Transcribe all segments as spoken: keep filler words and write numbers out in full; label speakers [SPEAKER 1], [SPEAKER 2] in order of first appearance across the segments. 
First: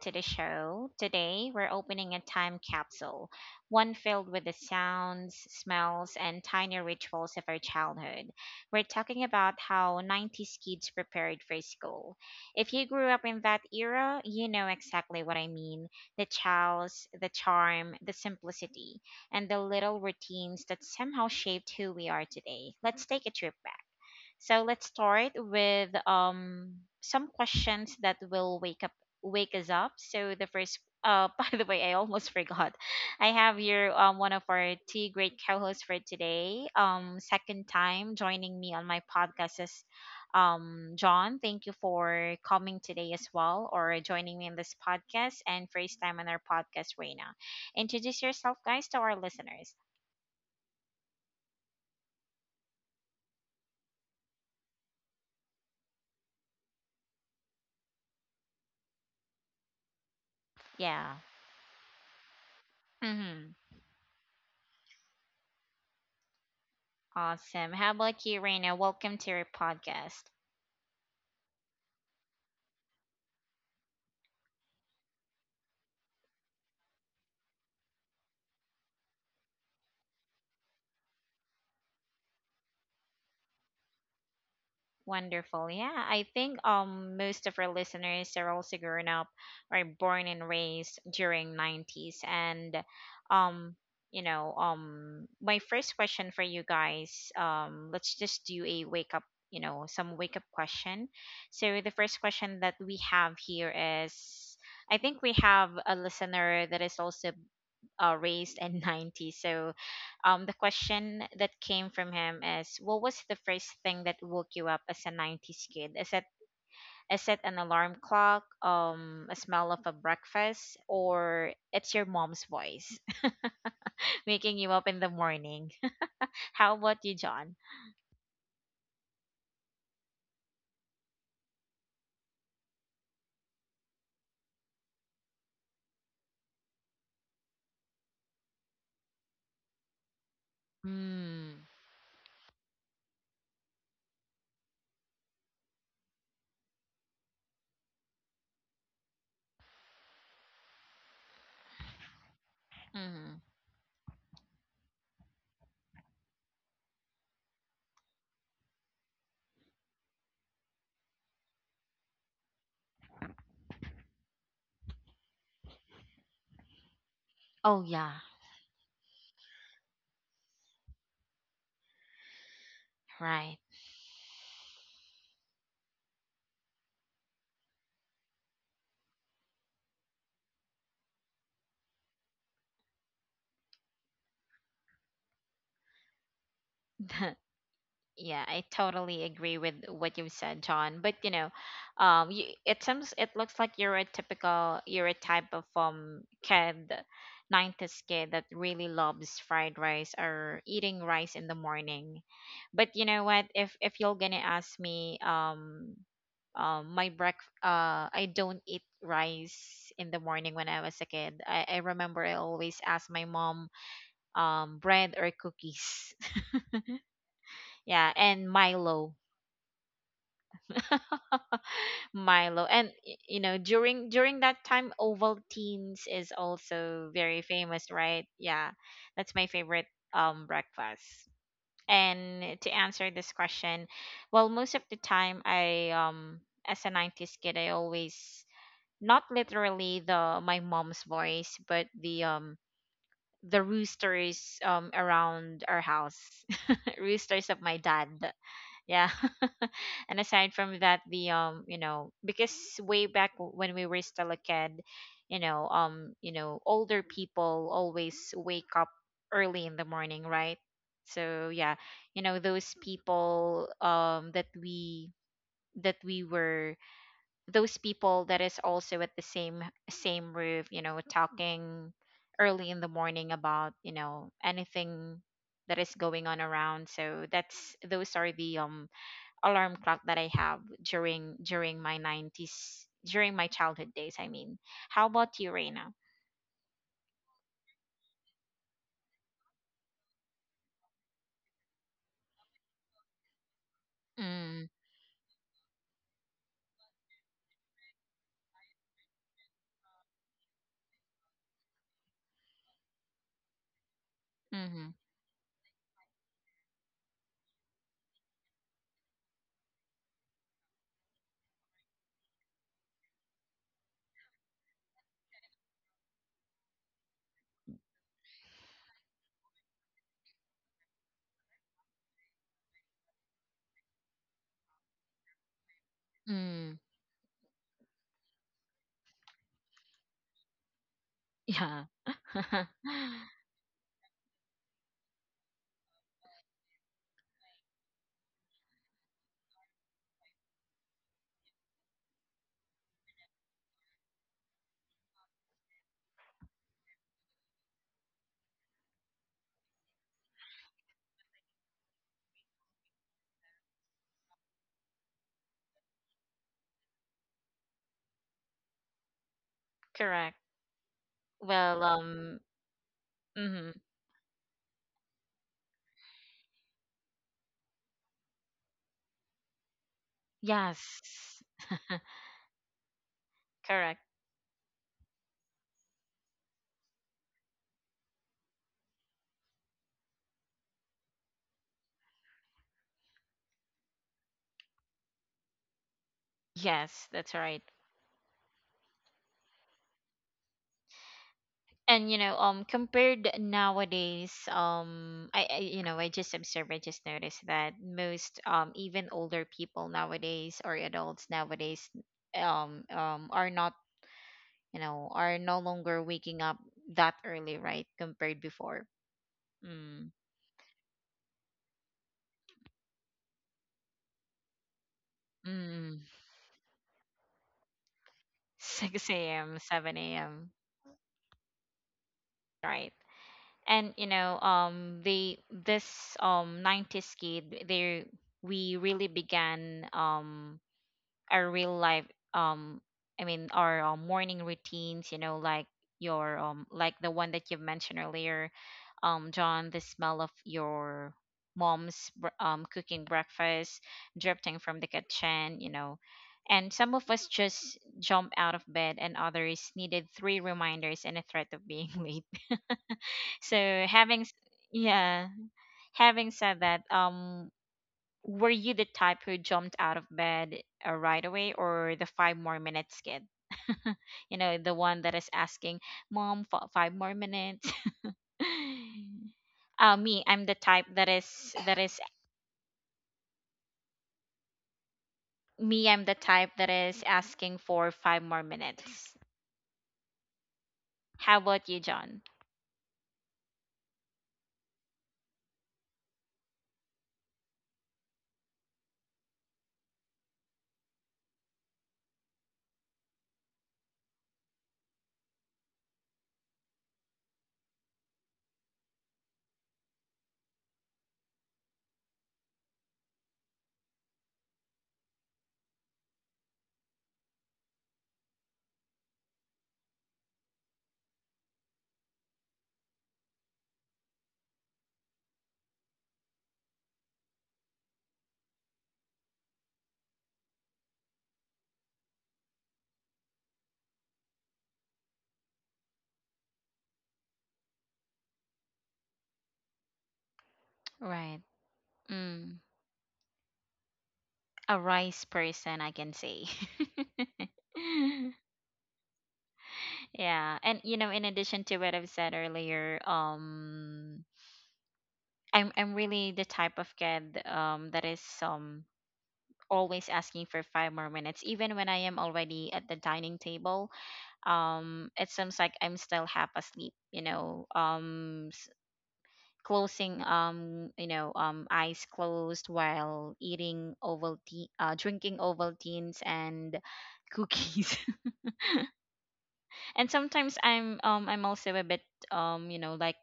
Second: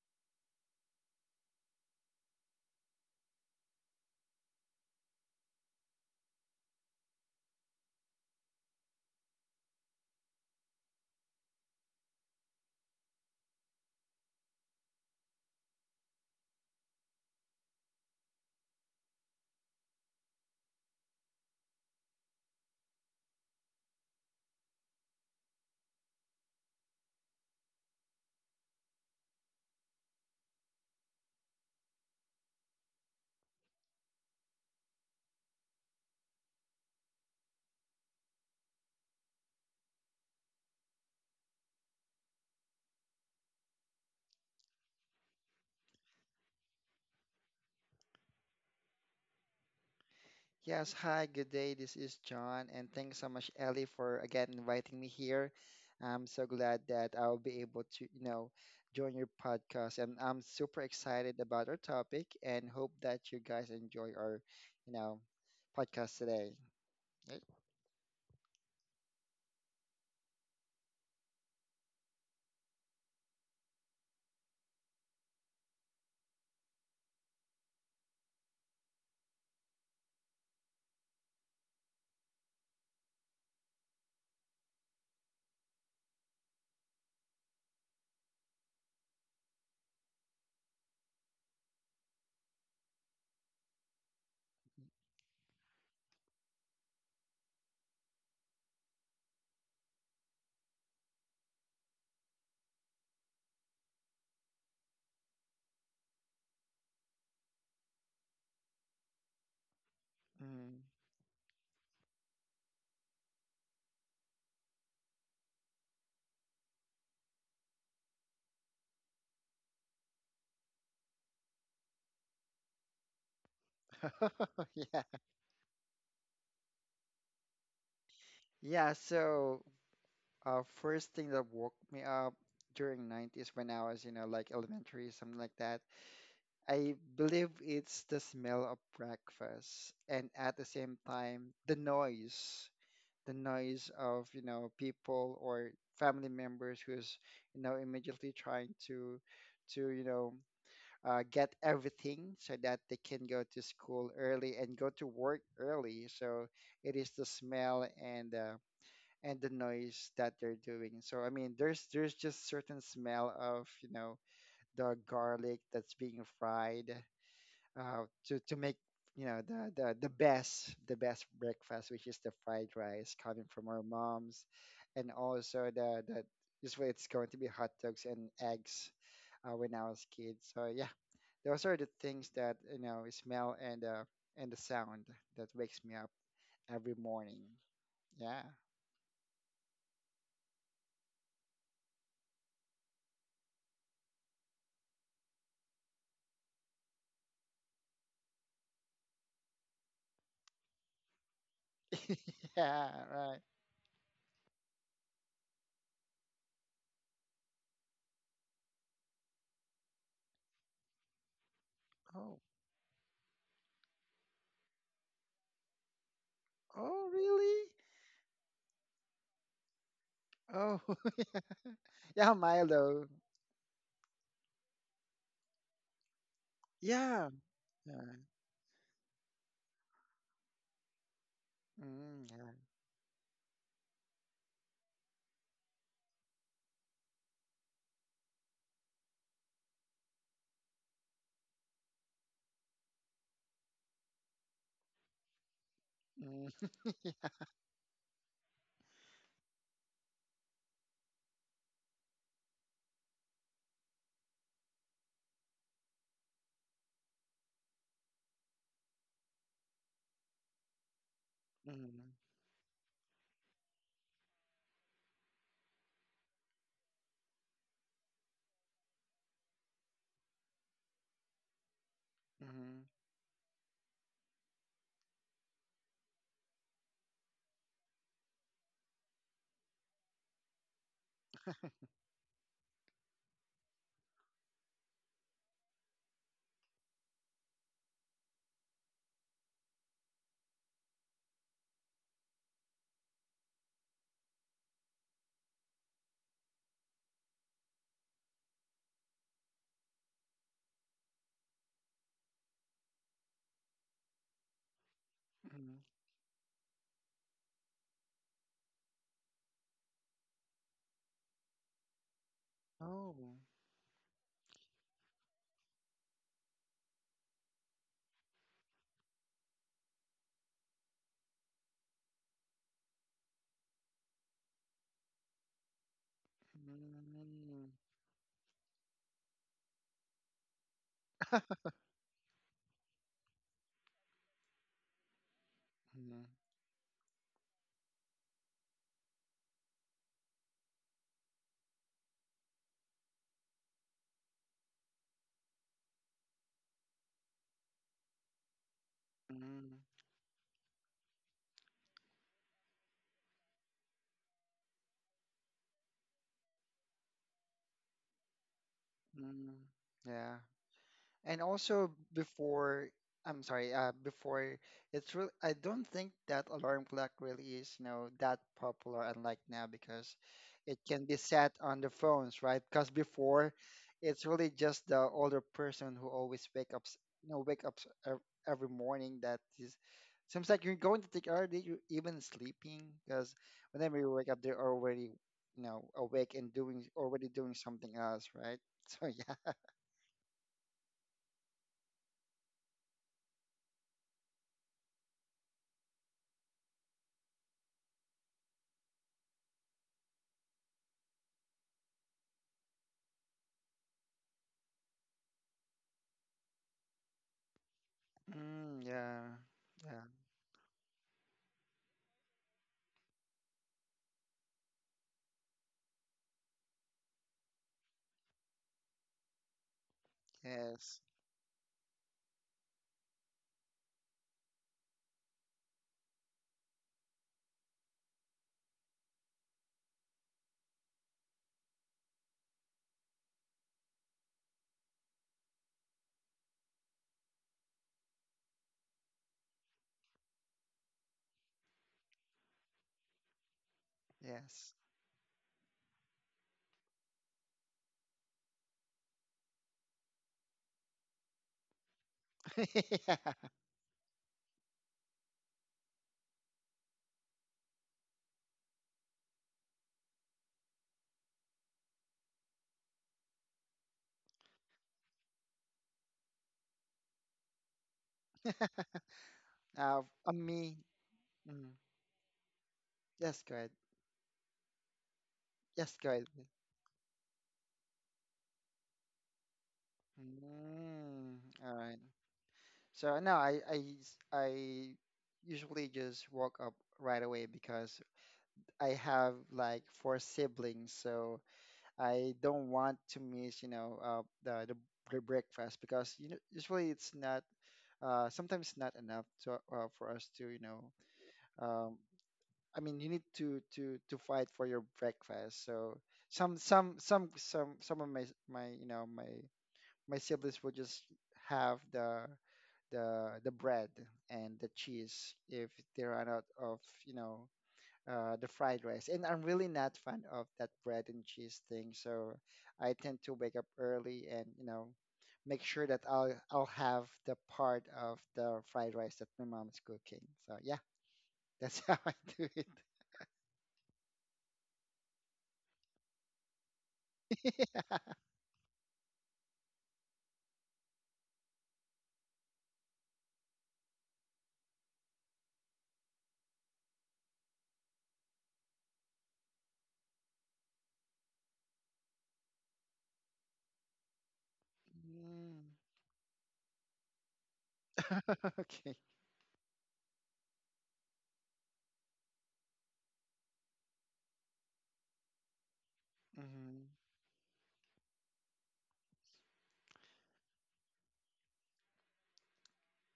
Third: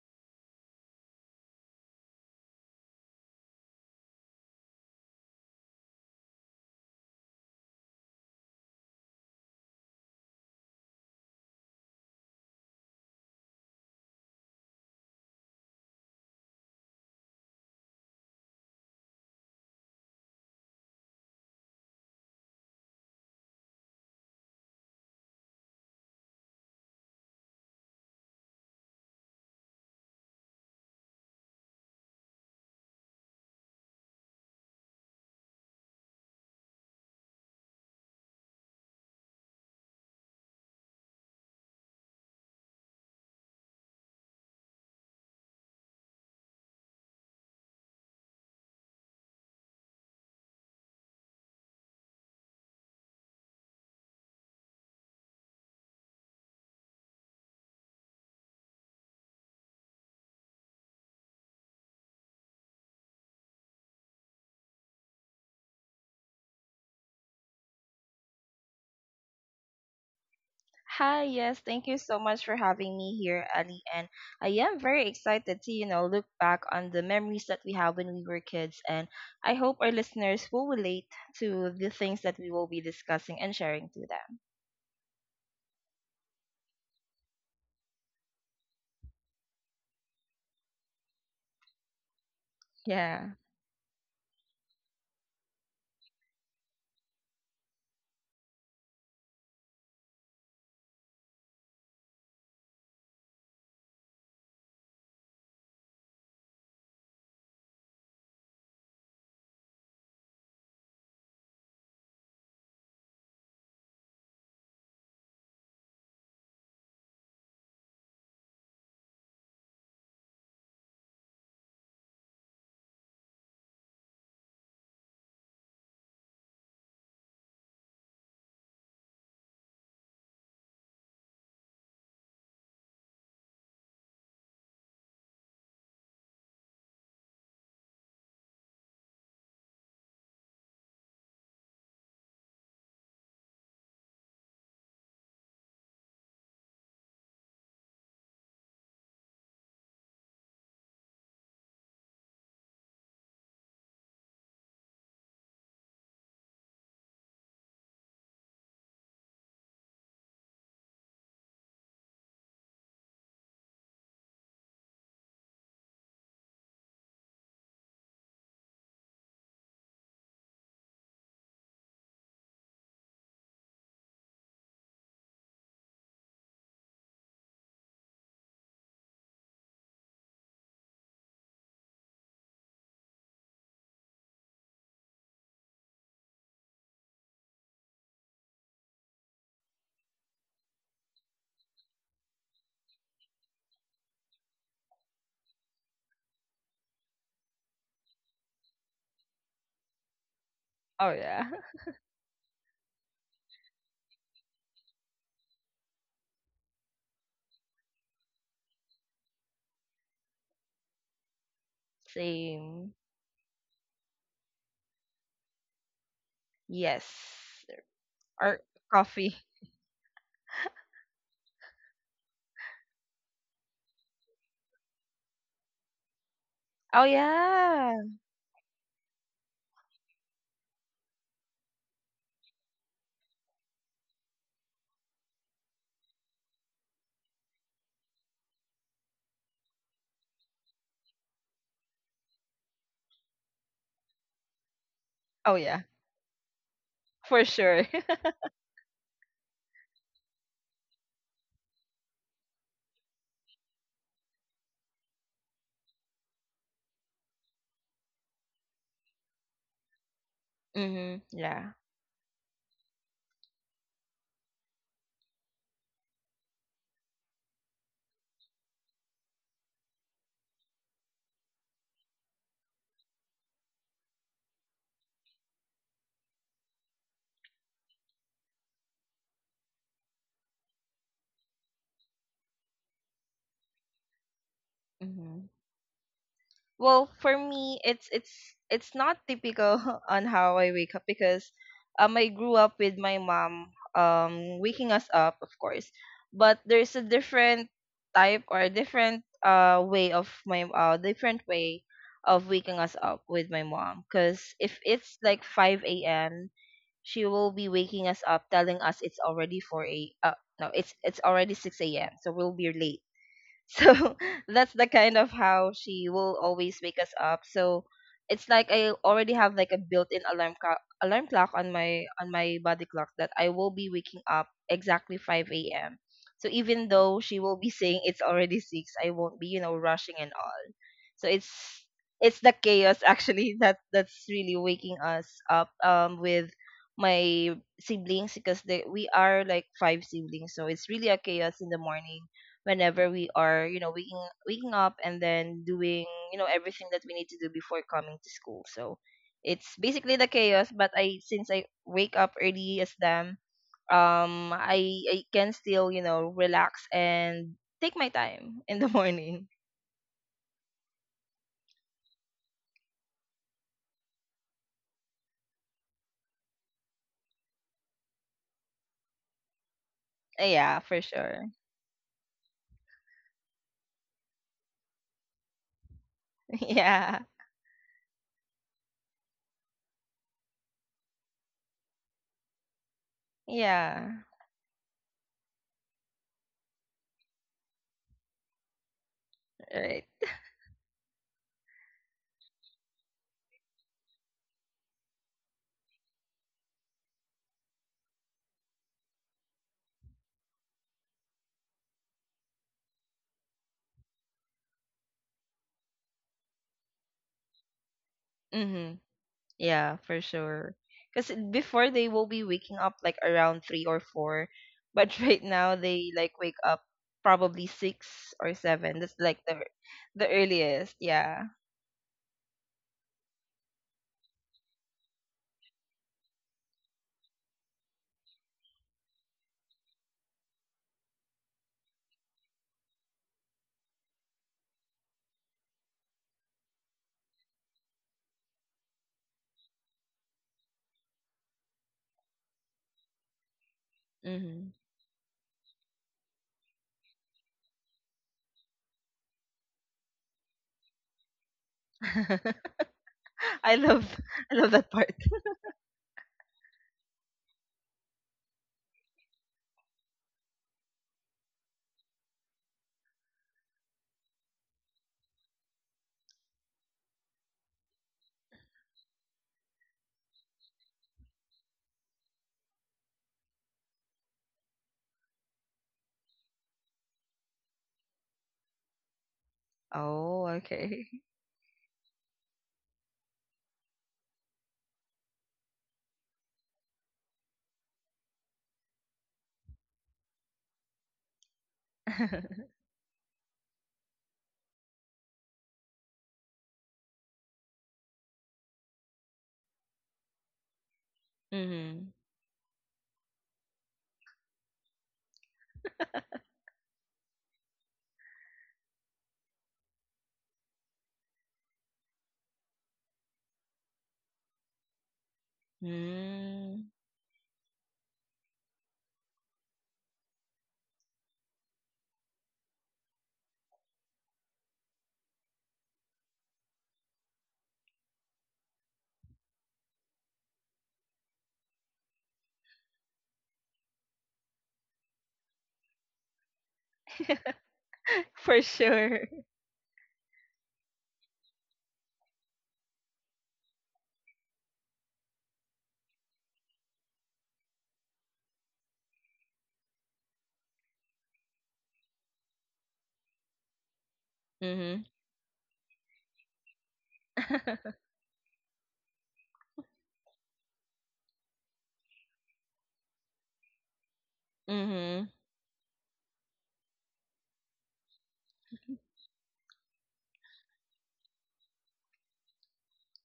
[SPEAKER 1] to the show. Today, we're opening a time capsule, one filled with the sounds, smells, and tiny rituals of our childhood. We're talking about how nineties kids prepared for school. If you grew up in that era, you know exactly what I mean the chows, the charm, the simplicity, and the little routines that somehow shaped who we are today. Let's take a trip back. So let's start with um some questions that will wake up wake us up. So the first uh by the way, I almost forgot. I have here um one of our two great co-hosts for today. Um second time joining me on my podcast is um John. Thank you for coming today as well or joining me in this podcast, and first time on our podcast, Reina. Introduce yourself guys to our listeners.
[SPEAKER 2] Yes, hi, good day. This is John, and thanks so much, Ellie, for again inviting me here. I'm so glad that I'll be able to, you know, join your podcast, and I'm super
[SPEAKER 1] Yeah.
[SPEAKER 2] excited about our topic and hope that you
[SPEAKER 1] Mhm.
[SPEAKER 2] guys enjoy our, you know, podcast today. Eh,
[SPEAKER 1] Awesome. How about you, Reina? Welcome to your podcast.
[SPEAKER 3] Hi, yes, thank you so much for having me here, Ali. And I am very excited to, you know, look back on the memories that we have when we were kids. And I hope our listeners will relate to the things that we will be discussing and sharing to them.
[SPEAKER 1] Wonderful. Yeah, I think um most of our listeners are also grown up or born and raised during nineties. And
[SPEAKER 3] Yeah.
[SPEAKER 1] um you know um my first question for you guys, um let's just do a wake up, you know, some wake up question. So the first question that we have here is, I think we have a listener that is also uh, raised and ninety. So um, the
[SPEAKER 2] mm.
[SPEAKER 1] question that came from him is, what was the first thing that woke you up as a nineties kid? Is it is it an alarm clock, um, a smell of a breakfast, or it's your mom's voice waking you up in the
[SPEAKER 2] Yeah.
[SPEAKER 1] morning? How about you, John?
[SPEAKER 2] Yeah, so uh, first thing that woke me up during nineties when I was, you know, like elementary, something like that, I believe it's the smell of breakfast and at the same time
[SPEAKER 1] Mm.
[SPEAKER 2] the noise, the noise of, you know, people or family members who's, you know, immediately trying to to, you know, uh, get everything so that they can
[SPEAKER 1] Hmm.
[SPEAKER 2] go to school early and go to work early. So it is the smell and uh, and the noise that they're doing. So I mean, there's there's just certain smell of, you know, the garlic that's being fried
[SPEAKER 1] Oh
[SPEAKER 2] uh,
[SPEAKER 1] yeah,
[SPEAKER 2] to to make you know the, the the best the best breakfast, which is the fried rice coming
[SPEAKER 1] right.
[SPEAKER 2] from our moms, and also the the this way it's going to be hot dogs and eggs uh, when I was kid. So yeah, those are the things that you know smell and uh, and the sound that wakes me up every morning.
[SPEAKER 1] Yeah,
[SPEAKER 2] Yeah,
[SPEAKER 1] I totally agree with what you've said, John. But you know, um, you, it seems it looks like you're a typical, you're a type of um kid, nineties kid that really loves fried rice or eating
[SPEAKER 3] Oh,
[SPEAKER 1] rice
[SPEAKER 3] yeah.
[SPEAKER 1] in the morning. But
[SPEAKER 2] yeah,
[SPEAKER 1] you know what?
[SPEAKER 2] right.
[SPEAKER 1] If if you're gonna ask me, um, um, my break, uh, I don't eat rice in the morning when I was a kid. I, I remember I
[SPEAKER 2] Oh,
[SPEAKER 1] always
[SPEAKER 3] Same.
[SPEAKER 1] asked my mom, um, bread or cookies.
[SPEAKER 3] Yes.
[SPEAKER 2] oh, really?
[SPEAKER 1] Yeah, and
[SPEAKER 3] Or
[SPEAKER 1] Milo
[SPEAKER 3] coffee.
[SPEAKER 2] Oh, yeah,
[SPEAKER 1] Milo. And
[SPEAKER 2] Milo.
[SPEAKER 1] y- you know, during during that time Ovaltine's is
[SPEAKER 3] Oh,
[SPEAKER 1] also
[SPEAKER 2] Yeah.
[SPEAKER 1] very famous,
[SPEAKER 3] yeah.
[SPEAKER 1] right?
[SPEAKER 2] Yeah.
[SPEAKER 1] Yeah. That's my favorite um breakfast.
[SPEAKER 2] Mm, yeah.
[SPEAKER 1] And to answer this question, well, most of the time I, um as a nineties kid, I always, not literally the my mom's voice, but the um the roosters um
[SPEAKER 3] Oh,
[SPEAKER 1] around
[SPEAKER 3] yeah.
[SPEAKER 1] our house.
[SPEAKER 2] Mm, yeah.
[SPEAKER 3] For
[SPEAKER 1] Roosters of my
[SPEAKER 3] sure.
[SPEAKER 1] dad. Yeah, and aside from that the, um you know, because way back when we were still a kid, you know, um you know older people always wake up early in the morning, right?
[SPEAKER 3] Mm-hmm.
[SPEAKER 1] So
[SPEAKER 3] Yeah.
[SPEAKER 1] yeah,
[SPEAKER 2] mm.
[SPEAKER 1] you know, those people um that we that we were, those people that is also at the same same roof, you know, talking early in the
[SPEAKER 2] Mhm,
[SPEAKER 1] morning about, you know, anything that is going on around. So that's those are the um alarm clock that I have during during my nineties, during my childhood days, I mean. How about you, Reina?
[SPEAKER 3] Well, for me, it's it's it's not typical on how I wake up because um I grew up with my mom um
[SPEAKER 1] Mm,
[SPEAKER 3] waking us up, of course, but there's a different type or a different uh way of my uh different way of waking us up with my mom. Cause if
[SPEAKER 1] mm-hmm,
[SPEAKER 3] it's like five
[SPEAKER 2] mhm.
[SPEAKER 3] a m, she will be waking us up, telling us it's already four a. Uh, no, it's it's already six a m. So we'll be late
[SPEAKER 2] Oh.
[SPEAKER 3] so that's the kind of how she will always wake us up. So it's like I already have like a built-in alarm clock alarm clock on my on my body clock that I will be waking up exactly five a m. So
[SPEAKER 1] mm,
[SPEAKER 3] even though she will be
[SPEAKER 2] Mm,
[SPEAKER 3] saying it's already six, I won't be, you know, rushing and all. So it's
[SPEAKER 1] yeah.
[SPEAKER 3] it's the chaos actually that that's really waking us up um
[SPEAKER 2] mhm,
[SPEAKER 3] with my siblings because they, we are like five siblings so it's really a chaos in the morning whenever we are, you know, waking waking up and then doing, you know, everything that we need to do before coming to school. So it's
[SPEAKER 2] mm,
[SPEAKER 3] basically the chaos, but I since I wake up early as them, um I I can still, you know, relax and take my time in the morning.
[SPEAKER 2] mm.
[SPEAKER 1] Correct.
[SPEAKER 2] Yeah, and
[SPEAKER 1] Well,
[SPEAKER 2] also
[SPEAKER 1] um,
[SPEAKER 2] before I'm
[SPEAKER 1] mm-hmm,
[SPEAKER 2] sorry, uh, before, it's really I don't think that alarm clock really is you know that popular unlike now because
[SPEAKER 3] Yeah,
[SPEAKER 2] it
[SPEAKER 3] for
[SPEAKER 2] can be
[SPEAKER 1] yes.
[SPEAKER 3] sure.
[SPEAKER 2] set on the phones, right? Because before
[SPEAKER 1] Correct.
[SPEAKER 2] it's really just the older person who always wake up s-
[SPEAKER 3] Yeah.
[SPEAKER 2] you know wake up s- ev- every morning, that is, seems like you're going to take already, you're even sleeping because whenever you
[SPEAKER 3] Yeah.
[SPEAKER 2] wake up they're already you know awake and doing
[SPEAKER 1] Yes,
[SPEAKER 2] already
[SPEAKER 1] that's
[SPEAKER 2] doing
[SPEAKER 1] right.
[SPEAKER 2] something else, right? So yeah.
[SPEAKER 3] Right.
[SPEAKER 1] And you know, um, compared nowadays, um, I, I you know, I just observed, I just noticed that most, um, even older people nowadays or adults nowadays, um, um, are not, you know, are no longer waking up that early, right? Compared before.
[SPEAKER 2] Mm,
[SPEAKER 3] Mhm.
[SPEAKER 2] yeah,
[SPEAKER 3] Yeah,
[SPEAKER 2] yeah,
[SPEAKER 1] Mm.
[SPEAKER 3] for sure. Because before they will be waking up like around three or four, but right now
[SPEAKER 1] Mm.
[SPEAKER 3] they like wake up probably six or seven. That's
[SPEAKER 1] 6
[SPEAKER 3] like
[SPEAKER 1] a.m.,
[SPEAKER 3] the
[SPEAKER 1] 7
[SPEAKER 3] the
[SPEAKER 1] a.m.
[SPEAKER 3] earliest.
[SPEAKER 2] yes,
[SPEAKER 3] Yeah.
[SPEAKER 1] Right. And you know, um they this um nineties kid they, we really began, um our real life, um i mean our, um, morning routines, you know, like your, um like the one that you mentioned earlier, um John, the smell of your mom's br- um cooking breakfast drifting
[SPEAKER 3] Mm-hmm.
[SPEAKER 1] from
[SPEAKER 2] yes.
[SPEAKER 1] the kitchen, you know, and some of us just jump out of bed and others needed three reminders and a threat of being late.
[SPEAKER 3] I
[SPEAKER 1] So
[SPEAKER 3] love
[SPEAKER 1] having s-
[SPEAKER 3] I love that part.
[SPEAKER 1] yeah, having said that, um were you the type who jumped out of bed uh, right away, or the five more minutes kid? You know, the one that is asking, Mom, f- five more minutes. Uh,
[SPEAKER 2] Yeah. Uh,
[SPEAKER 1] me, I'm
[SPEAKER 2] on
[SPEAKER 1] the
[SPEAKER 2] me,
[SPEAKER 1] type that is, that
[SPEAKER 2] mm,
[SPEAKER 1] is,
[SPEAKER 2] yes, go ahead.
[SPEAKER 1] Me, I'm
[SPEAKER 2] Yes,
[SPEAKER 1] the
[SPEAKER 2] go ahead.
[SPEAKER 1] type that is asking for five more minutes.
[SPEAKER 3] Oh, okay.
[SPEAKER 1] How
[SPEAKER 2] Mm,
[SPEAKER 1] about you,
[SPEAKER 2] all right.
[SPEAKER 1] John?
[SPEAKER 2] So no, I I I usually just walk up right away because I have like four siblings, so I don't want to miss, you know, uh, the the br- breakfast because you know usually it's not. Uh, sometimes it's not enough to, uh, for us to, you know, um,
[SPEAKER 3] Mm-hmm.
[SPEAKER 2] I mean, you need to to to fight for your breakfast. So some some some some some of my my you know my my siblings would just have the the the bread and the cheese if they run out of
[SPEAKER 3] Mm.
[SPEAKER 2] you know uh, the fried rice. And I'm really not fan of that bread and cheese thing. So I tend to wake up early and you know make sure that I'll I'll have the part of the fried rice that my mom is cooking. So yeah,
[SPEAKER 1] Right.
[SPEAKER 2] that's how I do
[SPEAKER 1] Mm, a rice person, I can say.
[SPEAKER 2] it.
[SPEAKER 3] For sure.
[SPEAKER 1] Yeah. And, you know, in addition to what I've said earlier, um, I'm I'm really the type of kid um that is um always asking for five more minutes even when I am already at the dining table.
[SPEAKER 3] Mm-hmm.
[SPEAKER 1] Um it seems like
[SPEAKER 2] Mm.
[SPEAKER 1] I'm still half asleep, you know. Um s-
[SPEAKER 2] Okay.
[SPEAKER 1] closing, um you know um eyes closed, while eating Ovaltine, uh
[SPEAKER 3] Mm-hmm.
[SPEAKER 1] drinking Ovaltines and
[SPEAKER 2] Mm-hmm.
[SPEAKER 1] cookies. And sometimes I'm, um I'm also a bit um you know like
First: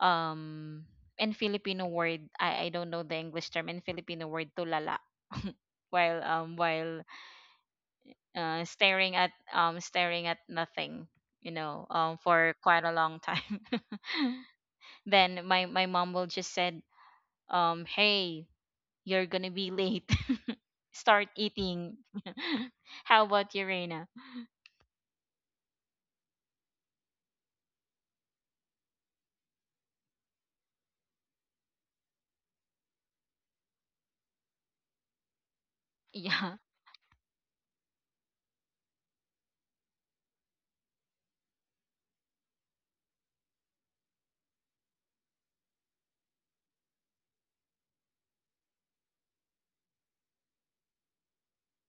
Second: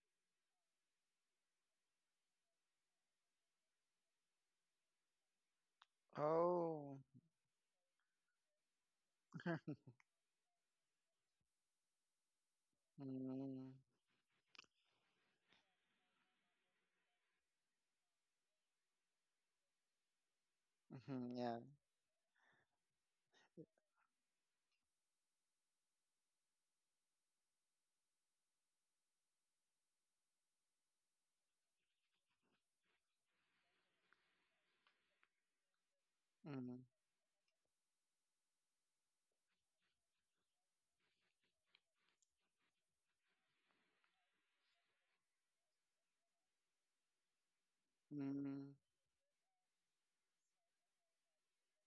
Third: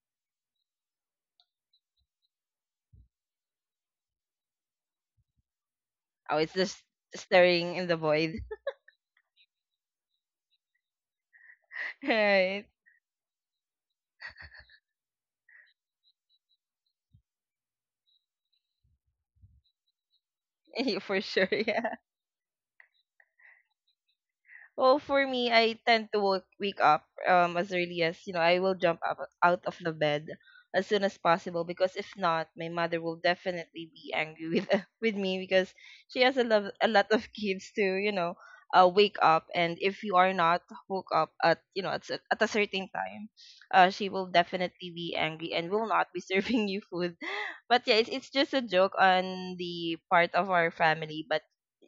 [SPEAKER 1] um in Filipino word, I I don't know the English term, in Filipino word tulala while,
[SPEAKER 3] Oh, it's
[SPEAKER 1] um
[SPEAKER 3] just
[SPEAKER 2] Oh.
[SPEAKER 1] while
[SPEAKER 3] staring in the void.
[SPEAKER 1] uh, staring at, um staring at nothing, you know, um for
[SPEAKER 3] Right.
[SPEAKER 1] quite a long time.
[SPEAKER 2] Mm.
[SPEAKER 1] Then my my mom will just said, um hey, you're gonna be late.
[SPEAKER 3] For
[SPEAKER 1] Start
[SPEAKER 2] hmm
[SPEAKER 3] sure.
[SPEAKER 2] Yeah.
[SPEAKER 3] Yeah.
[SPEAKER 1] eating. How about you, Reina?
[SPEAKER 3] Well, for me, I tend to wake, wake up um as early as you know. I will jump up out of the bed as soon as possible because if not, my mother will definitely be angry with with me because she has a
[SPEAKER 1] Yeah.
[SPEAKER 3] lot
[SPEAKER 2] Mm.
[SPEAKER 3] a lot of kids to you know uh wake up and if you are not woke up at you know at s- at a certain time, uh she will definitely be angry and will not be serving you food. But yeah, it's it's just a
[SPEAKER 2] Mm.
[SPEAKER 3] joke on the part of our family, but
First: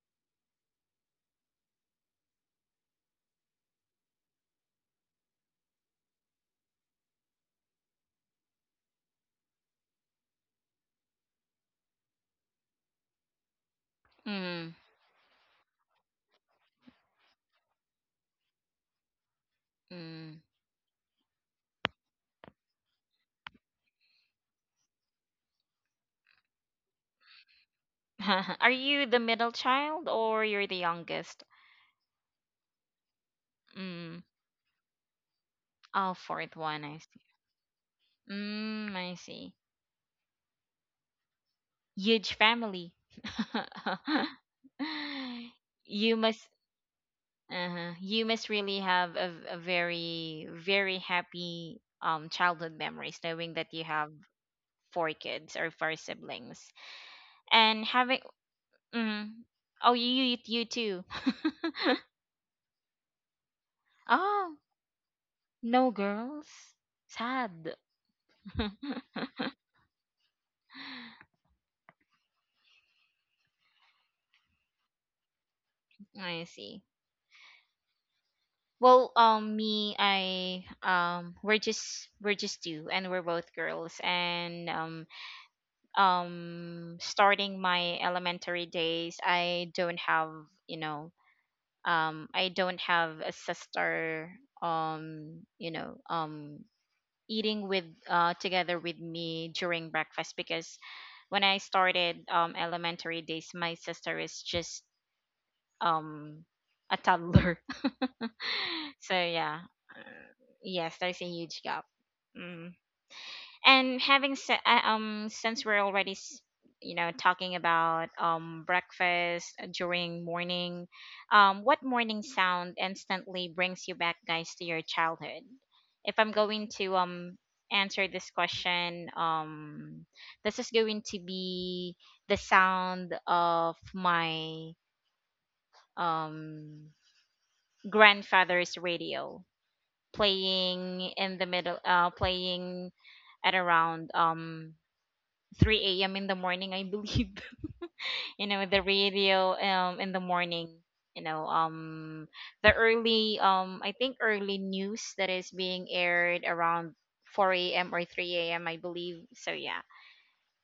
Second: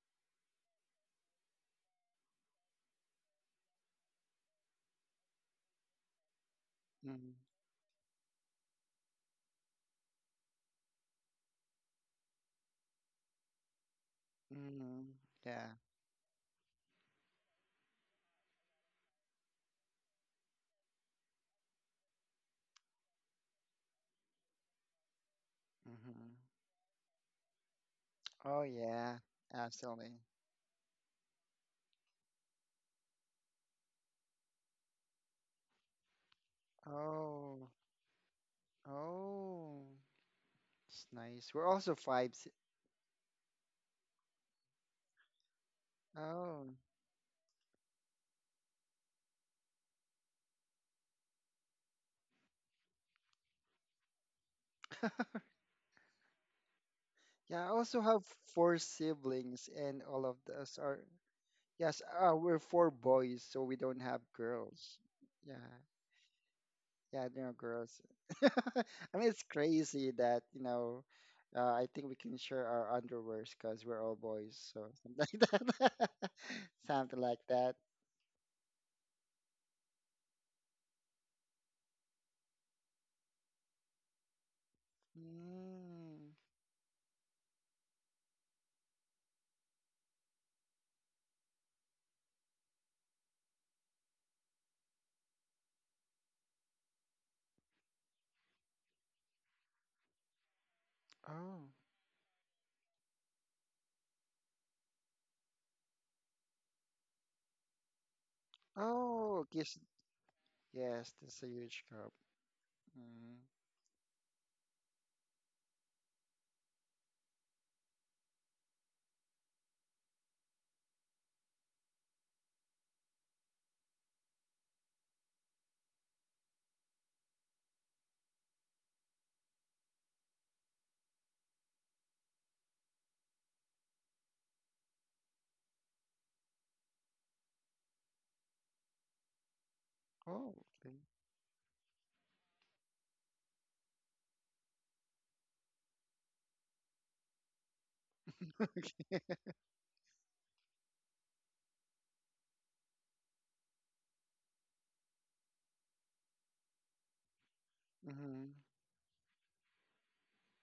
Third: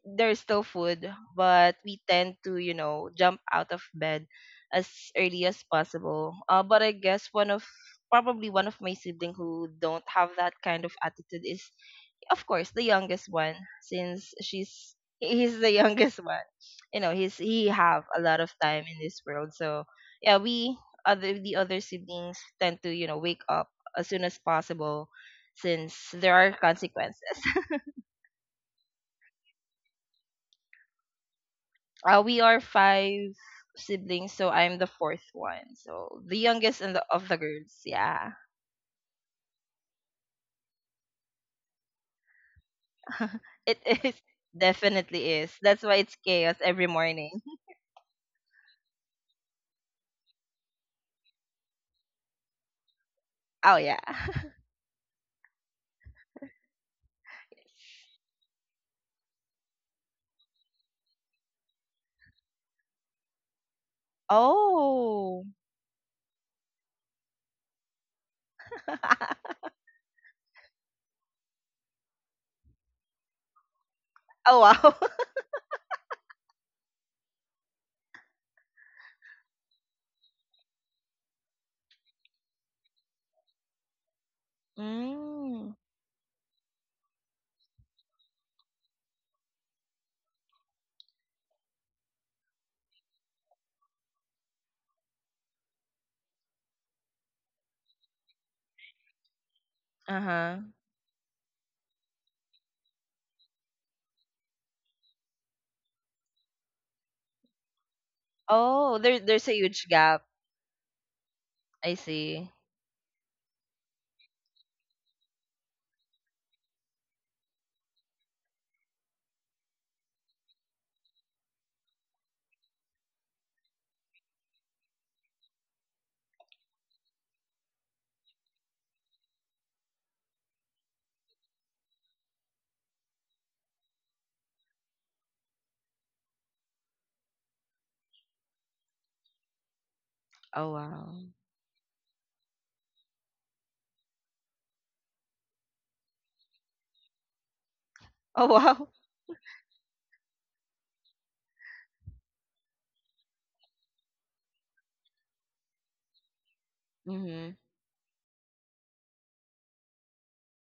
[SPEAKER 3] there's still food, but we tend to, you know, jump out of bed as early as possible. Uh, but I guess
[SPEAKER 2] Mm.
[SPEAKER 3] one of probably one of my sibling who don't have that kind of attitude is, of course, the youngest one, since
[SPEAKER 1] Mm,
[SPEAKER 3] she's
[SPEAKER 2] Mm.
[SPEAKER 3] he's the
[SPEAKER 2] Yeah.
[SPEAKER 3] youngest one. You know, he's he have a lot of time in this world. So yeah,
[SPEAKER 1] mm.
[SPEAKER 3] we other the other siblings tend to you know wake up as soon as possible since
[SPEAKER 2] Mm-hmm.
[SPEAKER 3] there are consequences.
[SPEAKER 2] Oh
[SPEAKER 1] Are you
[SPEAKER 2] yeah.
[SPEAKER 1] the middle child,
[SPEAKER 2] Absolutely.
[SPEAKER 1] or you're the youngest?
[SPEAKER 3] Uh, we are five
[SPEAKER 1] Mm.
[SPEAKER 3] siblings, so I'm the fourth one.
[SPEAKER 1] Oh,
[SPEAKER 3] So the
[SPEAKER 1] fourth
[SPEAKER 3] youngest
[SPEAKER 1] one,
[SPEAKER 3] and
[SPEAKER 1] I.
[SPEAKER 3] the, of the
[SPEAKER 2] Oh.
[SPEAKER 3] girls. Yeah,
[SPEAKER 1] Mm, I see.
[SPEAKER 2] Oh. It's nice. We're also
[SPEAKER 1] Huge
[SPEAKER 2] five. si-
[SPEAKER 1] family.
[SPEAKER 3] it is definitely is. That's why
[SPEAKER 1] You
[SPEAKER 3] it's
[SPEAKER 1] must,
[SPEAKER 3] chaos
[SPEAKER 2] Oh.
[SPEAKER 3] every morning.
[SPEAKER 1] uh you must really have a, a very, very happy um childhood memories, knowing that
[SPEAKER 3] Oh
[SPEAKER 1] you
[SPEAKER 3] yeah.
[SPEAKER 1] have four kids or four siblings,
[SPEAKER 2] Yeah. I
[SPEAKER 1] and
[SPEAKER 2] also
[SPEAKER 1] having.
[SPEAKER 2] have four
[SPEAKER 1] Mm,
[SPEAKER 2] siblings,
[SPEAKER 1] oh,
[SPEAKER 2] and
[SPEAKER 1] you,
[SPEAKER 2] all of
[SPEAKER 1] you, you
[SPEAKER 2] us are.
[SPEAKER 1] too.
[SPEAKER 2] Yes. Uh, we're four boys, so we don't have
[SPEAKER 1] Oh,
[SPEAKER 2] girls.
[SPEAKER 3] Oh.
[SPEAKER 2] Yeah.
[SPEAKER 1] no girls.
[SPEAKER 2] Yeah, they're
[SPEAKER 1] Sad.
[SPEAKER 2] gross. I mean, it's crazy that, you know, uh, I think we can share our underwears because we're all
[SPEAKER 3] Oh
[SPEAKER 2] boys. So
[SPEAKER 3] wow.
[SPEAKER 2] something like that.
[SPEAKER 1] I see.
[SPEAKER 2] Something like that.
[SPEAKER 1] Well, um, me, I, um, we're just we're just two, and we're both girls. And um,
[SPEAKER 3] Mm.
[SPEAKER 2] Mm.
[SPEAKER 1] um, starting my elementary days, I don't have, you know, um, I don't have a sister. Um, you know, um, eating with, uh together with me during
[SPEAKER 3] Uh
[SPEAKER 1] breakfast,
[SPEAKER 3] huh.
[SPEAKER 1] because when I
[SPEAKER 2] Oh.
[SPEAKER 1] started um elementary days, my sister is just um a toddler.
[SPEAKER 3] Oh,
[SPEAKER 1] So
[SPEAKER 3] there,
[SPEAKER 2] Oh,
[SPEAKER 3] there's a
[SPEAKER 1] yeah,
[SPEAKER 2] yes.
[SPEAKER 3] huge
[SPEAKER 1] uh,
[SPEAKER 3] gap.
[SPEAKER 1] yes,
[SPEAKER 2] Yes,
[SPEAKER 1] there's a
[SPEAKER 2] that's a
[SPEAKER 1] huge
[SPEAKER 2] huge
[SPEAKER 1] gap.
[SPEAKER 3] I
[SPEAKER 2] cup.
[SPEAKER 3] see.
[SPEAKER 1] Mm.
[SPEAKER 2] Mm.
[SPEAKER 1] And having se- uh, um, since we're already, s- you know, talking about um breakfast, uh, during morning, um, what morning sound instantly brings you back, guys, to your childhood? If I'm going to um answer this question, um, this is going to be the sound of my um grandfather's radio
[SPEAKER 2] Oh,
[SPEAKER 3] Oh
[SPEAKER 2] okay.
[SPEAKER 1] playing
[SPEAKER 3] wow.
[SPEAKER 1] in the middle, uh playing at around um three a m in the morning, I believe.
[SPEAKER 3] Oh
[SPEAKER 1] You know, the
[SPEAKER 3] wow.
[SPEAKER 1] radio um in the morning, you know, um the early, um I think early news that is being aired around
[SPEAKER 3] Mm-hmm.
[SPEAKER 1] four a m or 3
[SPEAKER 2] Mm-hmm.
[SPEAKER 1] a.m. I believe. So yeah,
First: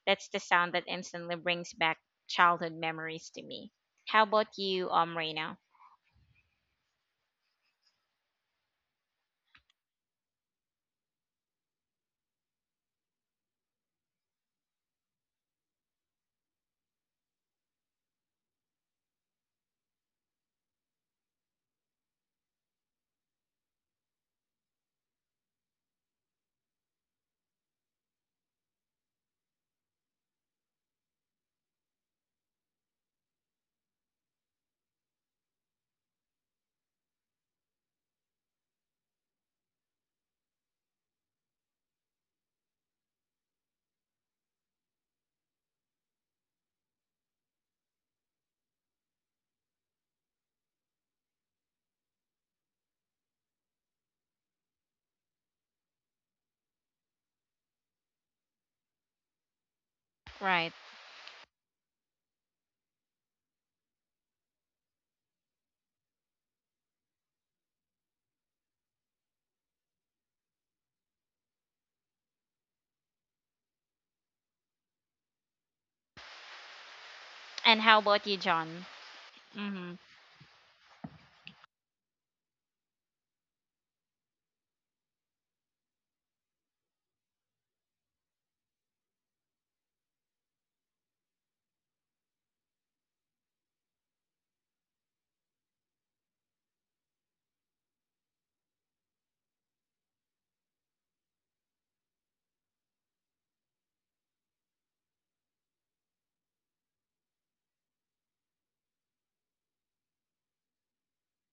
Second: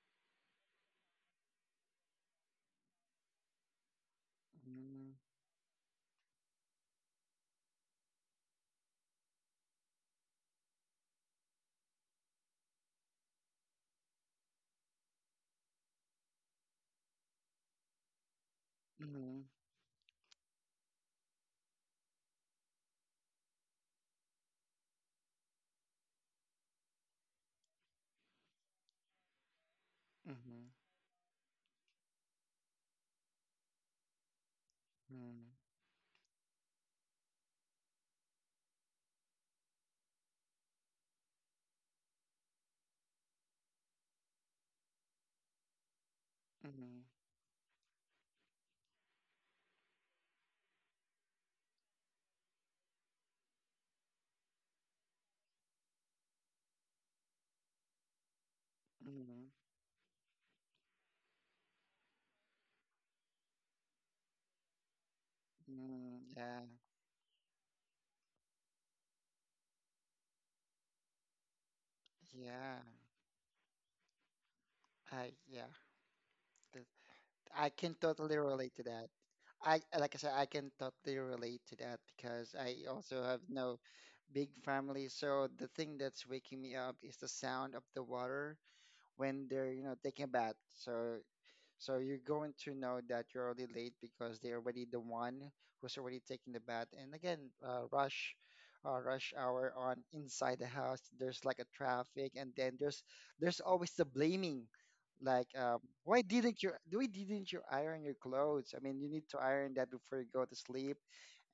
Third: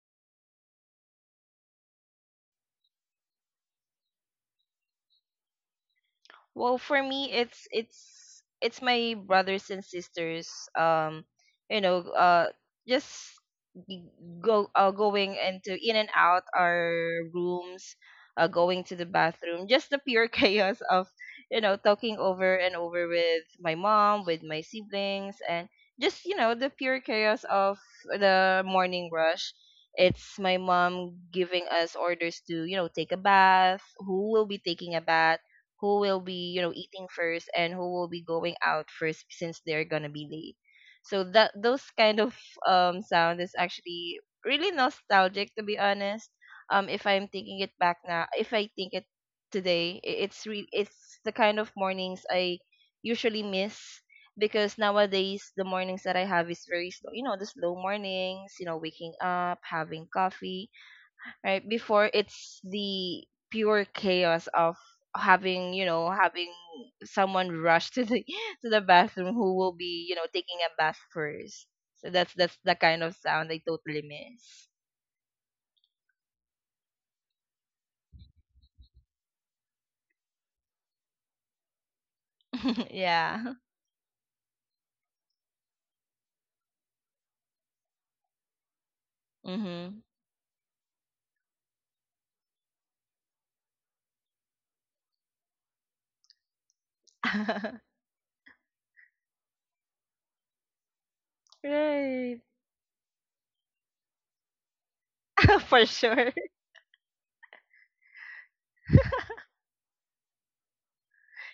[SPEAKER 1] that's the sound that instantly brings back childhood memories to me. How about you, um
[SPEAKER 2] Mm-hmm.
[SPEAKER 1] Reina?
[SPEAKER 3] Well, for me, it's it's it's my brothers and sisters. Um, you know, uh, just g- go uh, going into in and out our rooms, uh, going to the
[SPEAKER 2] Mm-hmm.
[SPEAKER 3] bathroom. Just the pure chaos of you know talking over and over with my mom, with my siblings, and just you know the pure chaos of the morning rush. It's my mom giving us orders to, you know, take a bath, who will be taking a bath,
[SPEAKER 2] Mm-hmm.
[SPEAKER 3] who will be you know eating first and who will be going out first since they're gonna be late so that those kind of um sound is actually really nostalgic to be honest. Um
[SPEAKER 2] Mm-hmm.
[SPEAKER 3] if I'm thinking it back now, if I think it today, i- it's re- it's the kind of mornings I usually miss because nowadays the mornings that I have is very slow, you know, the slow mornings, you know, waking
[SPEAKER 2] Mm-hmm.
[SPEAKER 3] up, having coffee
[SPEAKER 1] Right.
[SPEAKER 3] right before it's the pure chaos of having you know
[SPEAKER 2] Mm-hmm.
[SPEAKER 3] having
[SPEAKER 2] Yeah.
[SPEAKER 3] someone rush to the to the bathroom, who will be you know taking a bath first. So that's that's the
[SPEAKER 2] Yeah.
[SPEAKER 3] kind of sound I totally miss.
[SPEAKER 2] I yeah. Th- I
[SPEAKER 1] And
[SPEAKER 2] can
[SPEAKER 1] how about
[SPEAKER 2] totally
[SPEAKER 1] you,
[SPEAKER 2] relate to
[SPEAKER 1] John?
[SPEAKER 2] that. I,
[SPEAKER 1] Mhm.
[SPEAKER 2] like I said, I can totally relate to that because I also have
[SPEAKER 3] Yeah.
[SPEAKER 2] no big family. So the thing that's waking me up is the sound of the water when they're, you know,
[SPEAKER 3] Mhm.
[SPEAKER 2] taking a bath. So so you're going to know that you're already late because they're already the one who's already taking the bath. And again, uh, rush, uh, rush hour on inside the house. There's like a traffic,
[SPEAKER 3] Right.
[SPEAKER 2] and then there's there's always the blaming, like um,
[SPEAKER 3] For
[SPEAKER 2] why
[SPEAKER 3] sure.
[SPEAKER 2] didn't you why didn't you iron your clothes? I mean, you need to iron that before you go to sleep,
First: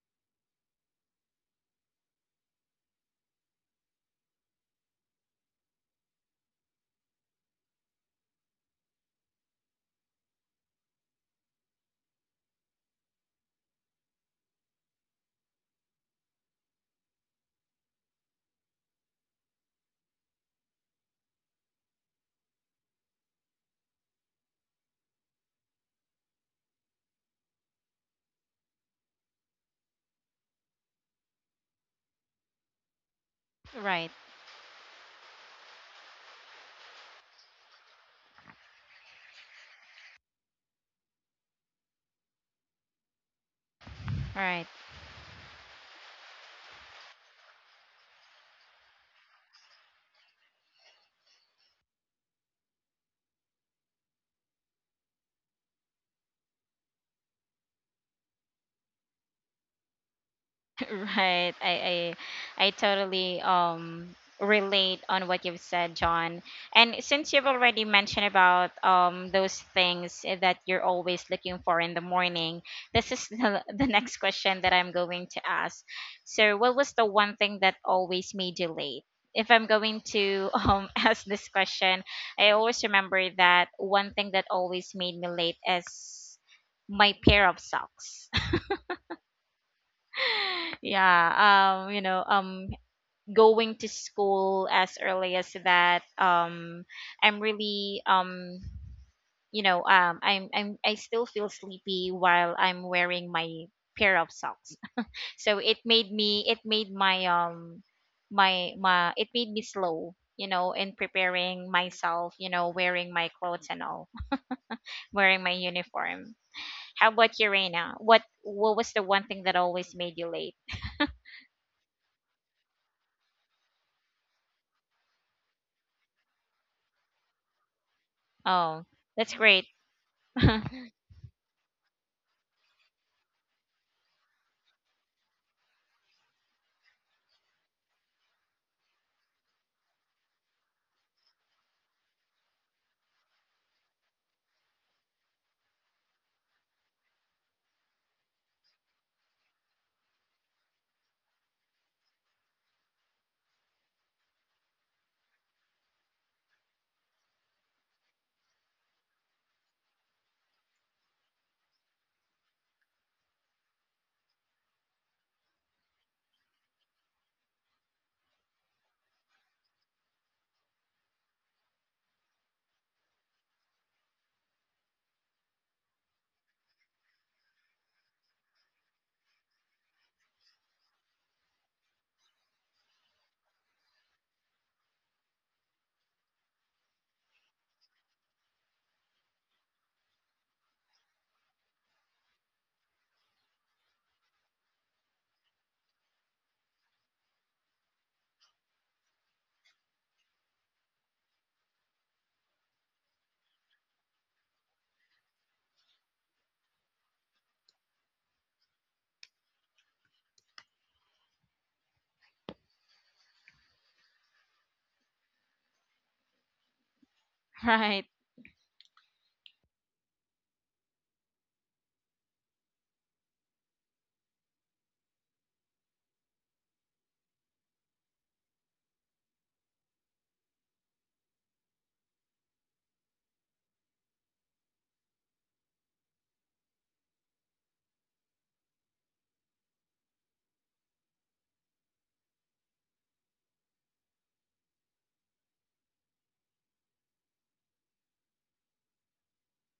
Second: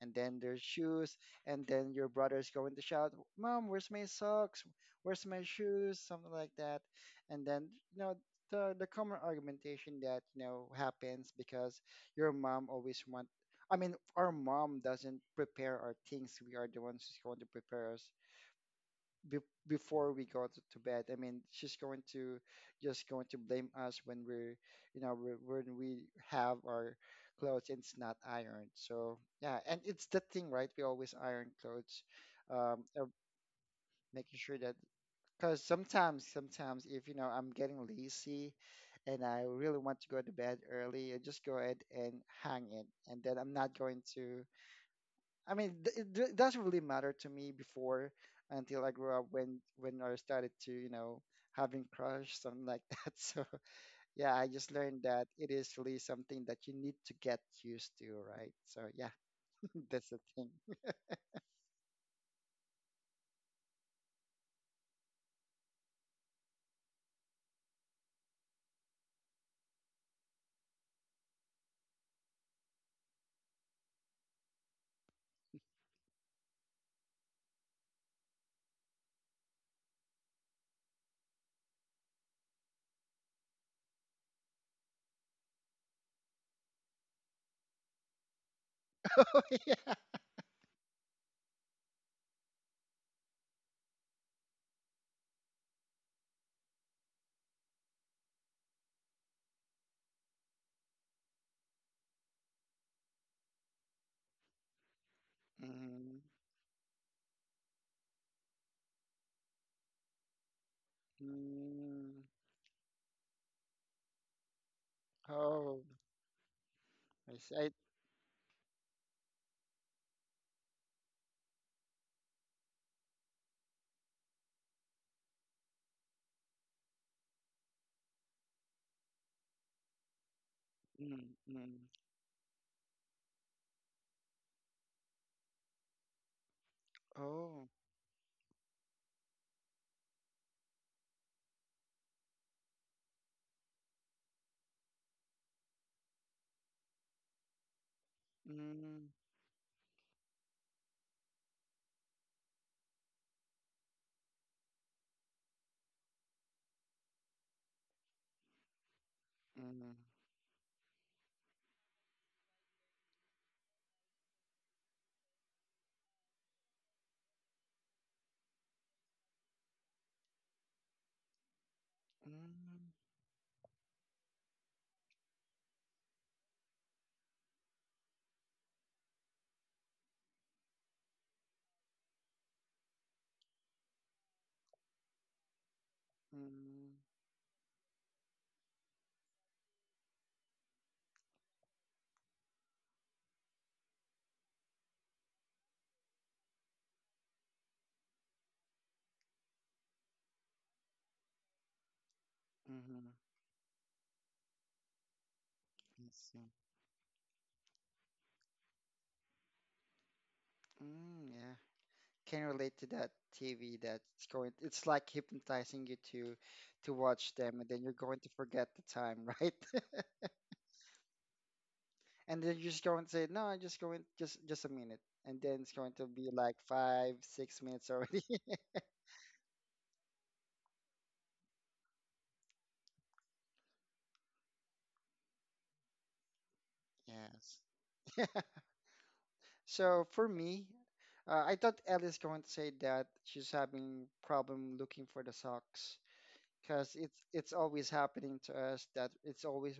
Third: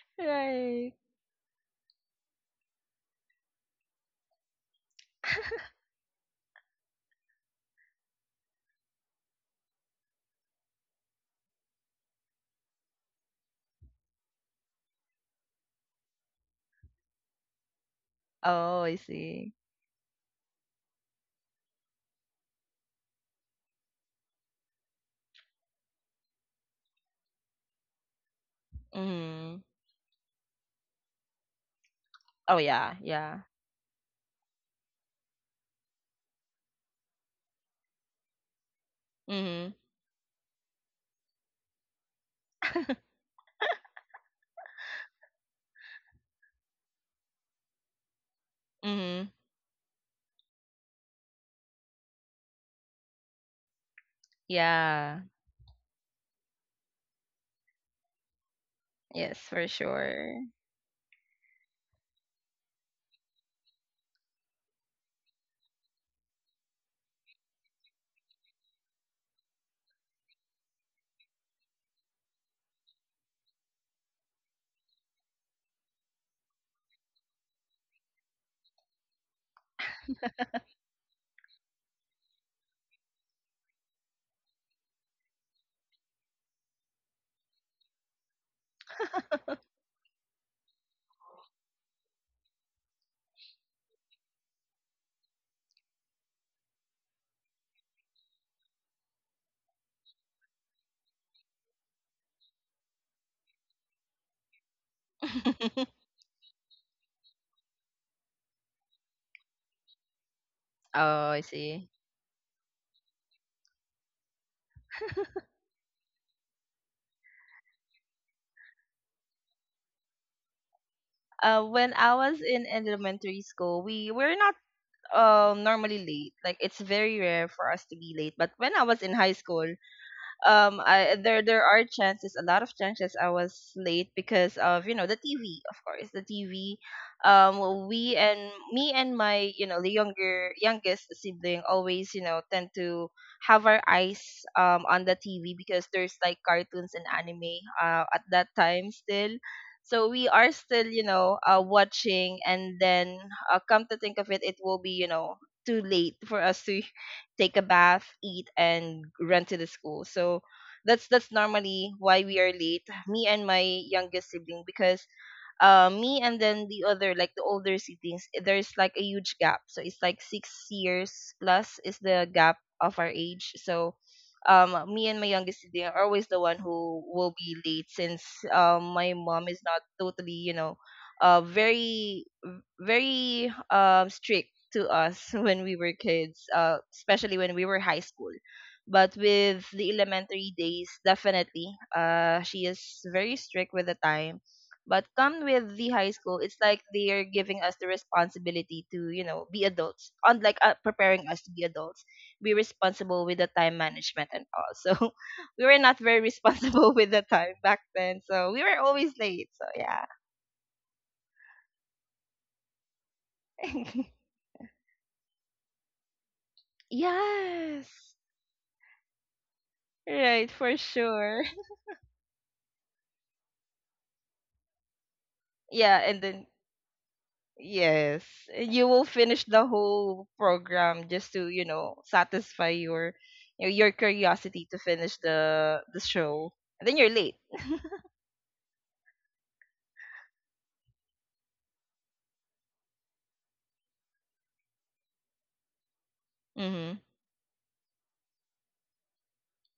[SPEAKER 2] and then their
[SPEAKER 3] Right.
[SPEAKER 2] shoes, and then your brother's going to shout, "Mom, where's my socks? Where's my shoes?" Something like that, and then you know the the common argumentation that you know happens because your mom always want. I mean, our mom doesn't prepare our things. We are the ones who's going to prepare us
[SPEAKER 3] Oh, I
[SPEAKER 2] be-
[SPEAKER 3] see.
[SPEAKER 2] before we go to, to bed. I mean, she's going to just going to blame us when we're, you know, we when we have our clothes and it's not ironed. So yeah,
[SPEAKER 3] Mhm.
[SPEAKER 2] and it's the thing, right? We always iron clothes,
[SPEAKER 3] Oh
[SPEAKER 2] um,
[SPEAKER 3] yeah,
[SPEAKER 2] uh,
[SPEAKER 3] yeah.
[SPEAKER 1] Right.
[SPEAKER 2] making sure that, because sometimes, sometimes if you know I'm getting lazy, and I
[SPEAKER 3] Mhm.
[SPEAKER 2] really want to go to bed early, I just go ahead and hang it, and then I'm not going to,
[SPEAKER 1] Right.
[SPEAKER 2] I mean, th- it, it doesn't really matter to me before, until I grew up,
[SPEAKER 3] Mhm.
[SPEAKER 2] when when I started to, you know, having crush, something like that. So yeah, I just learned
[SPEAKER 3] Yeah.
[SPEAKER 2] that it is really something that you need to get used to, right? So yeah,
[SPEAKER 3] Yes, for
[SPEAKER 2] that's the
[SPEAKER 3] sure.
[SPEAKER 2] thing.
[SPEAKER 1] Right. I, I I totally um relate on what you've said, John. And since you've already mentioned about um those things that you're always looking for in the morning, this is the, the next question that I'm going to ask. So, what was the one thing that always made you late? If I'm going to um ask this question, I always remember that one thing that always made me late is my pair of socks. Yeah, um you know, um going to school as early as that, um I'm really, um you know um i'm i'm I still feel sleepy while I'm wearing my pair of socks. So it made
[SPEAKER 2] Mm,
[SPEAKER 1] me, it made my um my my it made me slow, you know, in
[SPEAKER 3] Oh, I
[SPEAKER 1] preparing
[SPEAKER 3] see.
[SPEAKER 2] mm,
[SPEAKER 1] myself, you know, wearing my clothes and all, wearing my
[SPEAKER 2] oh,
[SPEAKER 1] uniform. How
[SPEAKER 2] I
[SPEAKER 1] about you,
[SPEAKER 2] see. I,
[SPEAKER 1] Reina? what what was the one thing that always made you late?
[SPEAKER 3] Uh, when I was in elementary school, we were not um normally late. Like it's very rare for us to be late. But when
[SPEAKER 1] Oh,
[SPEAKER 3] I was in
[SPEAKER 1] that's
[SPEAKER 3] high
[SPEAKER 1] great.
[SPEAKER 3] school, um I
[SPEAKER 2] mm,
[SPEAKER 3] there there
[SPEAKER 2] mm,
[SPEAKER 3] are chances, a lot of chances I was late because of you know the T V of course the T V. Um
[SPEAKER 2] oh,
[SPEAKER 3] we and me and my you know the younger youngest sibling always you know tend to have our eyes um on the T V because there's like cartoons and anime uh, at that time
[SPEAKER 2] mm,
[SPEAKER 3] still, so we are still you know uh, watching and then uh, come to think of it, it will be you know too late for us to take a bath, eat, and run to the
[SPEAKER 2] mm,
[SPEAKER 3] school. So that's that's normally why we are late, me and my youngest sibling, because uh, me and then the other, like the older siblings, eh, there's like a huge gap, so it's like six years plus is the gap
[SPEAKER 2] mm,
[SPEAKER 3] of our age. So um me and my youngest sibling are always the one who will be late since um my mom is not totally you know uh very very um strict to us when we were kids, uh
[SPEAKER 2] mm,
[SPEAKER 3] especially when we were high school. But with the elementary days, definitely uh she is very strict with the time. But come with the high school, it's like they're giving us the responsibility to, you know, be adults, unlike uh, preparing us to be adults, be
[SPEAKER 2] mm,
[SPEAKER 3] responsible with the time management and all. So we were not
[SPEAKER 2] I
[SPEAKER 3] very
[SPEAKER 2] see.
[SPEAKER 3] responsible with the time back then. So we were always late. So yeah.
[SPEAKER 2] Mm, yeah. Can relate to that T V that's going, it's like hypnotizing you to to watch them, and then you're
[SPEAKER 1] Right.
[SPEAKER 2] going
[SPEAKER 3] Yes.
[SPEAKER 2] to forget the time, right?
[SPEAKER 3] Right, for sure.
[SPEAKER 2] And then you're just going to say, "No, I'm just going just just a minute." And then it's going
[SPEAKER 3] Yeah,
[SPEAKER 2] to
[SPEAKER 3] and
[SPEAKER 2] be
[SPEAKER 3] then
[SPEAKER 2] like five, six minutes already.
[SPEAKER 3] yes, you will finish the whole program just to, you know, satisfy your you know, your curiosity to finish the the show. And then you're late.
[SPEAKER 2] Yes. So for me, uh, I thought Ellie's going to say that she's having problem looking for the socks
[SPEAKER 3] Mm-hmm.
[SPEAKER 2] because it's it's always happening to us that it's always,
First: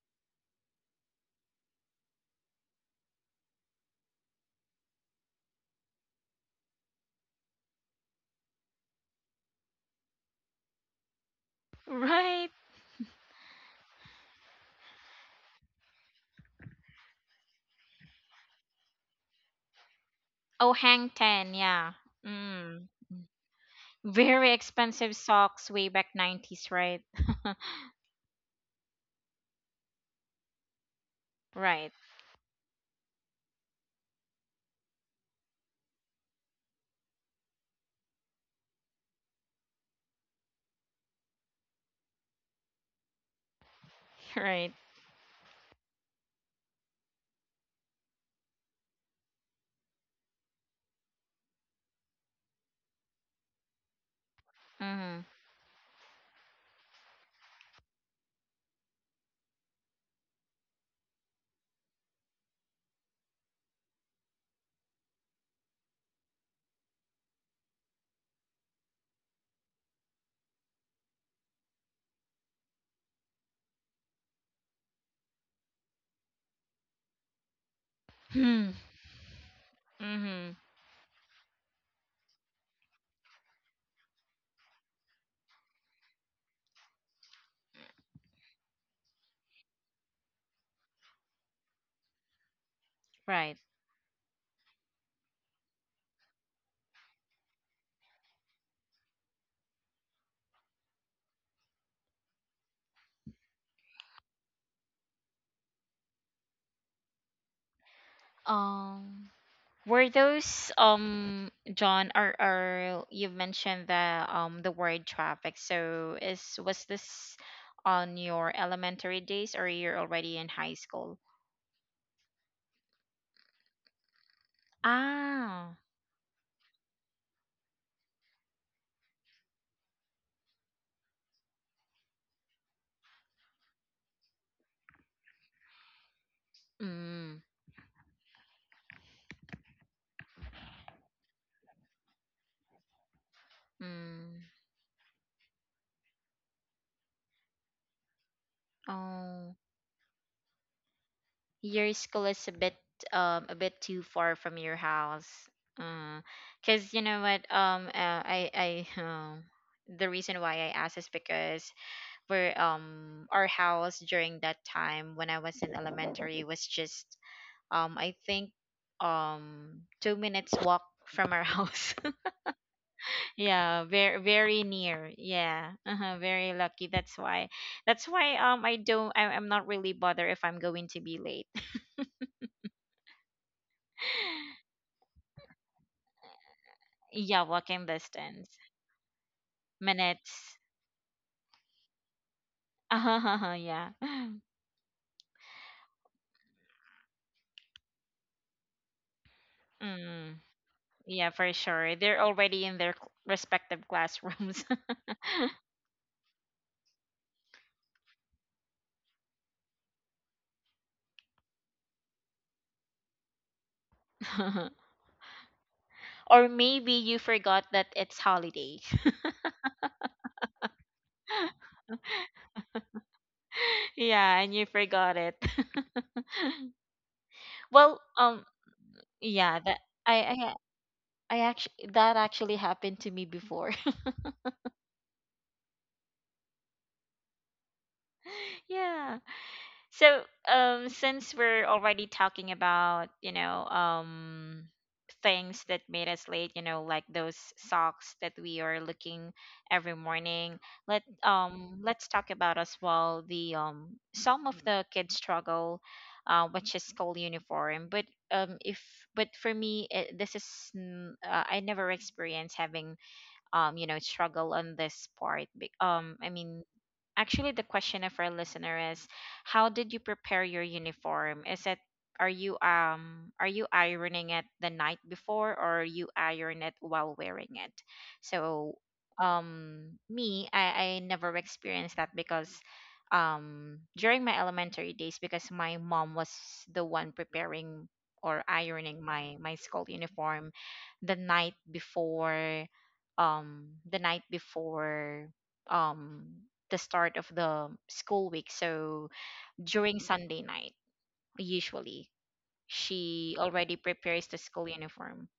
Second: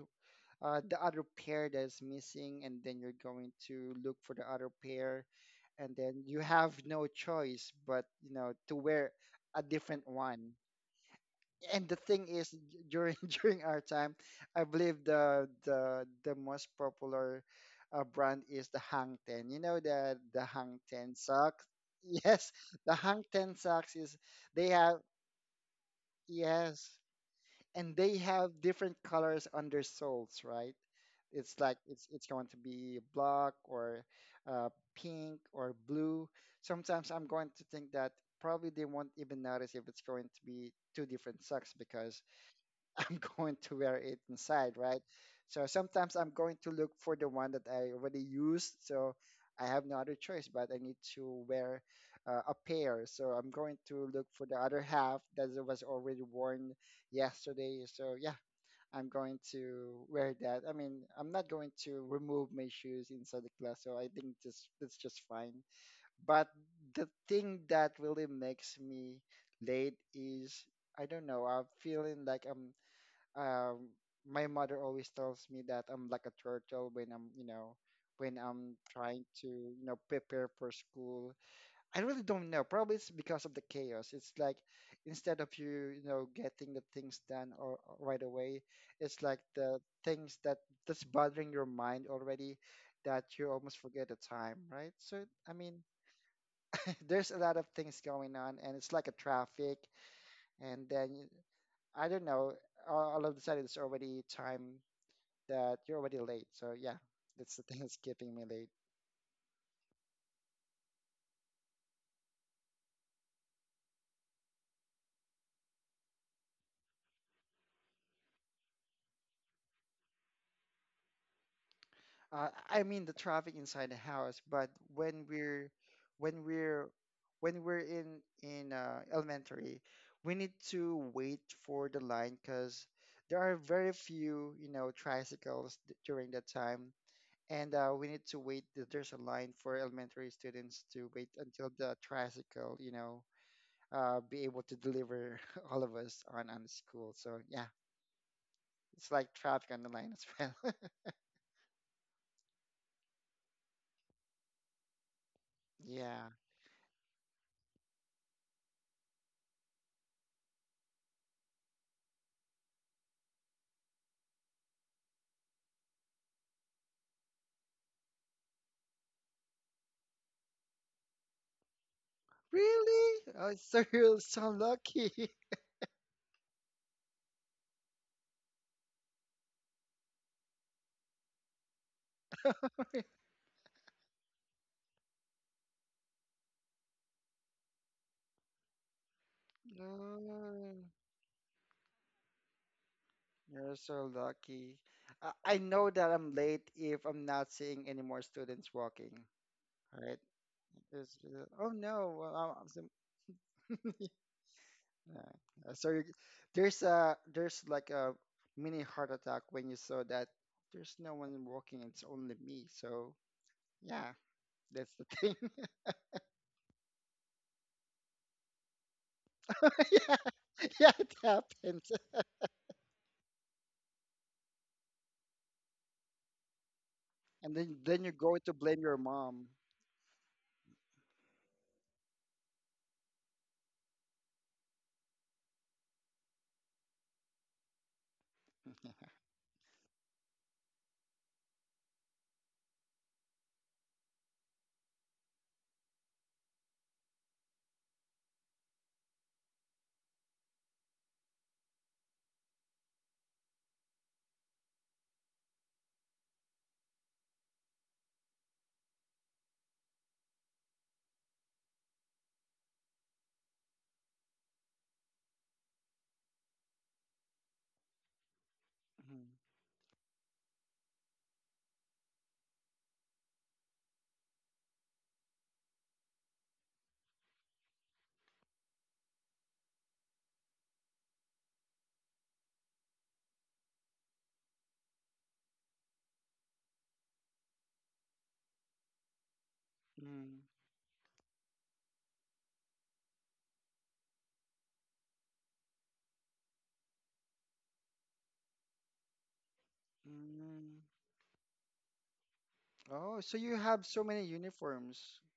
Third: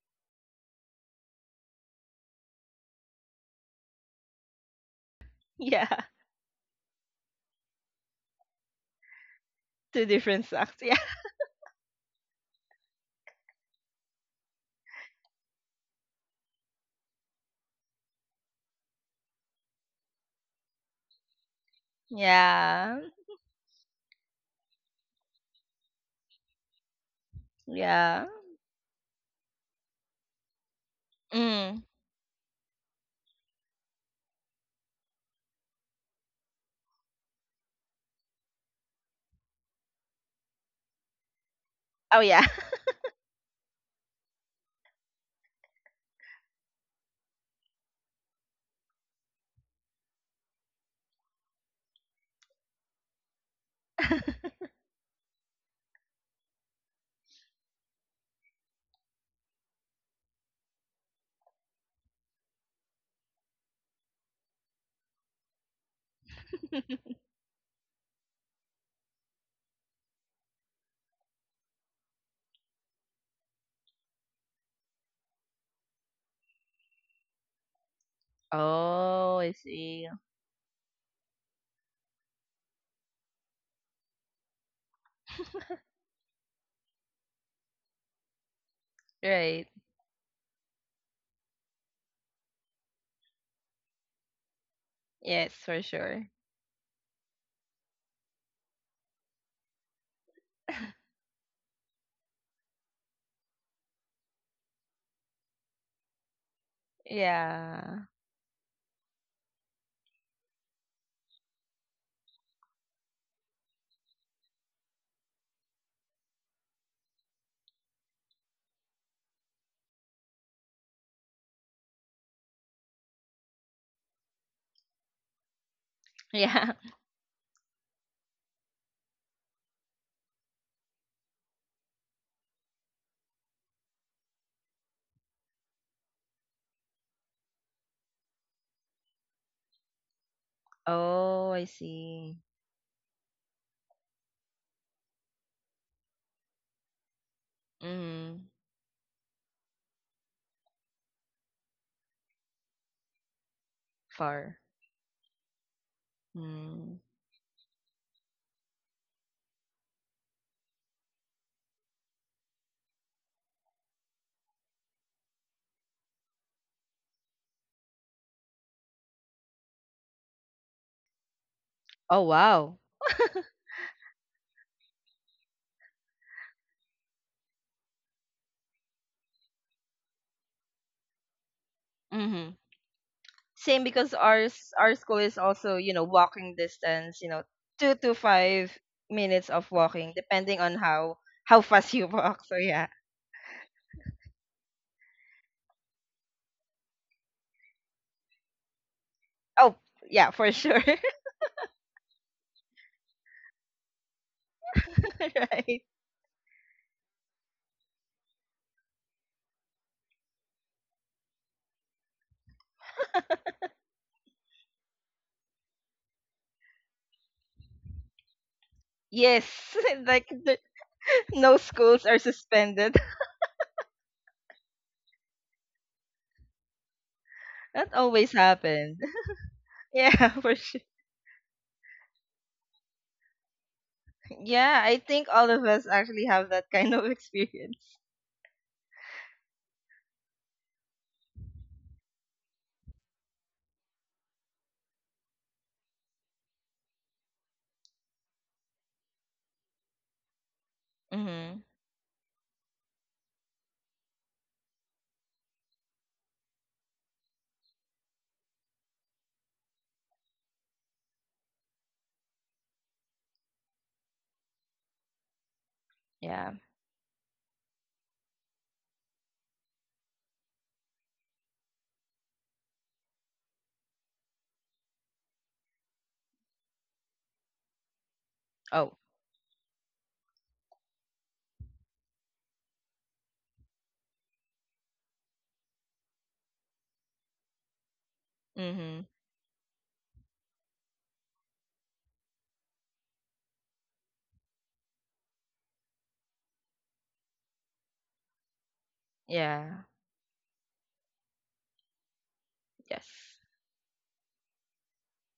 [SPEAKER 2] uh, the other pair that is missing, and then you're going to look for the other pair,
[SPEAKER 3] Yeah,
[SPEAKER 2] and then you have no choice but you know to wear a different
[SPEAKER 3] two different
[SPEAKER 2] one.
[SPEAKER 3] socks.
[SPEAKER 2] And the thing is,
[SPEAKER 1] Right.
[SPEAKER 2] d- during during our time, I believe the the the most popular uh, brand is the Hang Ten. You know the the
[SPEAKER 1] Oh,
[SPEAKER 2] Hang
[SPEAKER 1] Hang
[SPEAKER 2] Ten
[SPEAKER 1] Ten,
[SPEAKER 2] socks.
[SPEAKER 1] yeah.
[SPEAKER 2] Yes,
[SPEAKER 1] Mm.
[SPEAKER 2] the
[SPEAKER 3] Yeah,
[SPEAKER 2] Hang Ten socks is
[SPEAKER 1] Very
[SPEAKER 2] they have,
[SPEAKER 1] expensive socks way back nineties,
[SPEAKER 2] yes,
[SPEAKER 1] right?
[SPEAKER 3] yeah,
[SPEAKER 2] and they
[SPEAKER 3] yeah.
[SPEAKER 2] have different colors on their soles, right? It's like
[SPEAKER 3] Mm.
[SPEAKER 1] Right.
[SPEAKER 2] it's it's going to be black or uh, pink or blue. Sometimes I'm going to think that probably they won't even notice if it's going to be two different socks
[SPEAKER 3] Oh
[SPEAKER 2] because
[SPEAKER 3] yeah.
[SPEAKER 2] I'm going to wear it
[SPEAKER 1] Right.
[SPEAKER 2] inside, right? So sometimes I'm going to look for the one that I already used. So I have no other choice, but I need to wear uh, a pair. So I'm going to look for the other half
[SPEAKER 1] Mhm.
[SPEAKER 2] that was already worn yesterday. So yeah, I'm going to wear that. I mean, I'm not going to remove my shoes inside the class. So I think this that's just fine. But the thing that really makes me late is I don't know. I'm feeling like I'm um, my mother always tells me that I'm like a turtle when I'm, you know, when
[SPEAKER 1] Hmm.
[SPEAKER 2] I'm trying
[SPEAKER 3] Oh,
[SPEAKER 2] to,
[SPEAKER 3] I
[SPEAKER 2] you know,
[SPEAKER 3] see.
[SPEAKER 2] prepare
[SPEAKER 1] Mhm.
[SPEAKER 2] for school. I really don't know. Probably it's because of the chaos. It's like instead of you, you know, getting the things done, or, or right away, it's like
[SPEAKER 3] Right.
[SPEAKER 2] the things that that's bothering your mind already, that you
[SPEAKER 1] Right.
[SPEAKER 2] almost forget the time, right? So
[SPEAKER 3] Yes,
[SPEAKER 2] I mean,
[SPEAKER 3] for sure.
[SPEAKER 2] there's a lot of things going on, and it's like a traffic, and then I don't know, all all of a sudden it's already time that you're already late. So yeah, that's the thing that's
[SPEAKER 3] Yeah.
[SPEAKER 2] keeping me late.
[SPEAKER 1] Um were those, um John, or or you've mentioned the, um the word traffic. So is, was this on your elementary days or you're already in high school?
[SPEAKER 2] Uh, I mean the traffic inside the house, but when we're
[SPEAKER 1] Ah.
[SPEAKER 2] when
[SPEAKER 3] Yeah.
[SPEAKER 2] we're when we're in in uh, elementary, we need to wait for the line because there are very few you know tricycles d- during that time,
[SPEAKER 1] Mm.
[SPEAKER 2] and uh, we need to wait. th- There's a line for elementary students to wait
[SPEAKER 3] Oh, I
[SPEAKER 2] until the
[SPEAKER 3] see.
[SPEAKER 2] tricycle, you know uh, be
[SPEAKER 1] Mm.
[SPEAKER 2] able to deliver all of us on on the school. So yeah.
[SPEAKER 3] Mm.
[SPEAKER 2] It's like
[SPEAKER 1] Oh.
[SPEAKER 2] traffic on the line as well.
[SPEAKER 1] Your school is a bit um a bit too far from
[SPEAKER 3] Far.
[SPEAKER 1] your house, uh,
[SPEAKER 2] Yeah.
[SPEAKER 1] because
[SPEAKER 3] Mm.
[SPEAKER 1] you know what, um uh, I I um the reason why I asked is because we're, um our house during that time when I was in elementary was just, um I think um two minutes walk from our house.
[SPEAKER 3] Oh wow.
[SPEAKER 2] Really? Oh,
[SPEAKER 1] Yeah,
[SPEAKER 2] so you're
[SPEAKER 1] very
[SPEAKER 2] so
[SPEAKER 1] very near,
[SPEAKER 2] lucky.
[SPEAKER 1] yeah. Uh-huh, very lucky. That's why that's why um I don't, I, I'm not really bothered if I'm going to be late.
[SPEAKER 3] Mm-hmm. Same because ours our school is also, you know, walking distance, you
[SPEAKER 1] Yeah,
[SPEAKER 3] know,
[SPEAKER 1] walking
[SPEAKER 3] two to
[SPEAKER 1] distance,
[SPEAKER 3] five minutes of walking,
[SPEAKER 1] minutes.
[SPEAKER 3] depending on
[SPEAKER 2] Oh,
[SPEAKER 3] how how fast you walk. So yeah.
[SPEAKER 2] you're
[SPEAKER 1] Yeah.
[SPEAKER 2] so lucky. I, I know that I'm late if I'm not seeing any more students walking,
[SPEAKER 3] Oh
[SPEAKER 2] right?
[SPEAKER 3] yeah,
[SPEAKER 1] Mm,
[SPEAKER 3] for sure.
[SPEAKER 2] It's,
[SPEAKER 1] yeah,
[SPEAKER 2] uh,
[SPEAKER 1] for
[SPEAKER 2] oh
[SPEAKER 1] sure.
[SPEAKER 2] no.
[SPEAKER 1] They're
[SPEAKER 2] Well, I-
[SPEAKER 1] already
[SPEAKER 2] I'm
[SPEAKER 1] in
[SPEAKER 2] so-
[SPEAKER 1] their cl- respective classrooms.
[SPEAKER 2] Yeah. Uh,
[SPEAKER 3] Right.
[SPEAKER 2] So you, there's a there's like a mini heart attack when you saw that there's no one walking, it's only me. So yeah, that's the thing.
[SPEAKER 1] Or maybe you forgot that it's holiday.
[SPEAKER 3] Yes.
[SPEAKER 2] Yeah,
[SPEAKER 3] Like the,
[SPEAKER 2] yeah, it
[SPEAKER 3] no,
[SPEAKER 2] happens.
[SPEAKER 3] schools are suspended.
[SPEAKER 1] Yeah, and you forgot it.
[SPEAKER 2] And then
[SPEAKER 3] That
[SPEAKER 1] Well,
[SPEAKER 2] then you're
[SPEAKER 3] always
[SPEAKER 2] going
[SPEAKER 1] um,
[SPEAKER 2] to blame your
[SPEAKER 3] happened.
[SPEAKER 2] mom.
[SPEAKER 1] yeah, that
[SPEAKER 3] Yeah,
[SPEAKER 1] I
[SPEAKER 3] for sure.
[SPEAKER 1] I I actually, that actually happened to me before.
[SPEAKER 3] Yeah, I think all of us actually have that kind of experience.
[SPEAKER 1] Yeah. So, um, since we're already talking about, you know, um, things that made us late, you know, like those socks that we are looking every morning, let
[SPEAKER 3] Mhm.
[SPEAKER 1] um let's talk about as well the um some of the kids struggle, uh, which is school uniform. But um, if but for me, it, this is n- uh, I never experienced having um you know struggle on this part. be- Um, I
[SPEAKER 3] Yeah.
[SPEAKER 1] mean, actually, the question of our listener is, how did you prepare your uniform? Is it Are you um are you ironing it the night before or you iron it while wearing it? So,
[SPEAKER 3] Oh.
[SPEAKER 1] um me, I I never experienced that because um during my elementary days, because my mom was the one preparing or ironing
[SPEAKER 3] Mhm.
[SPEAKER 1] my my school
[SPEAKER 2] Mhm.
[SPEAKER 1] uniform the night before, um the night before um the start of the school week. So
[SPEAKER 3] Yeah.
[SPEAKER 1] during
[SPEAKER 2] Mm,
[SPEAKER 1] Sunday night,
[SPEAKER 2] mm.
[SPEAKER 1] usually
[SPEAKER 3] Yes.
[SPEAKER 2] Oh,
[SPEAKER 1] she
[SPEAKER 2] so you
[SPEAKER 1] already
[SPEAKER 2] have so many
[SPEAKER 1] prepares the school
[SPEAKER 2] uniforms.
[SPEAKER 1] uniform.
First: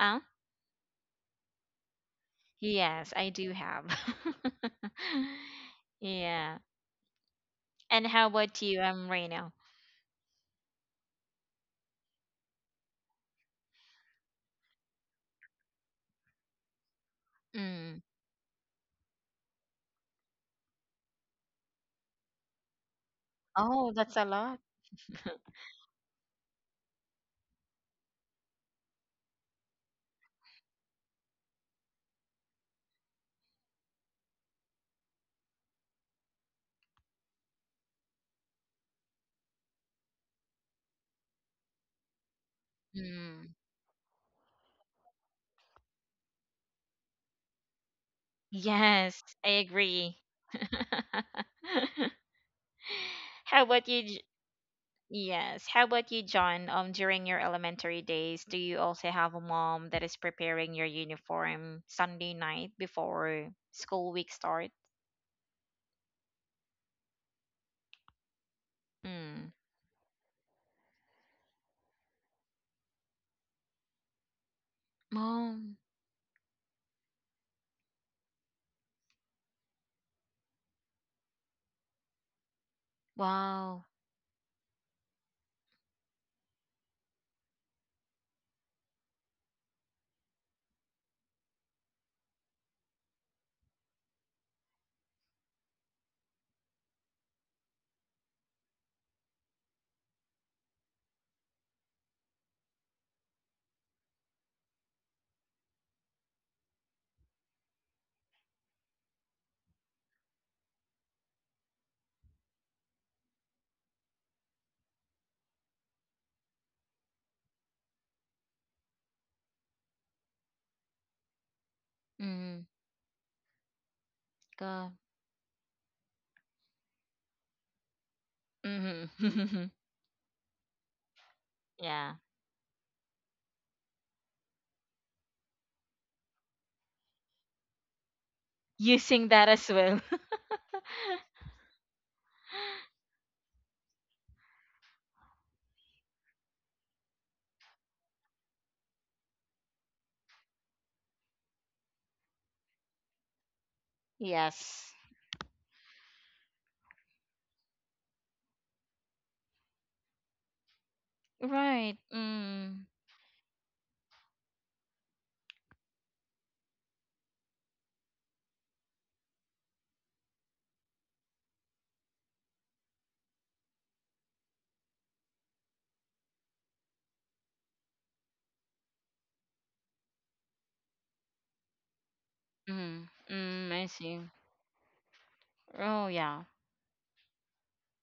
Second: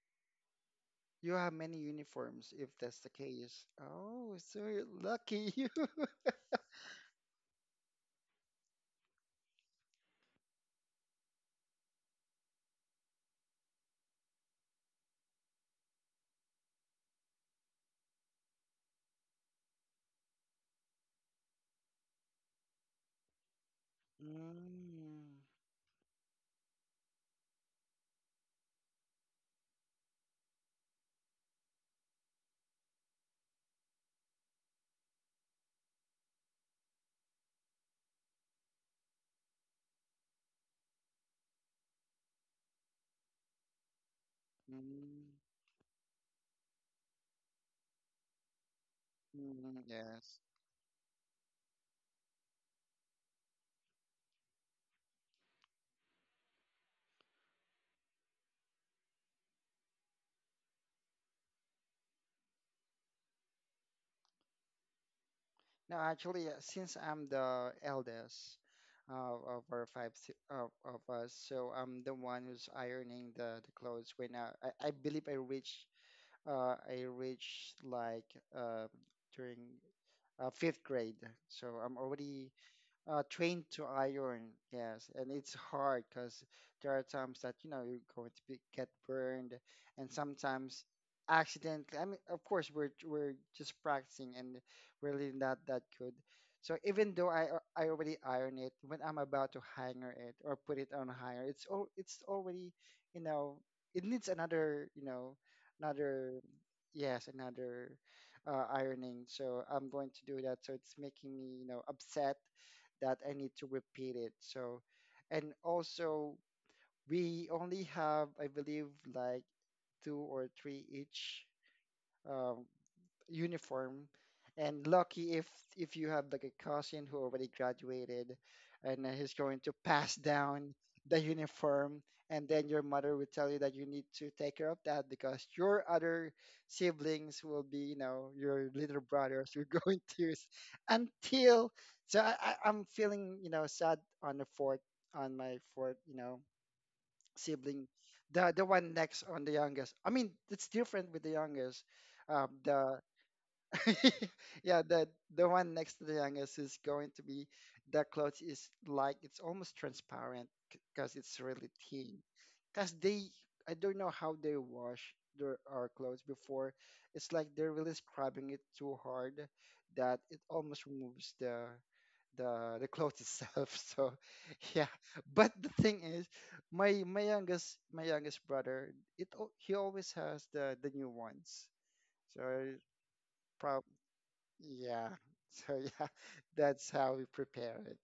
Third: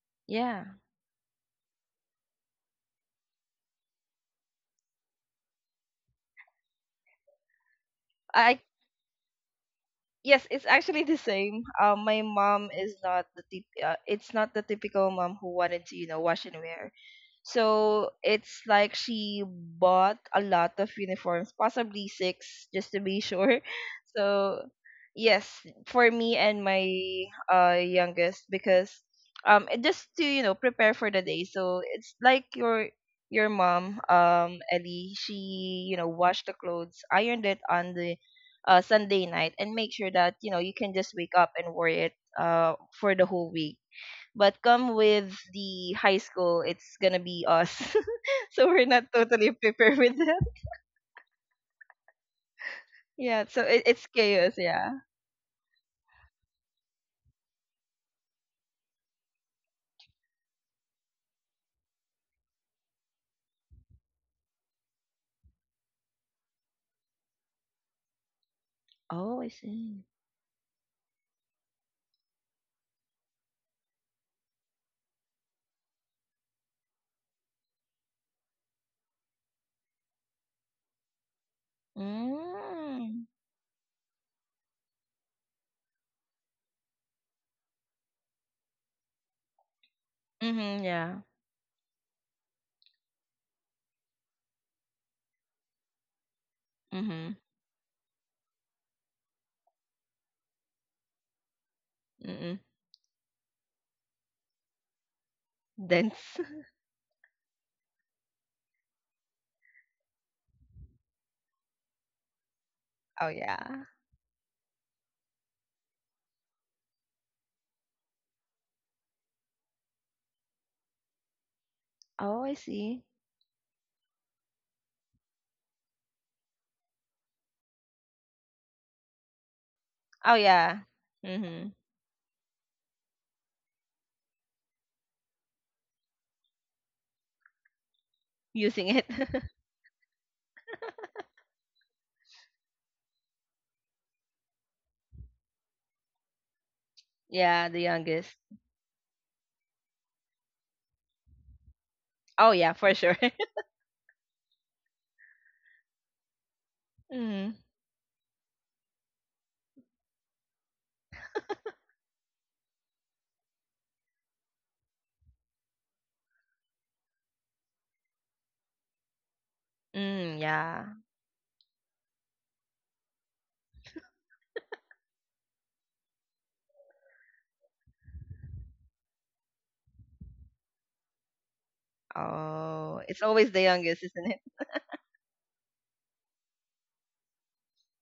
[SPEAKER 1] Ah,
[SPEAKER 3] Yeah.
[SPEAKER 2] You have many uniforms if that's the
[SPEAKER 1] yes, I do
[SPEAKER 2] case.
[SPEAKER 1] have.
[SPEAKER 2] Oh, so you're lucky you.
[SPEAKER 1] Yeah. And how
[SPEAKER 3] I
[SPEAKER 1] about you, um, Reno?
[SPEAKER 3] yes, it's actually the same. Um, my mom is not the tip. Uh, it's not the typical mom who wanted to, you know, wash and wear.
[SPEAKER 1] Mm.
[SPEAKER 3] So it's like she bought a lot of uniforms, possibly six, just to be sure.
[SPEAKER 1] Oh, that's a lot.
[SPEAKER 3] So
[SPEAKER 2] Mm,
[SPEAKER 3] yes, for me and my uh youngest, because um, it just to you know prepare for the day. So it's like your your mom, um, Ellie. She you know washed the clothes, ironed it on the uh, Sunday night and make sure that you know you can just wake up and wear it uh, for the whole
[SPEAKER 1] Mm.
[SPEAKER 3] week. But come
[SPEAKER 2] mm,
[SPEAKER 3] with the high school, it's gonna be us. So we're not
[SPEAKER 1] Yes, I
[SPEAKER 3] totally
[SPEAKER 2] mm,
[SPEAKER 3] prepared with
[SPEAKER 1] agree.
[SPEAKER 2] yes.
[SPEAKER 3] that. Yeah, so
[SPEAKER 1] How
[SPEAKER 3] it,
[SPEAKER 1] about
[SPEAKER 3] it's
[SPEAKER 1] you,
[SPEAKER 3] chaos. Yeah.
[SPEAKER 1] Yes. How about you, John? Um, during your elementary days, do you also have a mom that is preparing your uniform Sunday night before school week start?
[SPEAKER 2] No, actually, uh, since I'm the eldest uh,
[SPEAKER 3] Oh, I
[SPEAKER 1] Mm.
[SPEAKER 2] of our
[SPEAKER 3] see.
[SPEAKER 2] five si- of, of us, so I'm the one who's ironing the, the clothes when I, I, I believe I
[SPEAKER 1] Mom.
[SPEAKER 2] reached uh, I reached, like, uh, during uh, fifth grade. So I'm already uh,
[SPEAKER 3] Mm.
[SPEAKER 2] trained
[SPEAKER 1] Wow.
[SPEAKER 2] to iron. Yes, and it's hard because there are times that you know you're going to be, get burned, and
[SPEAKER 3] Mhm.
[SPEAKER 2] sometimes
[SPEAKER 3] Yeah.
[SPEAKER 2] accidentally. I mean, of course, we're we're just practicing, and we're really not that good. So even though
[SPEAKER 3] Mhm.
[SPEAKER 2] I al- I already iron it, when I'm about to hanger it or put it on higher, it's all it's
[SPEAKER 3] Mhm.
[SPEAKER 2] already. you know it needs another, you know
[SPEAKER 3] Dense.
[SPEAKER 2] another, yes, another, uh, ironing. So I'm going to do that. So it's making me you know upset that
[SPEAKER 3] Oh
[SPEAKER 2] I need to
[SPEAKER 3] yeah.
[SPEAKER 2] repeat it. So, and also, we only have, I believe, like two or three each
[SPEAKER 3] Oh, I
[SPEAKER 2] um,
[SPEAKER 1] Mm.
[SPEAKER 3] see.
[SPEAKER 2] uniform, and
[SPEAKER 1] Go.
[SPEAKER 2] lucky if if you have like a cousin who already graduated, and uh, he's going
[SPEAKER 1] Mm-hmm.
[SPEAKER 2] to pass
[SPEAKER 3] Oh
[SPEAKER 2] down
[SPEAKER 3] yeah.
[SPEAKER 2] the
[SPEAKER 3] Mhm.
[SPEAKER 2] uniform,
[SPEAKER 1] Yeah.
[SPEAKER 2] and then your mother will tell you that you need to take care of that because your other siblings will be you know your
[SPEAKER 3] Using
[SPEAKER 2] little
[SPEAKER 3] it.
[SPEAKER 1] Using that
[SPEAKER 2] brothers. You're
[SPEAKER 1] as well.
[SPEAKER 2] going to. Until so I, I, I'm feeling you know sad on the fourth on my fourth you know
[SPEAKER 3] Yeah, the
[SPEAKER 2] sibling,
[SPEAKER 3] youngest.
[SPEAKER 2] the the one next on the youngest. I mean, it's different with the youngest. Um,
[SPEAKER 3] Oh yeah, for
[SPEAKER 2] the
[SPEAKER 3] sure.
[SPEAKER 2] Yeah,
[SPEAKER 1] Yes.
[SPEAKER 2] the the one next to the youngest is going to be,
[SPEAKER 3] Mm.
[SPEAKER 2] the clothes is like it's almost transparent because it's really
[SPEAKER 1] Right.
[SPEAKER 2] thin.
[SPEAKER 1] Mm.
[SPEAKER 2] Because they, I don't know how they wash their our clothes before. It's like they're really scrubbing it too hard that it
[SPEAKER 3] Mm,
[SPEAKER 2] almost
[SPEAKER 3] yeah.
[SPEAKER 2] removes the the the clothes itself. So yeah, but the thing is, my my youngest my youngest brother, it al- he always has the the new ones. So.
[SPEAKER 3] Oh,
[SPEAKER 1] Mm,
[SPEAKER 3] it's always the
[SPEAKER 1] mm, I
[SPEAKER 2] Probably,
[SPEAKER 3] youngest,
[SPEAKER 1] see.
[SPEAKER 3] isn't it?
[SPEAKER 2] yeah. So
[SPEAKER 1] Oh,
[SPEAKER 2] yeah,
[SPEAKER 1] yeah.
[SPEAKER 2] that's how we prepare it.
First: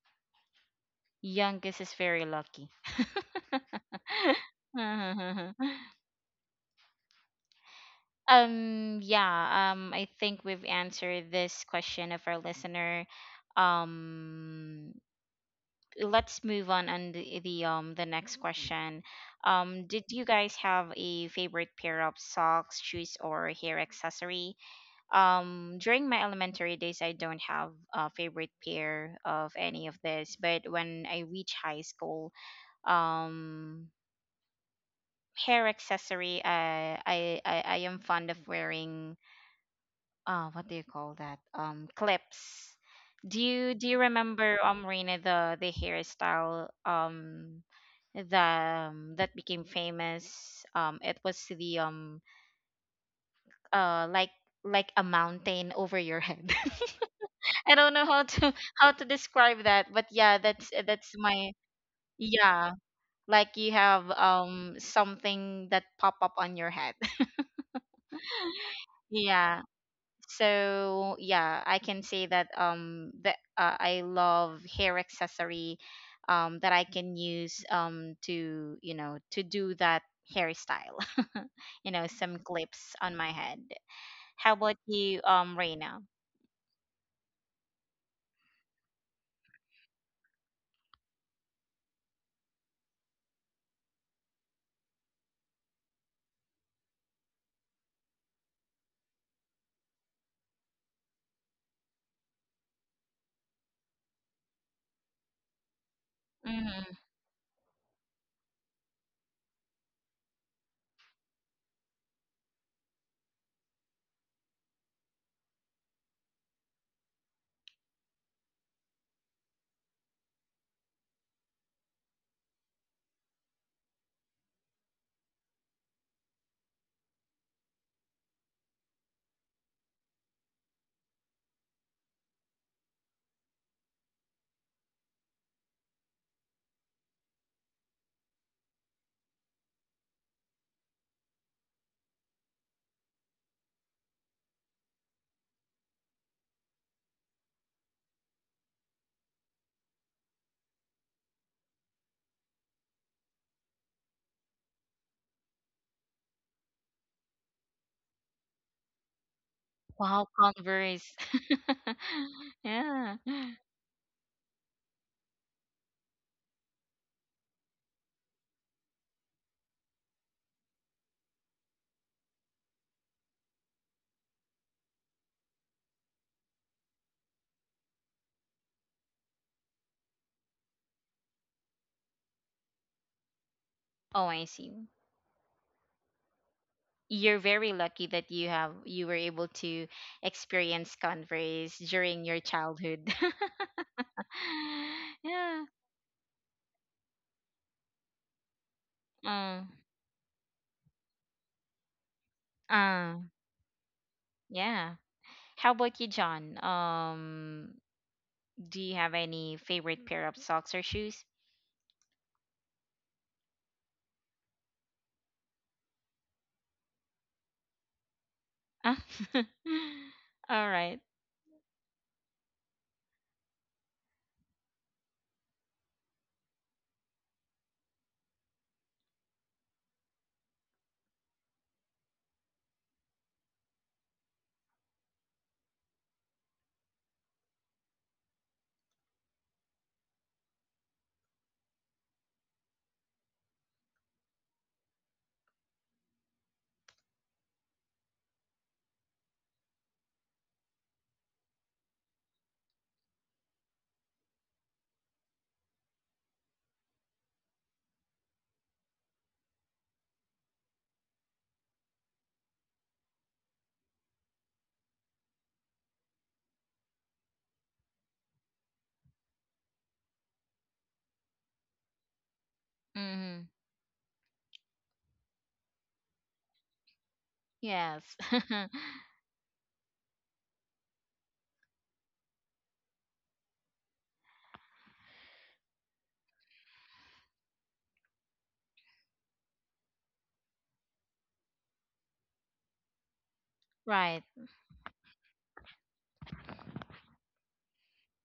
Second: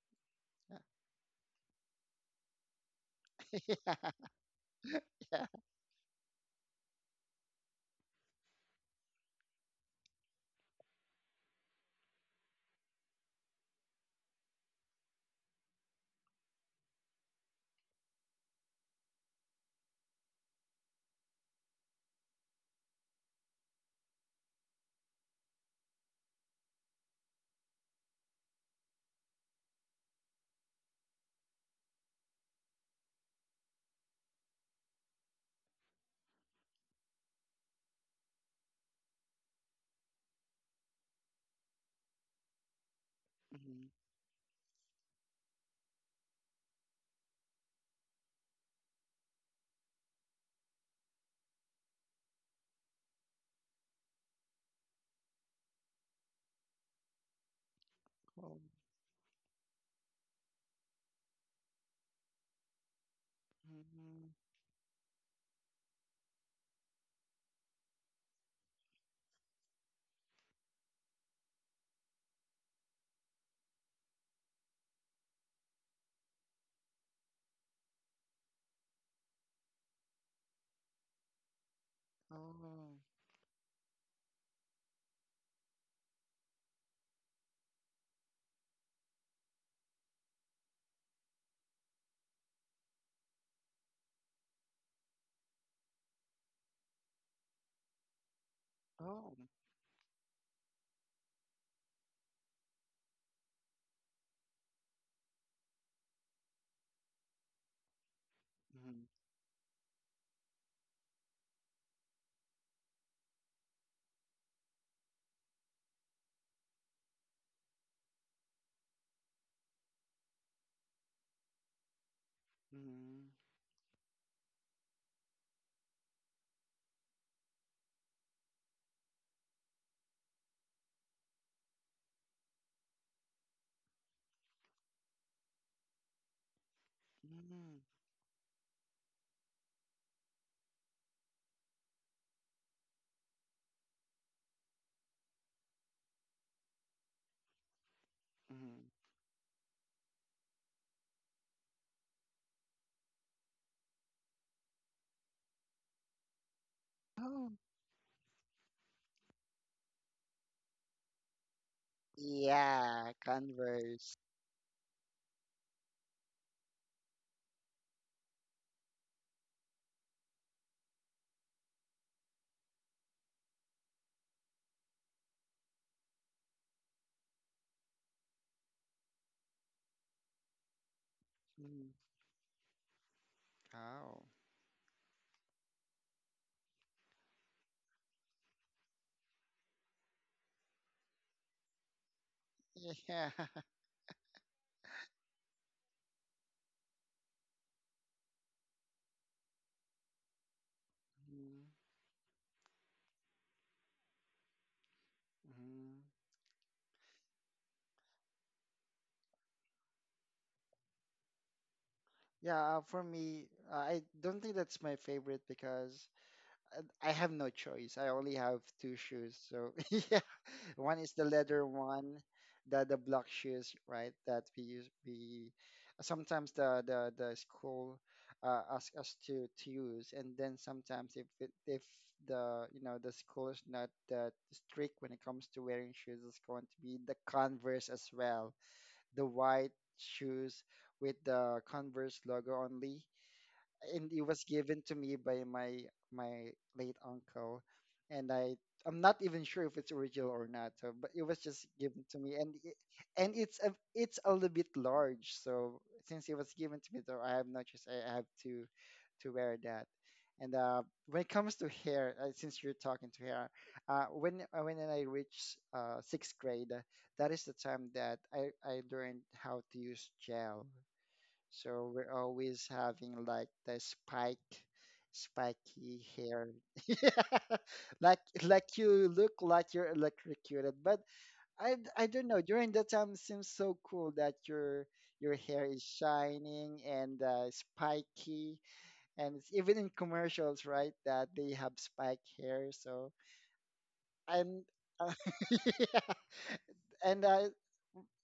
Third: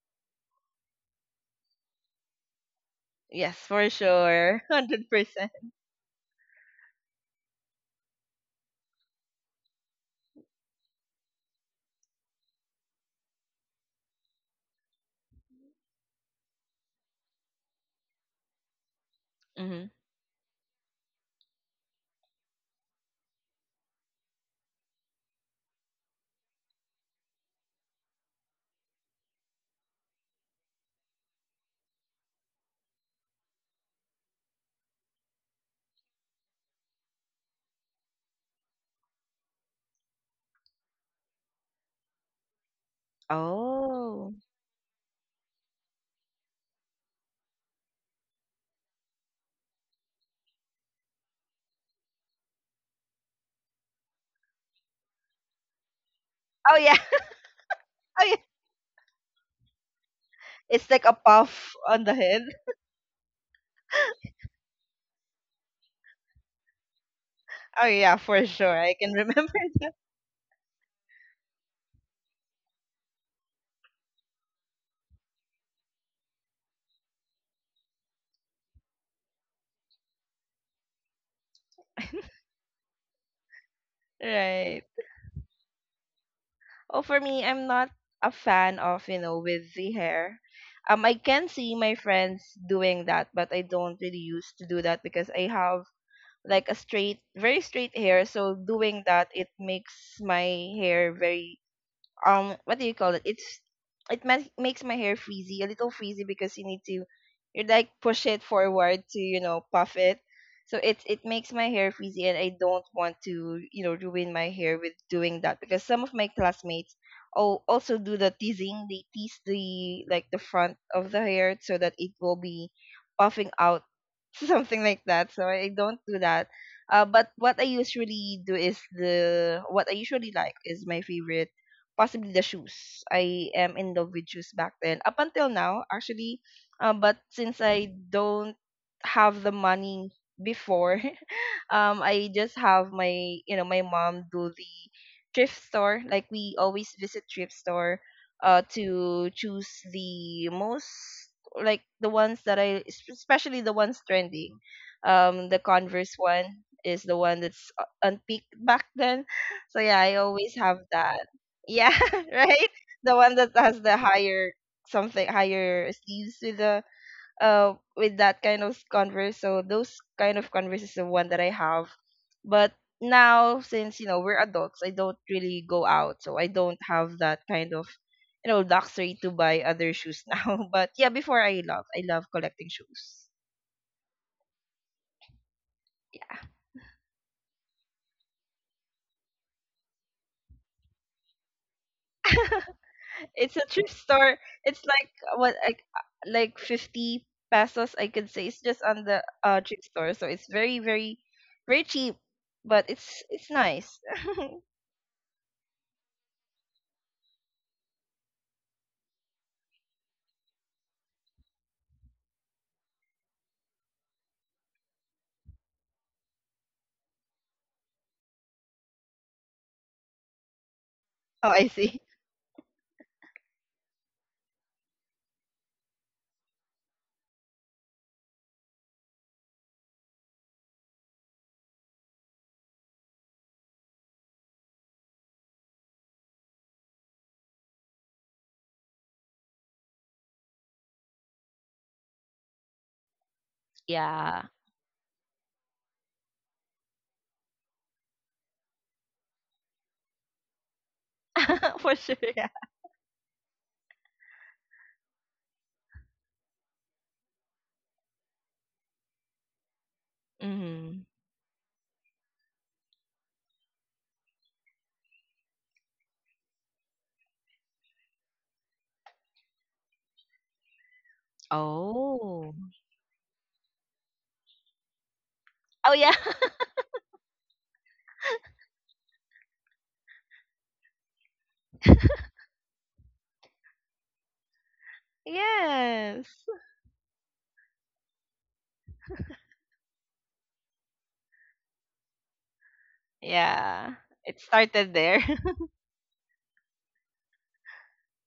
[SPEAKER 1] Youngest is very lucky.
[SPEAKER 3] Yes, for
[SPEAKER 2] Yeah.
[SPEAKER 3] sure.
[SPEAKER 2] Yeah.
[SPEAKER 3] one hundred percent.
[SPEAKER 2] Yeah.
[SPEAKER 1] Um, yeah, um, I think we've answered this question of our listener. Um, let's move on on the, the um the next question.
[SPEAKER 3] Mm-hmm.
[SPEAKER 1] Um, did you guys have a favorite pair of socks, shoes, or hair accessory? Um, during my elementary days, I don't have a favorite pair of any of this, but when I reach high school, um, hair accessory, uh, I I I am fond of wearing. uh what do you call that, um clips? Do you do
[SPEAKER 2] Mhm.
[SPEAKER 1] you
[SPEAKER 3] Oh.
[SPEAKER 1] remember, um Reina, the the hairstyle, um the um, that became famous, um it was the, um uh like, like a mountain over your head.
[SPEAKER 3] Oh, yeah.
[SPEAKER 1] I don't know how
[SPEAKER 3] Oh, yeah.
[SPEAKER 1] to
[SPEAKER 2] Oh.
[SPEAKER 1] how to describe that, but yeah, that's
[SPEAKER 3] It's like
[SPEAKER 1] that's
[SPEAKER 3] a
[SPEAKER 1] my.
[SPEAKER 3] puff on the head.
[SPEAKER 1] Yeah, like you have
[SPEAKER 2] Mhm.
[SPEAKER 1] um something that pop up on your head.
[SPEAKER 3] Oh, yeah, for sure. I can remember
[SPEAKER 1] Yeah.
[SPEAKER 3] that.
[SPEAKER 1] So yeah, I can say that, um that uh, I love hair accessory, um that I can use, um to you know to do that hairstyle, you know, some clips
[SPEAKER 2] Oh.
[SPEAKER 1] on my head. How about
[SPEAKER 3] Right.
[SPEAKER 1] you, um Reina?
[SPEAKER 3] Oh, for me, I'm not a fan of, you know, wavy hair. Um, I can see my friends doing that, but I don't really used to do that because I have like a straight, very straight hair. So doing that,
[SPEAKER 2] Oh.
[SPEAKER 3] it makes my hair very um what do you call it it's it ma- makes my hair frizzy, a little frizzy, because you need
[SPEAKER 1] Hmm.
[SPEAKER 3] to, you like push it forward
[SPEAKER 2] Mhm.
[SPEAKER 3] to, you know, puff it. So it it makes my hair frizzy, and I don't want to, you know, ruin my hair with doing that because some of my classmates al- also do the teasing. They tease the, like, the front of the hair so that it will be
[SPEAKER 2] Mhm.
[SPEAKER 3] puffing out something like that, so I don't do that. Uh, but what I usually do is the what I usually like is my favorite possibly the shoes. I am in love with shoes back then. Up until now, actually, uh, but since
[SPEAKER 2] Mhm.
[SPEAKER 3] I don't have the money before, um I just have my, you know, my mom do the thrift store. Like we always visit thrift store uh
[SPEAKER 2] Mhm.
[SPEAKER 3] to choose the most, like, the ones that I es- especially the ones trending. Um the Converse one is the one
[SPEAKER 2] Oh.
[SPEAKER 3] that's o- on peak back then. So yeah, I
[SPEAKER 1] Wow,
[SPEAKER 3] always have
[SPEAKER 1] Converse.
[SPEAKER 3] that. Yeah, right?
[SPEAKER 1] Yeah.
[SPEAKER 2] Yeah.
[SPEAKER 3] The one that has the
[SPEAKER 2] Converse.
[SPEAKER 3] higher, something higher sleeves with the, uh with that kind of converse. So those kind of converse is the one that I have. But now since, you know, we're adults, I don't really go out, so I don't have that kind of, you know, luxury to buy other shoes now. But yeah, before i love
[SPEAKER 2] Mhm.
[SPEAKER 3] I love collecting shoes
[SPEAKER 2] Oh.
[SPEAKER 1] Oh, I see. You're very lucky that you have you were able to experience Converse during your childhood.
[SPEAKER 2] Yeah.
[SPEAKER 3] it's a thrift store. It's like, what
[SPEAKER 1] Yeah.
[SPEAKER 3] like like fifty pesos, I could say. It's just on the uh
[SPEAKER 1] Mm.
[SPEAKER 3] thrift store, so it's very very
[SPEAKER 2] Mhm.
[SPEAKER 3] very cheap, but
[SPEAKER 1] Uh,
[SPEAKER 3] it's it's nice. Oh,
[SPEAKER 1] yeah. How about
[SPEAKER 2] Mhm.
[SPEAKER 1] you, John? Um, do you have any favorite pair of socks or shoes?
[SPEAKER 2] Yeah, uh, for me, uh, I don't think that's my favorite because uh, I have no choice. I only have
[SPEAKER 1] Ah.
[SPEAKER 2] two shoes. So yeah,
[SPEAKER 1] All right.
[SPEAKER 2] one is the
[SPEAKER 3] I
[SPEAKER 2] leather
[SPEAKER 3] see.
[SPEAKER 2] one, the the block shoes, right? That we use. We sometimes the the the school uh, ask us to to use, and then sometimes if it, if the you know the school is not that strict when it comes to wearing shoes, it's going to be the Converse as well, the white shoes with the Converse logo only, and it was
[SPEAKER 3] Yeah.
[SPEAKER 2] given to me by my my late uncle, and i i'm not even sure if it's original or not, so, but it was just
[SPEAKER 3] For
[SPEAKER 2] given
[SPEAKER 3] sure,
[SPEAKER 2] to me,
[SPEAKER 3] yeah.
[SPEAKER 2] and it, and it's a it's a little bit large, so since it was given to me, though, I have no choice. I have to to wear that. And uh,
[SPEAKER 3] Mhm.
[SPEAKER 2] when it comes to hair, uh, since you're talking to hair, uh, when uh, when I reached uh, sixth grade, that is the time that I, I learned how to use gel. So we're
[SPEAKER 3] Oh.
[SPEAKER 2] always having
[SPEAKER 1] Mm-hmm.
[SPEAKER 2] like the spike,
[SPEAKER 3] Oh,
[SPEAKER 2] spiky
[SPEAKER 3] yeah.
[SPEAKER 2] hair. Yeah.
[SPEAKER 1] Yes.
[SPEAKER 2] Like like you look like you're electrocuted. But I I don't know. During that time, it seems so cool that your your hair is
[SPEAKER 3] Yes.
[SPEAKER 2] shining and uh, spiky, and it's even in commercials, right? That they have spike hair. So,
[SPEAKER 3] Yeah.
[SPEAKER 1] Right.
[SPEAKER 3] It
[SPEAKER 2] and,
[SPEAKER 3] started
[SPEAKER 2] uh,
[SPEAKER 3] there.
[SPEAKER 2] yeah. And I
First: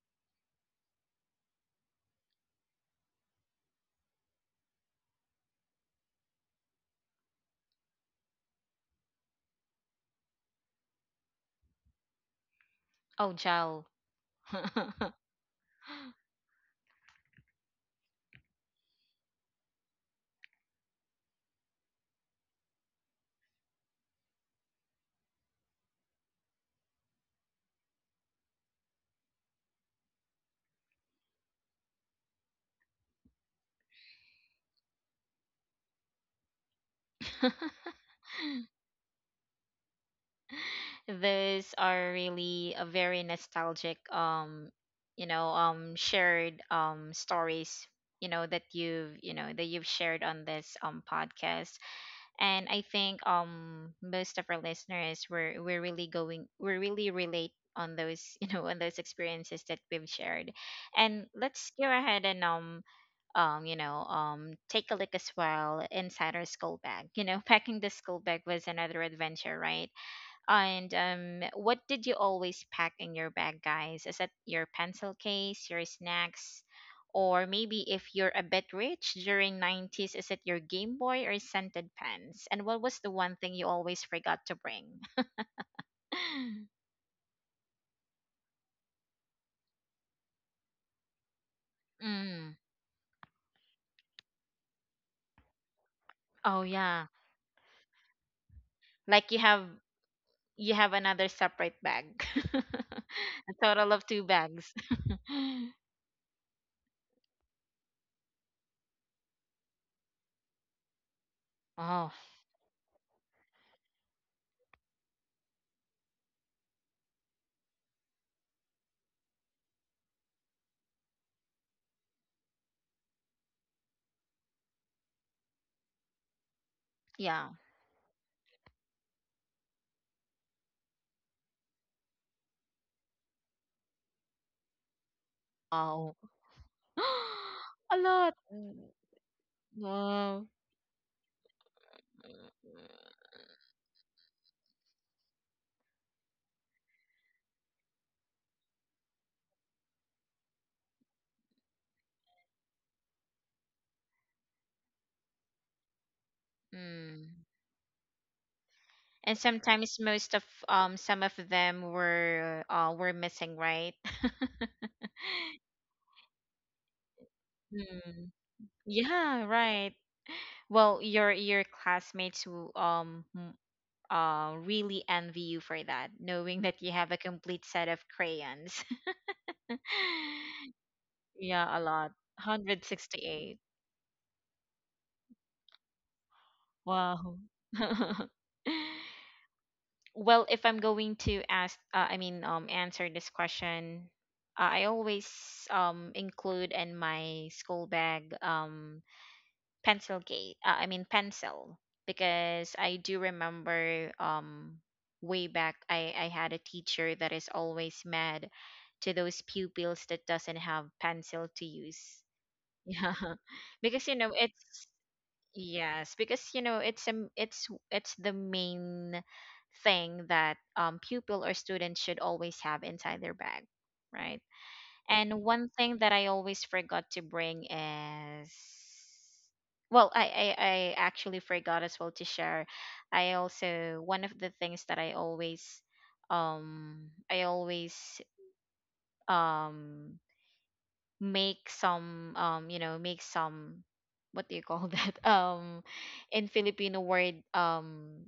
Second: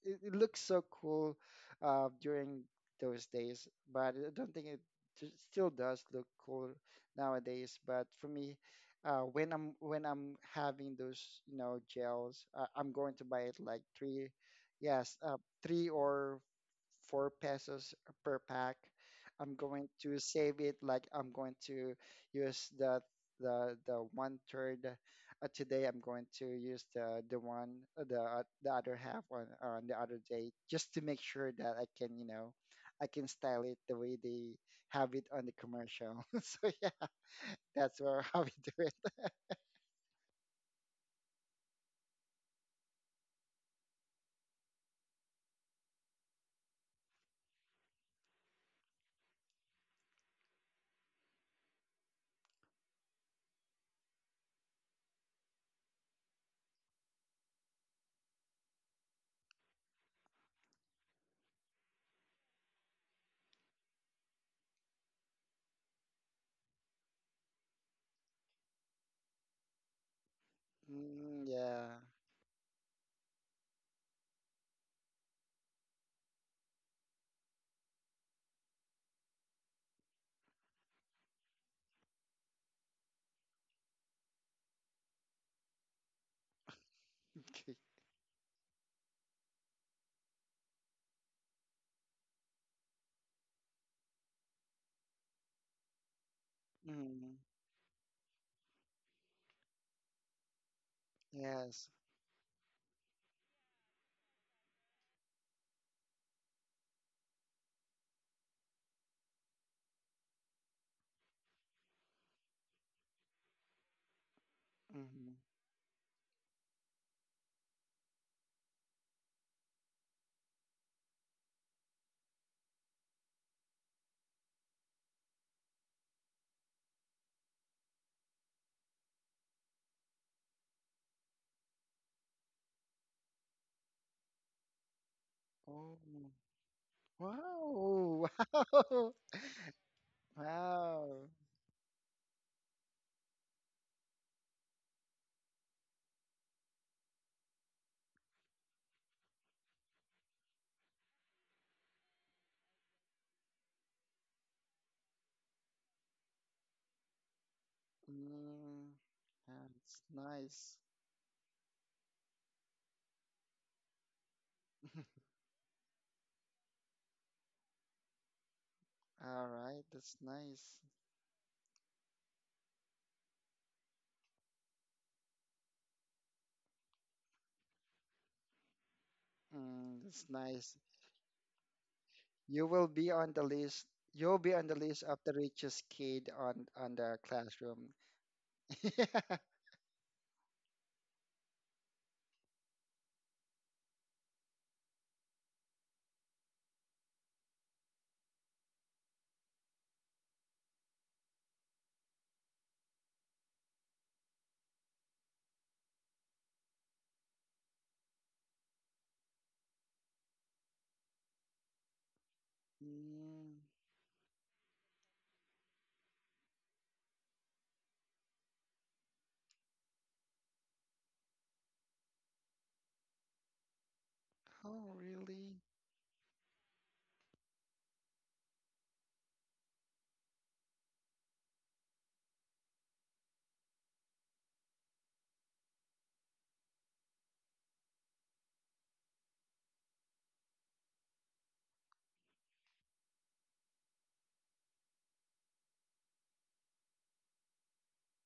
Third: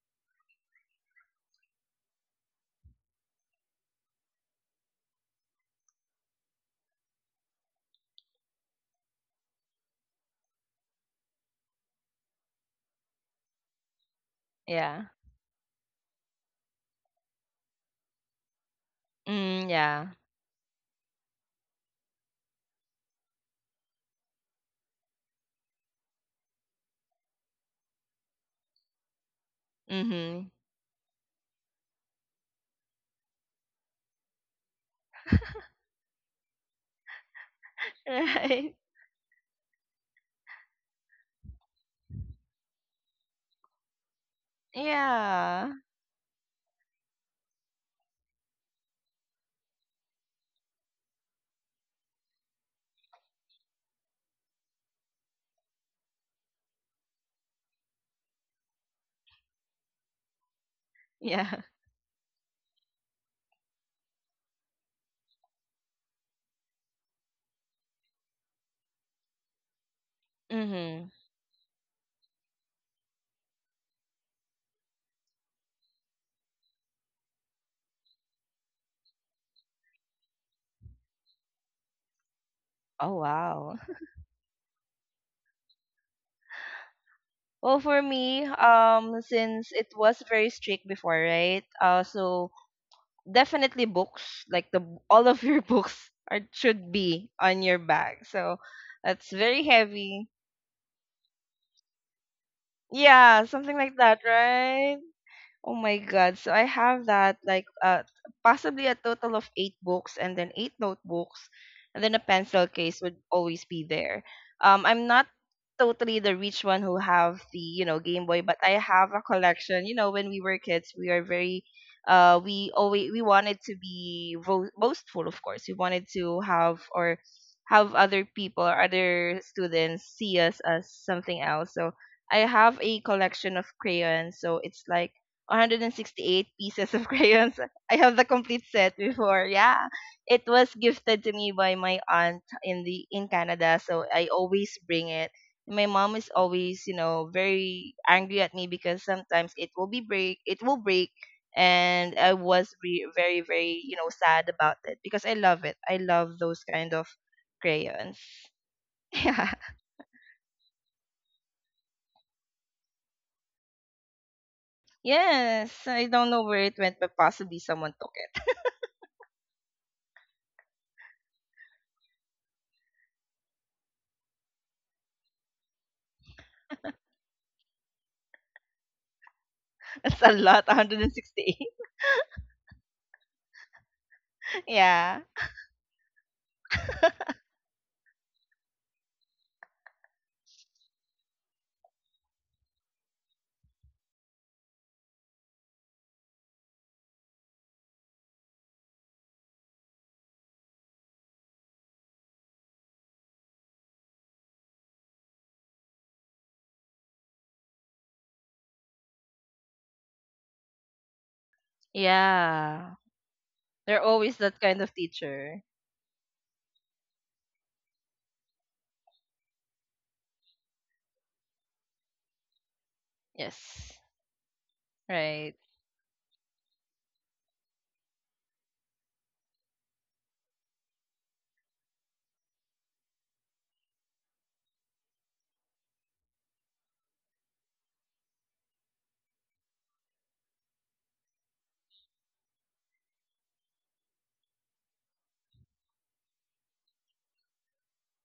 [SPEAKER 2] it, it looks so cool uh, during those days, but I don't think it t- still does look cool nowadays. But for me, uh, when I'm when I'm having those you know gels, uh, I'm going to
[SPEAKER 1] Oh,
[SPEAKER 2] buy it
[SPEAKER 1] Jowl.
[SPEAKER 2] like three,
[SPEAKER 3] Yeah.
[SPEAKER 2] yes, uh, three or four pesos per pack. I'm
[SPEAKER 3] Mm,
[SPEAKER 2] going
[SPEAKER 3] yeah.
[SPEAKER 2] to save it, like I'm going to use the the the one third. Uh, today I'm going to use the the one, uh, the o- the other half on on the other
[SPEAKER 3] Mhm.
[SPEAKER 2] day, just to make sure that I can you know I can style it the way they have it on the commercial. So yeah, that's where how we
[SPEAKER 3] Right.
[SPEAKER 2] do it.
[SPEAKER 1] Those are really a very nostalgic, um, you know,
[SPEAKER 3] Yeah.
[SPEAKER 1] um, shared um stories, you know, that you've, you know, that you've shared on this um podcast. And I think um most of our listeners, were we're really, going we really relate on those, you know, on those experiences that we've shared. And
[SPEAKER 3] Yeah.
[SPEAKER 1] let's go ahead and um um you know um take a look as well inside our school bag, you know. Packing the school bag was another adventure, right? And
[SPEAKER 3] Mhm.
[SPEAKER 1] um,
[SPEAKER 2] Mm,
[SPEAKER 1] what
[SPEAKER 2] yeah.
[SPEAKER 1] did you always pack in your bag, guys? Is it your pencil case, your snacks, or maybe if you're a bit rich during nineties, is it your Game Boy or scented pens? And what was the
[SPEAKER 3] Oh,
[SPEAKER 1] one thing you
[SPEAKER 3] wow.
[SPEAKER 1] always forgot to bring?
[SPEAKER 2] Okay.
[SPEAKER 3] Well, for me, um since it was very strict before, right? Uh so
[SPEAKER 1] Mm.
[SPEAKER 3] definitely books, like the all of your books are
[SPEAKER 1] Oh
[SPEAKER 3] should
[SPEAKER 1] yeah,
[SPEAKER 3] be
[SPEAKER 2] Mm,
[SPEAKER 3] on your bag. So that's
[SPEAKER 1] like you
[SPEAKER 3] very
[SPEAKER 1] have
[SPEAKER 3] heavy.
[SPEAKER 1] you have another separate
[SPEAKER 2] yes.
[SPEAKER 1] bag.
[SPEAKER 3] Yeah,
[SPEAKER 1] A
[SPEAKER 3] something
[SPEAKER 1] total
[SPEAKER 3] like
[SPEAKER 1] of
[SPEAKER 3] that,
[SPEAKER 1] two bags.
[SPEAKER 3] right? Oh my God. So I have that like uh possibly a total of eight books and then eight notebooks, and
[SPEAKER 1] Oh,
[SPEAKER 3] then a pencil case would always be there. Um I'm not
[SPEAKER 2] Hmm.
[SPEAKER 3] totally the rich one who have the, you know, Game Boy, but I have a collection. You know, when we were kids, we are very, uh we always we wanted to be vo- boastful, of course. We wanted to have, or
[SPEAKER 1] yeah.
[SPEAKER 3] have other people or other students see us as something else. So I have a collection of crayons, so it's like
[SPEAKER 2] Oh.
[SPEAKER 1] Oh.
[SPEAKER 3] one hundred sixty-eight pieces of crayons. I
[SPEAKER 1] A
[SPEAKER 3] have the
[SPEAKER 2] Wow.
[SPEAKER 1] lot.
[SPEAKER 3] complete
[SPEAKER 1] Mm.
[SPEAKER 3] set
[SPEAKER 2] Wow.
[SPEAKER 3] before. Yeah. It
[SPEAKER 1] Wow.
[SPEAKER 3] was gifted
[SPEAKER 2] Wow.
[SPEAKER 3] to me by my aunt in the in Canada, so I always bring it. My mom is always, you know, very angry at me because sometimes it will be break, it will break, and I was re- very very, you know, sad about it because I love it. I love those kind of
[SPEAKER 1] Mm.
[SPEAKER 3] crayons.
[SPEAKER 2] Mm,
[SPEAKER 1] And
[SPEAKER 3] Yeah.
[SPEAKER 1] sometimes,
[SPEAKER 2] that's
[SPEAKER 1] most of
[SPEAKER 2] nice.
[SPEAKER 1] um some of them were uh were missing, right?
[SPEAKER 3] Yes, I don't know where it went, but possibly someone took
[SPEAKER 1] Mm.
[SPEAKER 3] it.
[SPEAKER 1] Yeah,
[SPEAKER 2] All right.
[SPEAKER 1] right.
[SPEAKER 2] That's nice.
[SPEAKER 1] Well, your your classmates who um m- uh really envy you for that, knowing that you have a complete set of crayons.
[SPEAKER 2] Mm,
[SPEAKER 3] It's
[SPEAKER 2] that's
[SPEAKER 3] a lot,
[SPEAKER 2] nice.
[SPEAKER 3] one hundred sixty-eight.
[SPEAKER 1] Yeah, a lot.
[SPEAKER 2] You will be on the
[SPEAKER 1] one hundred sixty-eight.
[SPEAKER 2] list. You'll be on the list
[SPEAKER 3] Yeah.
[SPEAKER 2] of the richest kid on on the
[SPEAKER 1] Wow.
[SPEAKER 2] classroom. Yeah.
[SPEAKER 1] Well, if I'm going to ask, uh, I mean, um, answer this question, uh, I always um include in my school bag, um pencil case. Uh, I mean pencil, because I do remember, um way back, I I had a teacher that is always mad to those pupils that doesn't have pencil to use.
[SPEAKER 3] Yeah.
[SPEAKER 1] Yeah,
[SPEAKER 2] Mm.
[SPEAKER 3] They're
[SPEAKER 1] because you know
[SPEAKER 3] always that kind
[SPEAKER 1] it's
[SPEAKER 3] of teacher.
[SPEAKER 1] Yes, because you know, it's um it's it's the main thing that, um pupil or student should always have inside their bag,
[SPEAKER 3] Yes.
[SPEAKER 1] right?
[SPEAKER 2] Oh,
[SPEAKER 1] And
[SPEAKER 3] Right.
[SPEAKER 2] really?
[SPEAKER 1] one thing that I always forgot to bring is, well, I, I I actually forgot as well to share. I also, one of the things that I always, um I always um make some, um you know make some, what do you call that, um in Filipino word, um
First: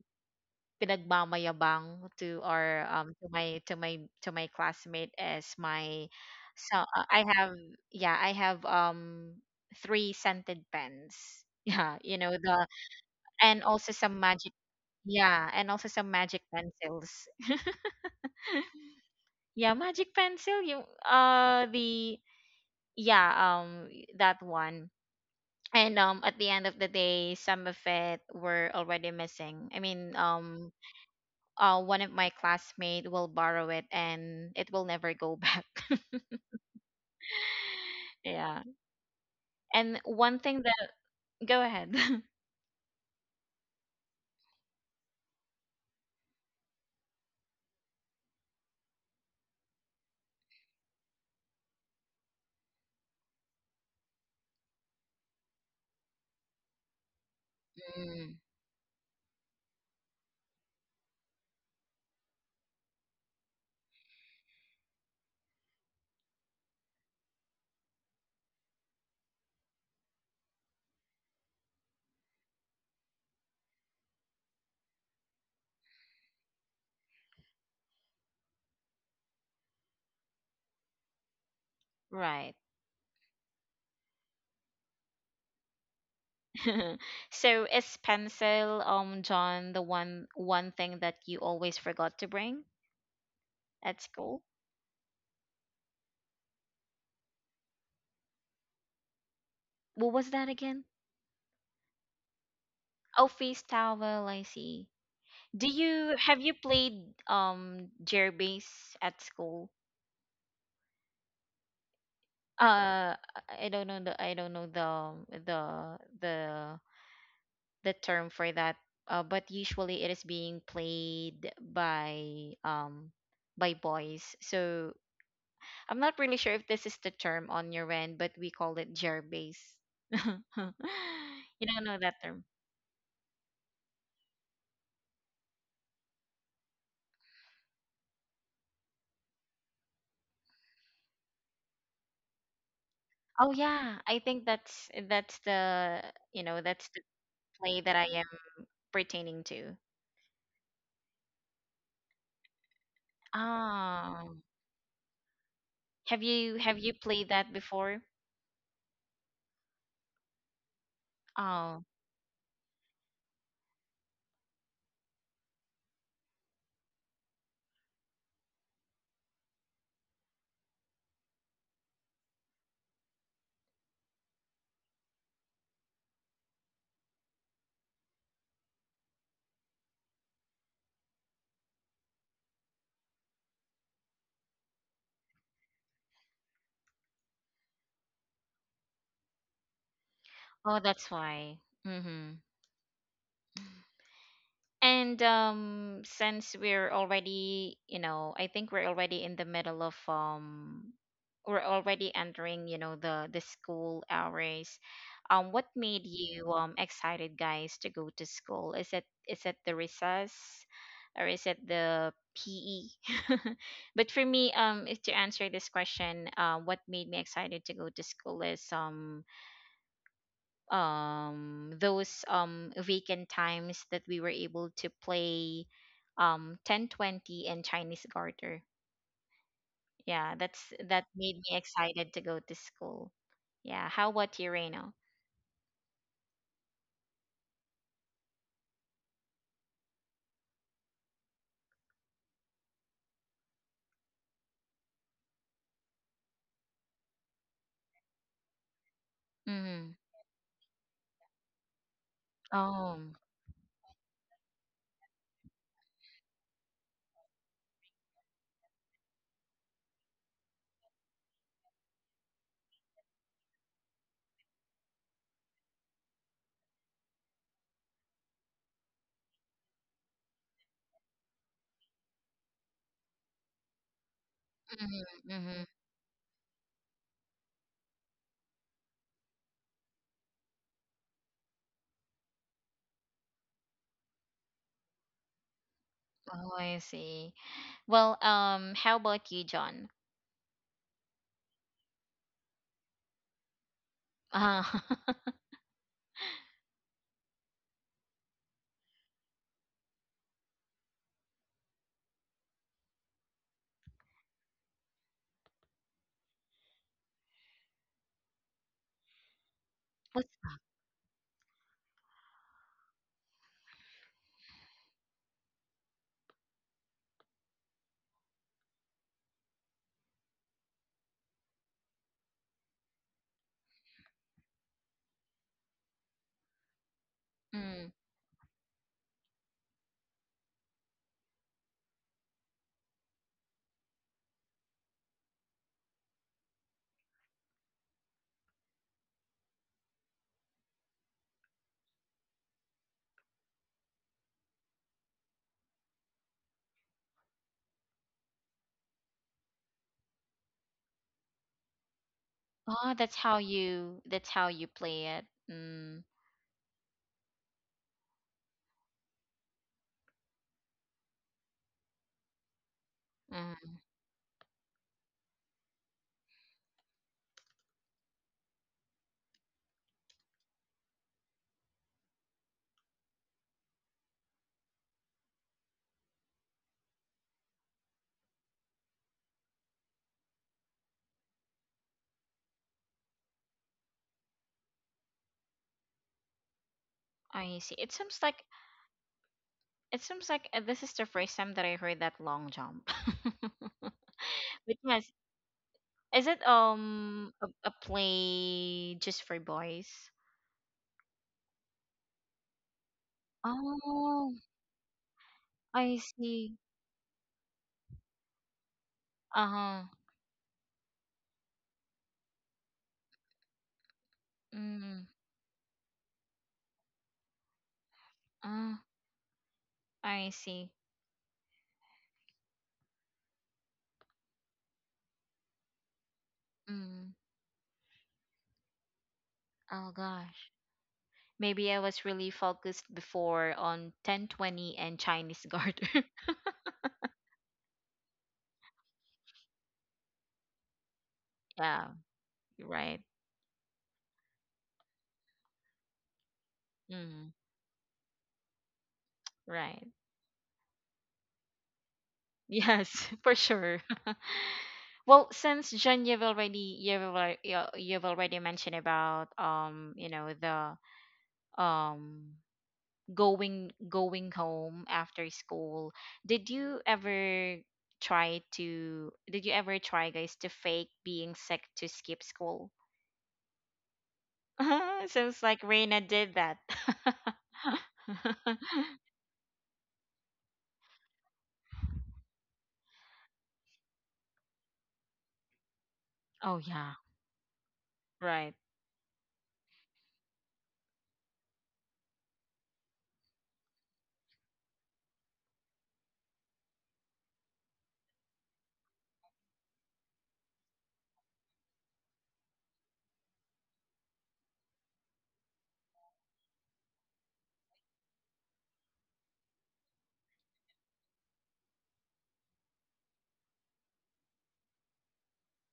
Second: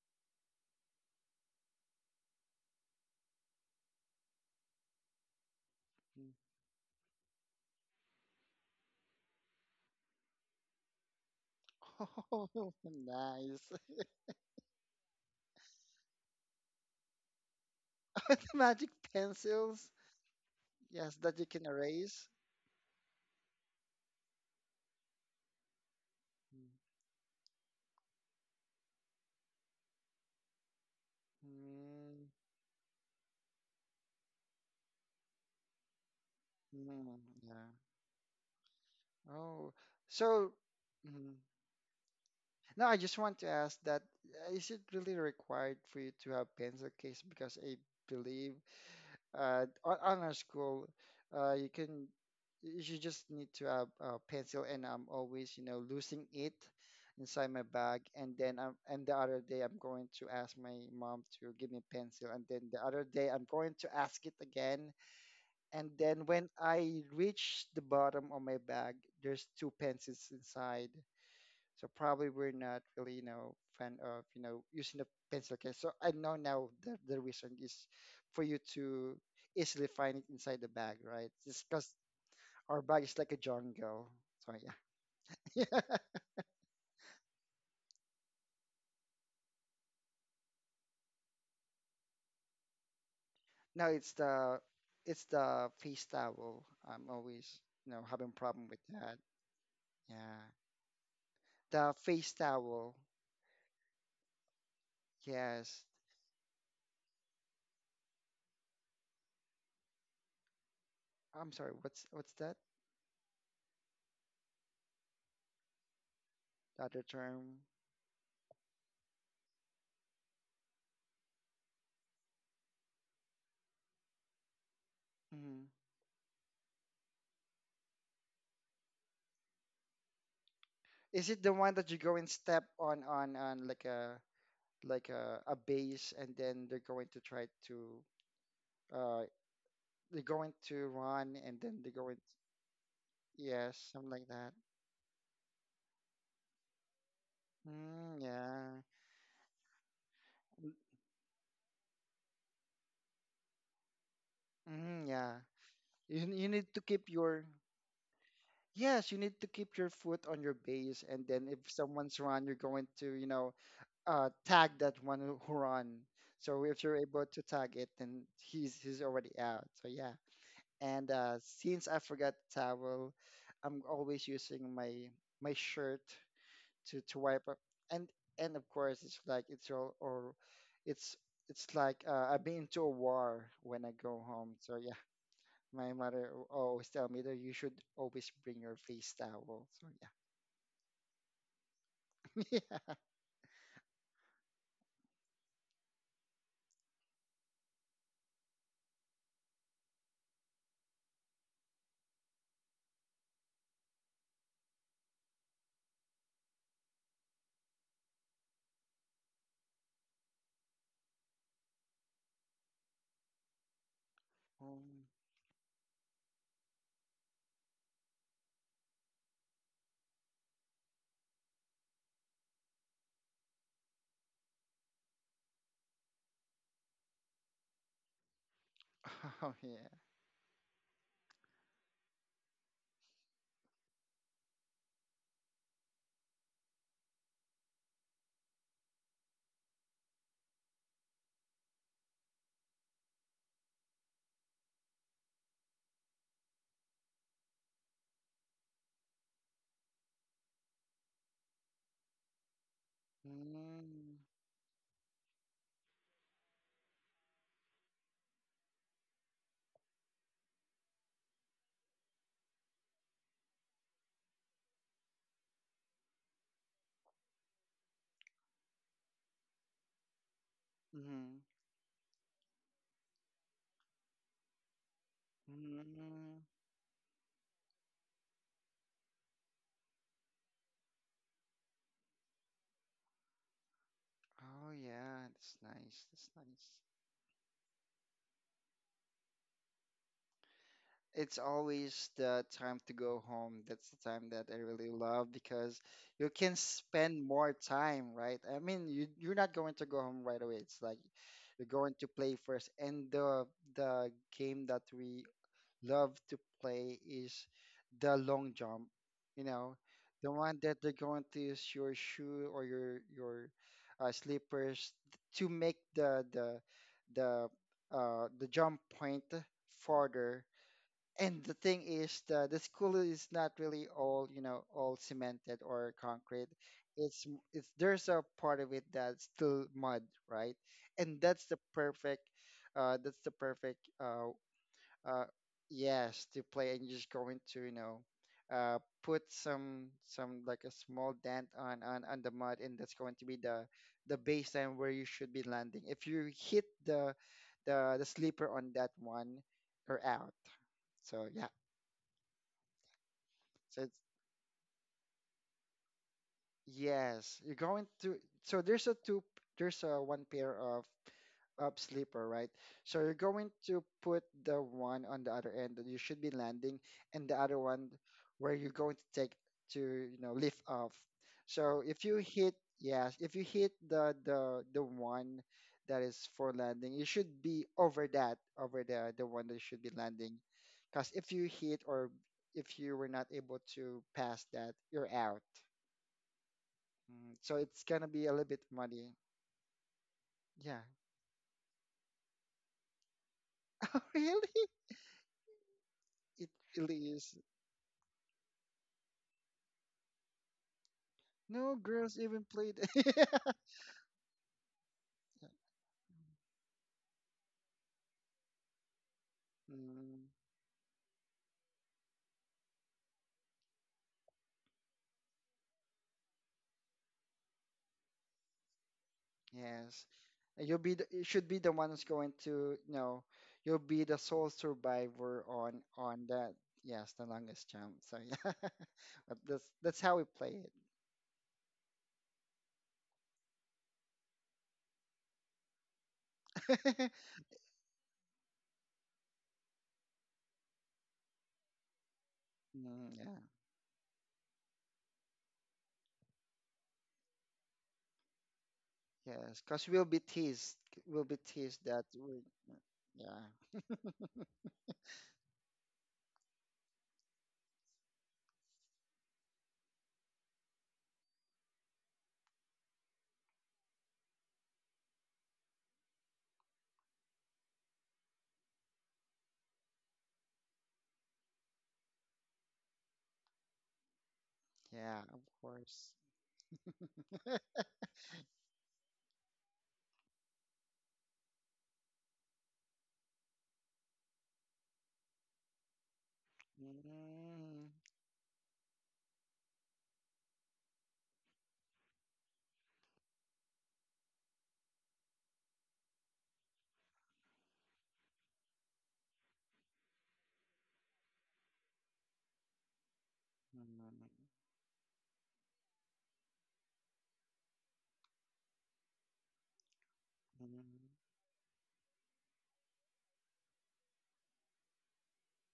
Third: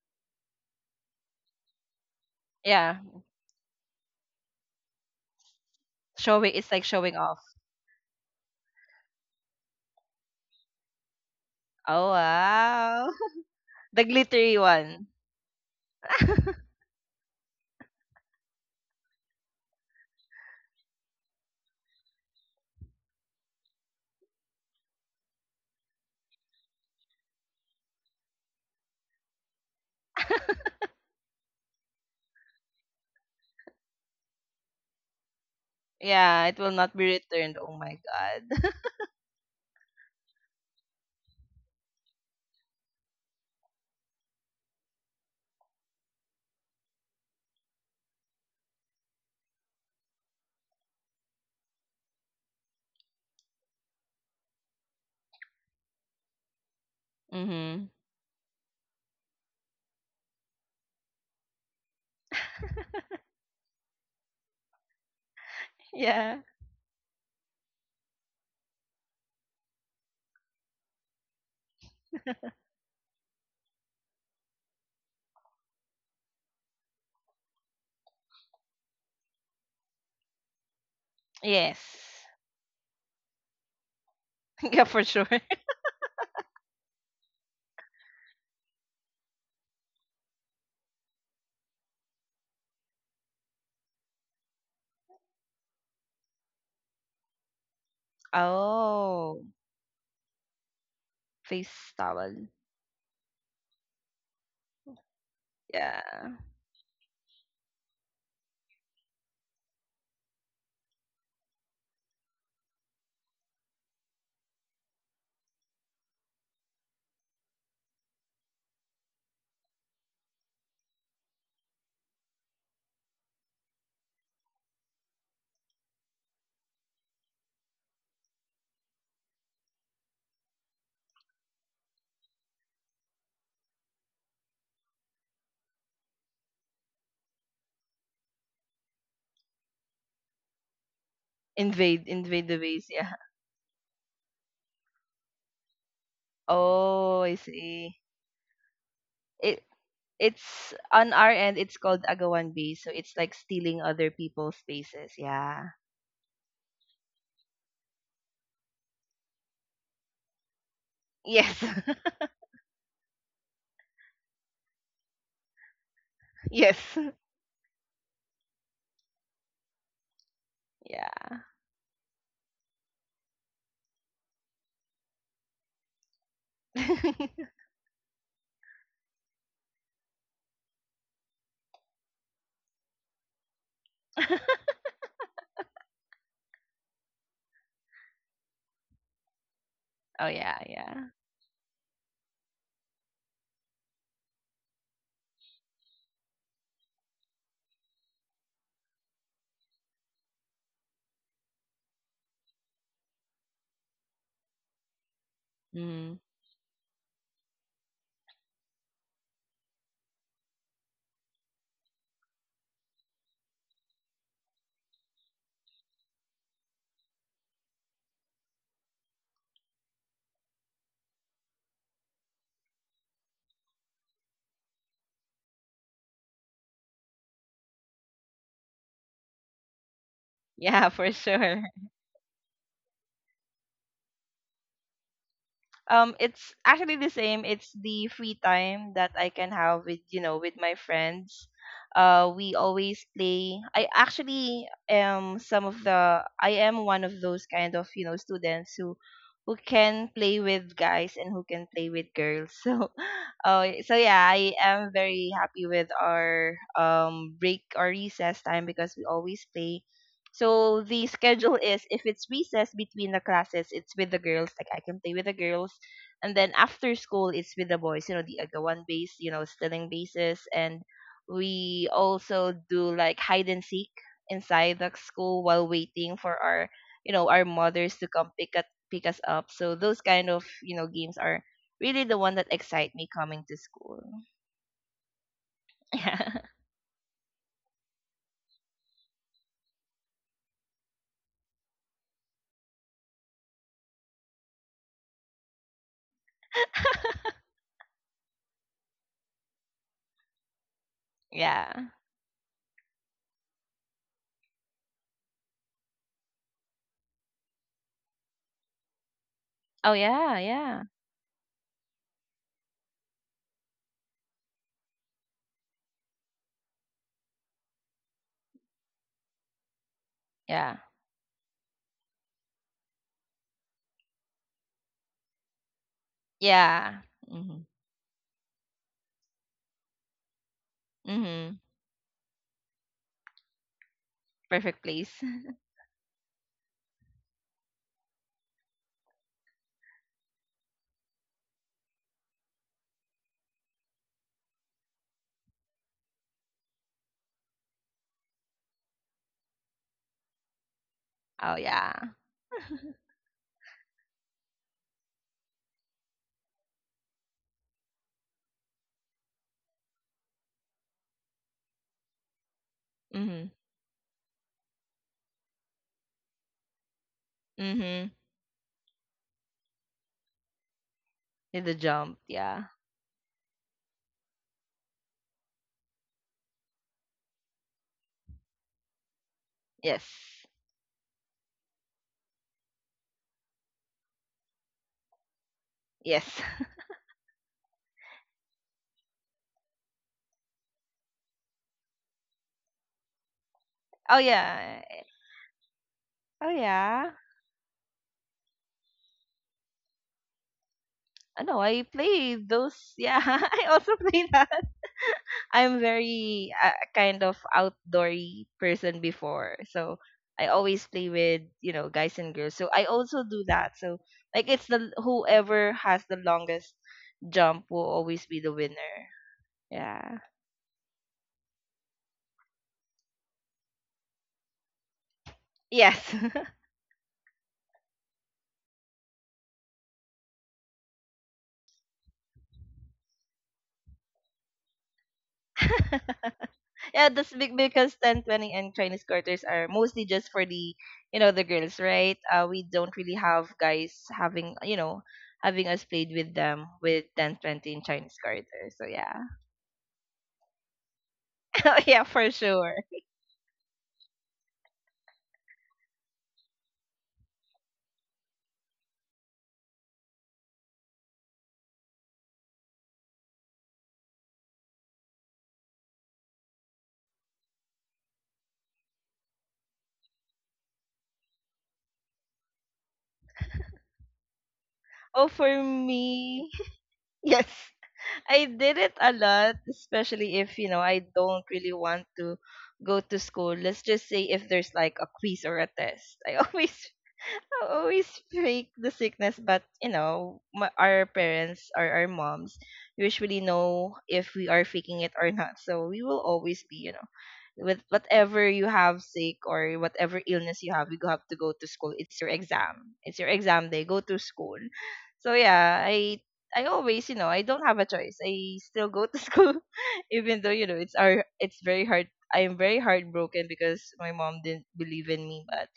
[SPEAKER 1] pinagmamayabang to our,
[SPEAKER 3] Yeah.
[SPEAKER 1] um to my to my to my classmate as my.
[SPEAKER 2] Mm.
[SPEAKER 3] Showing, it's
[SPEAKER 1] So,
[SPEAKER 3] like
[SPEAKER 1] uh,
[SPEAKER 3] showing
[SPEAKER 1] I
[SPEAKER 3] off.
[SPEAKER 1] have, yeah, I have um three scented pens, yeah,
[SPEAKER 3] Oh
[SPEAKER 1] you know,
[SPEAKER 2] Oh,
[SPEAKER 1] the.
[SPEAKER 3] wow.
[SPEAKER 2] nice.
[SPEAKER 1] And also
[SPEAKER 3] The
[SPEAKER 1] some magic,
[SPEAKER 3] glittery one.
[SPEAKER 1] yeah, and also some magic pencils.
[SPEAKER 2] Are the magic
[SPEAKER 1] Yeah,
[SPEAKER 2] pencils.
[SPEAKER 1] magic pencil, you
[SPEAKER 2] Yes, that you can
[SPEAKER 1] uh the
[SPEAKER 2] erase.
[SPEAKER 1] yeah um that one. And um at the end of the day, some of it were already missing. I mean, um uh one of
[SPEAKER 2] Mm,
[SPEAKER 1] my classmates will borrow it and it will never go back.
[SPEAKER 3] Yeah, it will
[SPEAKER 2] mm,
[SPEAKER 3] not be
[SPEAKER 2] mm,
[SPEAKER 3] returned.
[SPEAKER 2] yeah.
[SPEAKER 3] Oh my
[SPEAKER 1] Yeah,
[SPEAKER 3] god.
[SPEAKER 2] Oh,
[SPEAKER 1] and one
[SPEAKER 2] so,
[SPEAKER 1] thing that,
[SPEAKER 2] mm.
[SPEAKER 1] go ahead.
[SPEAKER 2] Now I just want to ask that, uh, is it really required for you to have pencil case? Because I believe, uh, on online school, uh, you can you should just need to have a pencil, and I'm always you know losing it inside my
[SPEAKER 3] Mm-hmm.
[SPEAKER 2] bag, and
[SPEAKER 1] Mm,
[SPEAKER 2] then I'm and the other day I'm going to ask my mom to give me pencil, and then the other day I'm going to ask it again, and then
[SPEAKER 3] Yeah.
[SPEAKER 2] when I reach the bottom of my bag, there's two pencils inside. So probably we're not really, you know, fan of, you know, using a pencil case. So I know now the, the reason is for you to easily find it inside the bag, right? Just because
[SPEAKER 3] Yes.
[SPEAKER 1] right.
[SPEAKER 2] our bag is like a jungle. So
[SPEAKER 3] Yeah, for sure.
[SPEAKER 2] yeah.
[SPEAKER 1] So, is pencil, um John, the one one thing that you always forgot to bring
[SPEAKER 2] Now,
[SPEAKER 1] at
[SPEAKER 2] it's
[SPEAKER 1] school?
[SPEAKER 2] the it's the face towel. I'm always, you know, having problem with that.
[SPEAKER 3] Oh,
[SPEAKER 1] What was
[SPEAKER 2] Yeah.
[SPEAKER 1] that again?
[SPEAKER 3] face
[SPEAKER 2] The face
[SPEAKER 3] towel.
[SPEAKER 2] towel.
[SPEAKER 1] Oh, face towel, I see. Do
[SPEAKER 2] Yes.
[SPEAKER 1] you
[SPEAKER 3] Yeah.
[SPEAKER 1] Have you played um jerbees at school?
[SPEAKER 2] I'm sorry, what's what's that?
[SPEAKER 1] uh I don't know the I don't know the the the
[SPEAKER 2] The other term.
[SPEAKER 1] the term for that. uh, but usually it is being played by um by boys, so.
[SPEAKER 2] Mhm.
[SPEAKER 1] I'm not really sure if this is the term on your end, but we call it jerbass.
[SPEAKER 2] Is it the
[SPEAKER 1] You
[SPEAKER 2] one
[SPEAKER 1] don't
[SPEAKER 2] that
[SPEAKER 1] know
[SPEAKER 2] you
[SPEAKER 1] that
[SPEAKER 2] go and
[SPEAKER 1] term?
[SPEAKER 2] step on on on like a like a, a base, and then they're going to try to uh they're going to run and then they're
[SPEAKER 3] Invade,
[SPEAKER 2] going to,
[SPEAKER 3] invade the base. Yeah.
[SPEAKER 1] Oh
[SPEAKER 2] yes,
[SPEAKER 1] yeah,
[SPEAKER 2] something
[SPEAKER 1] I
[SPEAKER 2] like
[SPEAKER 1] think
[SPEAKER 2] that.
[SPEAKER 1] that's that's the you know that's the
[SPEAKER 3] Oh, I
[SPEAKER 1] play that
[SPEAKER 3] see.
[SPEAKER 1] I
[SPEAKER 2] Mm,
[SPEAKER 1] am
[SPEAKER 2] yeah.
[SPEAKER 1] pertaining
[SPEAKER 3] It,
[SPEAKER 1] to.
[SPEAKER 3] it's on our end, it's called agawan bay, so it's like stealing other
[SPEAKER 1] Ah,
[SPEAKER 3] people's
[SPEAKER 2] Mm,
[SPEAKER 3] spaces,
[SPEAKER 2] yeah.
[SPEAKER 3] yeah.
[SPEAKER 1] have
[SPEAKER 2] you, you
[SPEAKER 1] you
[SPEAKER 2] need
[SPEAKER 1] have
[SPEAKER 2] to
[SPEAKER 1] you
[SPEAKER 2] keep
[SPEAKER 1] played
[SPEAKER 2] your
[SPEAKER 1] that before?
[SPEAKER 2] Yes, you need to keep your foot on your base, and then if
[SPEAKER 3] Yes.
[SPEAKER 1] Oh.
[SPEAKER 2] someone's run, you're going to, you know uh tag that one who who run. So if
[SPEAKER 3] Yes.
[SPEAKER 2] you're able to tag it, then he's he's already out. So yeah. And uh
[SPEAKER 3] Yeah.
[SPEAKER 2] since I forgot towel, I'm always using my my shirt to to wipe up, and and of course, it's like it's all or it's it's like uh, I've been to a war when I go home. So yeah, my mother al- always tell me that you should always bring your face towel. So yeah,
[SPEAKER 3] Oh yeah,
[SPEAKER 1] Oh,
[SPEAKER 3] yeah.
[SPEAKER 1] that's why. Mm-hmm.
[SPEAKER 2] yeah.
[SPEAKER 1] And um, since we're already, you know, I think we're already in the middle of, um, we're already entering, you know, the the school hours. Um, what made
[SPEAKER 3] Mm.
[SPEAKER 1] you um excited, guys, to go to school? Is it is it the recess, or is it the P E? But for me, um,
[SPEAKER 2] Um,
[SPEAKER 1] if to answer this question, uh, what made me excited to go to school is, um um those um vacant times that we were able to play, um ten twenty and Chinese garter.
[SPEAKER 2] oh yeah.
[SPEAKER 1] Yeah, that's
[SPEAKER 3] Yeah,
[SPEAKER 1] that
[SPEAKER 3] for
[SPEAKER 1] made me
[SPEAKER 3] sure.
[SPEAKER 1] excited to go to school. Yeah, how about you, Reno?
[SPEAKER 3] Um it's actually the same. It's the free time that I can have with, you know, with my friends. Uh we always play. I actually am some of the I am one of those kind of, you know, students who who
[SPEAKER 1] Mm-hmm.
[SPEAKER 3] can play with guys and who can play with girls, so,
[SPEAKER 1] Oh,
[SPEAKER 3] uh, so
[SPEAKER 2] Mm,
[SPEAKER 3] yeah, I am very happy with our um break or recess time because we always play. So the schedule is if it's recess between the classes, it's with the girls. Like I can play with the girls, and then after school it's with the boys, you know, the agawan base, you know, stealing bases. And
[SPEAKER 2] mm,
[SPEAKER 3] we also do like hide and seek inside the
[SPEAKER 1] mm-hmm,
[SPEAKER 3] school
[SPEAKER 1] mm-hmm.
[SPEAKER 3] while waiting for
[SPEAKER 2] mm.
[SPEAKER 3] our, you know, our mothers to come pick up pick us up. So those kind of, you know, games are really the one that excite me coming to school.
[SPEAKER 2] Oh yeah, that's nice.
[SPEAKER 3] Yeah.
[SPEAKER 2] That's
[SPEAKER 1] Oh,
[SPEAKER 2] nice.
[SPEAKER 1] I see. Well, um, how about you, John?
[SPEAKER 2] It's always the time to go home. That's the time that I
[SPEAKER 1] Uh,
[SPEAKER 2] really love because you can spend more time, right? I mean, you you're not going to go home right away. It's like you're
[SPEAKER 3] Yeah.
[SPEAKER 2] going to play first. And the the game that we love to play is the long jump, you know,
[SPEAKER 3] Oh
[SPEAKER 2] the
[SPEAKER 3] yeah,
[SPEAKER 1] what's.
[SPEAKER 2] one
[SPEAKER 3] yeah.
[SPEAKER 2] that they're going to use your shoe or your your uh, slippers to make the the the uh, the jump point farther.
[SPEAKER 3] Yeah.
[SPEAKER 2] And the thing is, the the school is not really all you know all cemented or concrete.
[SPEAKER 3] Yeah.
[SPEAKER 2] It's m-
[SPEAKER 3] Mm-hmm.
[SPEAKER 2] it's
[SPEAKER 1] Mm.
[SPEAKER 2] There's a part of it that's still mud, right? And
[SPEAKER 3] Mm-hmm.
[SPEAKER 2] that's the perfect, uh that's the perfect uh
[SPEAKER 3] Perfect place.
[SPEAKER 2] uh yes, to play. And you're just going to you know uh put some some like a small dent on on on the mud, and that's going to be the the baseline where you should be landing. If you hit the the the sleeper on that one, you're out. So yeah.
[SPEAKER 3] Oh yeah.
[SPEAKER 1] Oh, that's how
[SPEAKER 2] So it's,
[SPEAKER 1] you that's how you play it. Mm.
[SPEAKER 2] yes, you're going to. So there's a two. There's a one pair of up sleeper, right? So you're
[SPEAKER 3] Mm-hmm.
[SPEAKER 2] going to
[SPEAKER 1] Mm.
[SPEAKER 2] put the one on the other end that you should be landing, and the other one
[SPEAKER 3] Mm-hmm.
[SPEAKER 2] where you're going to take to you know lift off.
[SPEAKER 3] In the
[SPEAKER 2] So if
[SPEAKER 3] jump,
[SPEAKER 2] you hit,
[SPEAKER 3] yeah.
[SPEAKER 2] yes, if you hit the the the one that is for landing, you should be over that, over the the one that you should be
[SPEAKER 3] Yes.
[SPEAKER 2] landing, because if you hit, or if you were not able to pass that, you're out.
[SPEAKER 3] Yes.
[SPEAKER 2] Mm, so it's
[SPEAKER 1] I see.
[SPEAKER 2] gonna
[SPEAKER 1] It
[SPEAKER 2] be a little
[SPEAKER 1] seems
[SPEAKER 2] bit
[SPEAKER 1] like
[SPEAKER 2] muddy.
[SPEAKER 1] It seems like,
[SPEAKER 2] Yeah.
[SPEAKER 1] uh, this is the first time that I heard that long jump.
[SPEAKER 2] Oh,
[SPEAKER 3] Oh
[SPEAKER 2] really?
[SPEAKER 3] yeah.
[SPEAKER 1] But yes,
[SPEAKER 3] Oh
[SPEAKER 2] It
[SPEAKER 1] is it
[SPEAKER 3] yeah.
[SPEAKER 2] really is.
[SPEAKER 1] um a, a play just for boys?
[SPEAKER 3] I know
[SPEAKER 2] No
[SPEAKER 3] I
[SPEAKER 2] girls
[SPEAKER 3] play
[SPEAKER 2] even played.
[SPEAKER 3] those. Yeah, I also play that.
[SPEAKER 1] Oh,
[SPEAKER 3] I'm
[SPEAKER 1] I
[SPEAKER 3] very uh,
[SPEAKER 1] see.
[SPEAKER 3] kind of outdoory person before, so
[SPEAKER 1] Uh-huh.
[SPEAKER 2] Mm,
[SPEAKER 3] I always play with, you know, guys and girls. So I also do that. So, like, it's the
[SPEAKER 1] Mm,
[SPEAKER 3] whoever has the longest jump will always be the
[SPEAKER 1] uh,
[SPEAKER 3] winner.
[SPEAKER 2] yes.
[SPEAKER 3] Yeah.
[SPEAKER 1] I
[SPEAKER 2] And you'll
[SPEAKER 1] see.
[SPEAKER 2] be the, you should be the one who's going to, you know, you'll be the sole survivor on
[SPEAKER 3] Yes.
[SPEAKER 2] on that. Yes,
[SPEAKER 1] Mm,
[SPEAKER 2] the longest jump. So yeah, but that's
[SPEAKER 1] oh
[SPEAKER 2] that's how we
[SPEAKER 1] gosh.
[SPEAKER 2] play
[SPEAKER 1] Maybe I was really focused before on ten twenty and Chinese Garter.
[SPEAKER 3] Yeah,
[SPEAKER 2] it.
[SPEAKER 3] that's big because ten twenty and Chinese quarters are mostly just for the, you know, the girls,
[SPEAKER 1] Yeah,
[SPEAKER 3] right? Uh, we don't
[SPEAKER 1] right.
[SPEAKER 3] really
[SPEAKER 2] Mm, yeah.
[SPEAKER 3] have guys having, you know, having us played with them with ten
[SPEAKER 1] Mm,
[SPEAKER 3] twenty and Chinese quarters. So yeah,
[SPEAKER 2] Yes, because
[SPEAKER 1] right.
[SPEAKER 2] we'll be teased. We'll be teased
[SPEAKER 3] yeah,
[SPEAKER 2] that
[SPEAKER 3] for
[SPEAKER 2] we.
[SPEAKER 3] sure.
[SPEAKER 1] Yes, for
[SPEAKER 2] Yeah.
[SPEAKER 1] sure. Well, since Jen, you've already you've already you've already mentioned about, um you know, the um going, going home after school. Did you ever try to did you ever try, guys, to fake being sick to skip school?
[SPEAKER 2] Yeah.
[SPEAKER 3] Oh,
[SPEAKER 2] Of
[SPEAKER 1] Sounds
[SPEAKER 3] for
[SPEAKER 1] like Reina
[SPEAKER 2] course.
[SPEAKER 1] did
[SPEAKER 3] me,
[SPEAKER 1] that.
[SPEAKER 3] yes. I did it a lot, especially if you know I don't really want to go to school. Let's just say if there's like a quiz or a test, I
[SPEAKER 1] Oh
[SPEAKER 3] always,
[SPEAKER 1] yeah,
[SPEAKER 3] I
[SPEAKER 2] Mm.
[SPEAKER 3] always
[SPEAKER 1] right,
[SPEAKER 3] fake the sickness. But you know, my, our parents or our moms usually know if we are faking it or not. So we will always be, you know, with whatever you have sick or whatever illness you have, you have to go to school. It's your exam. It's your exam day. Go to
[SPEAKER 2] Mm,
[SPEAKER 3] school. So yeah, I I always, you know, I don't have a choice. I still go to school, even though you
[SPEAKER 2] mm,
[SPEAKER 3] know it's
[SPEAKER 2] mm.
[SPEAKER 3] our it's very hard. I am very heartbroken because my mom didn't believe in me. But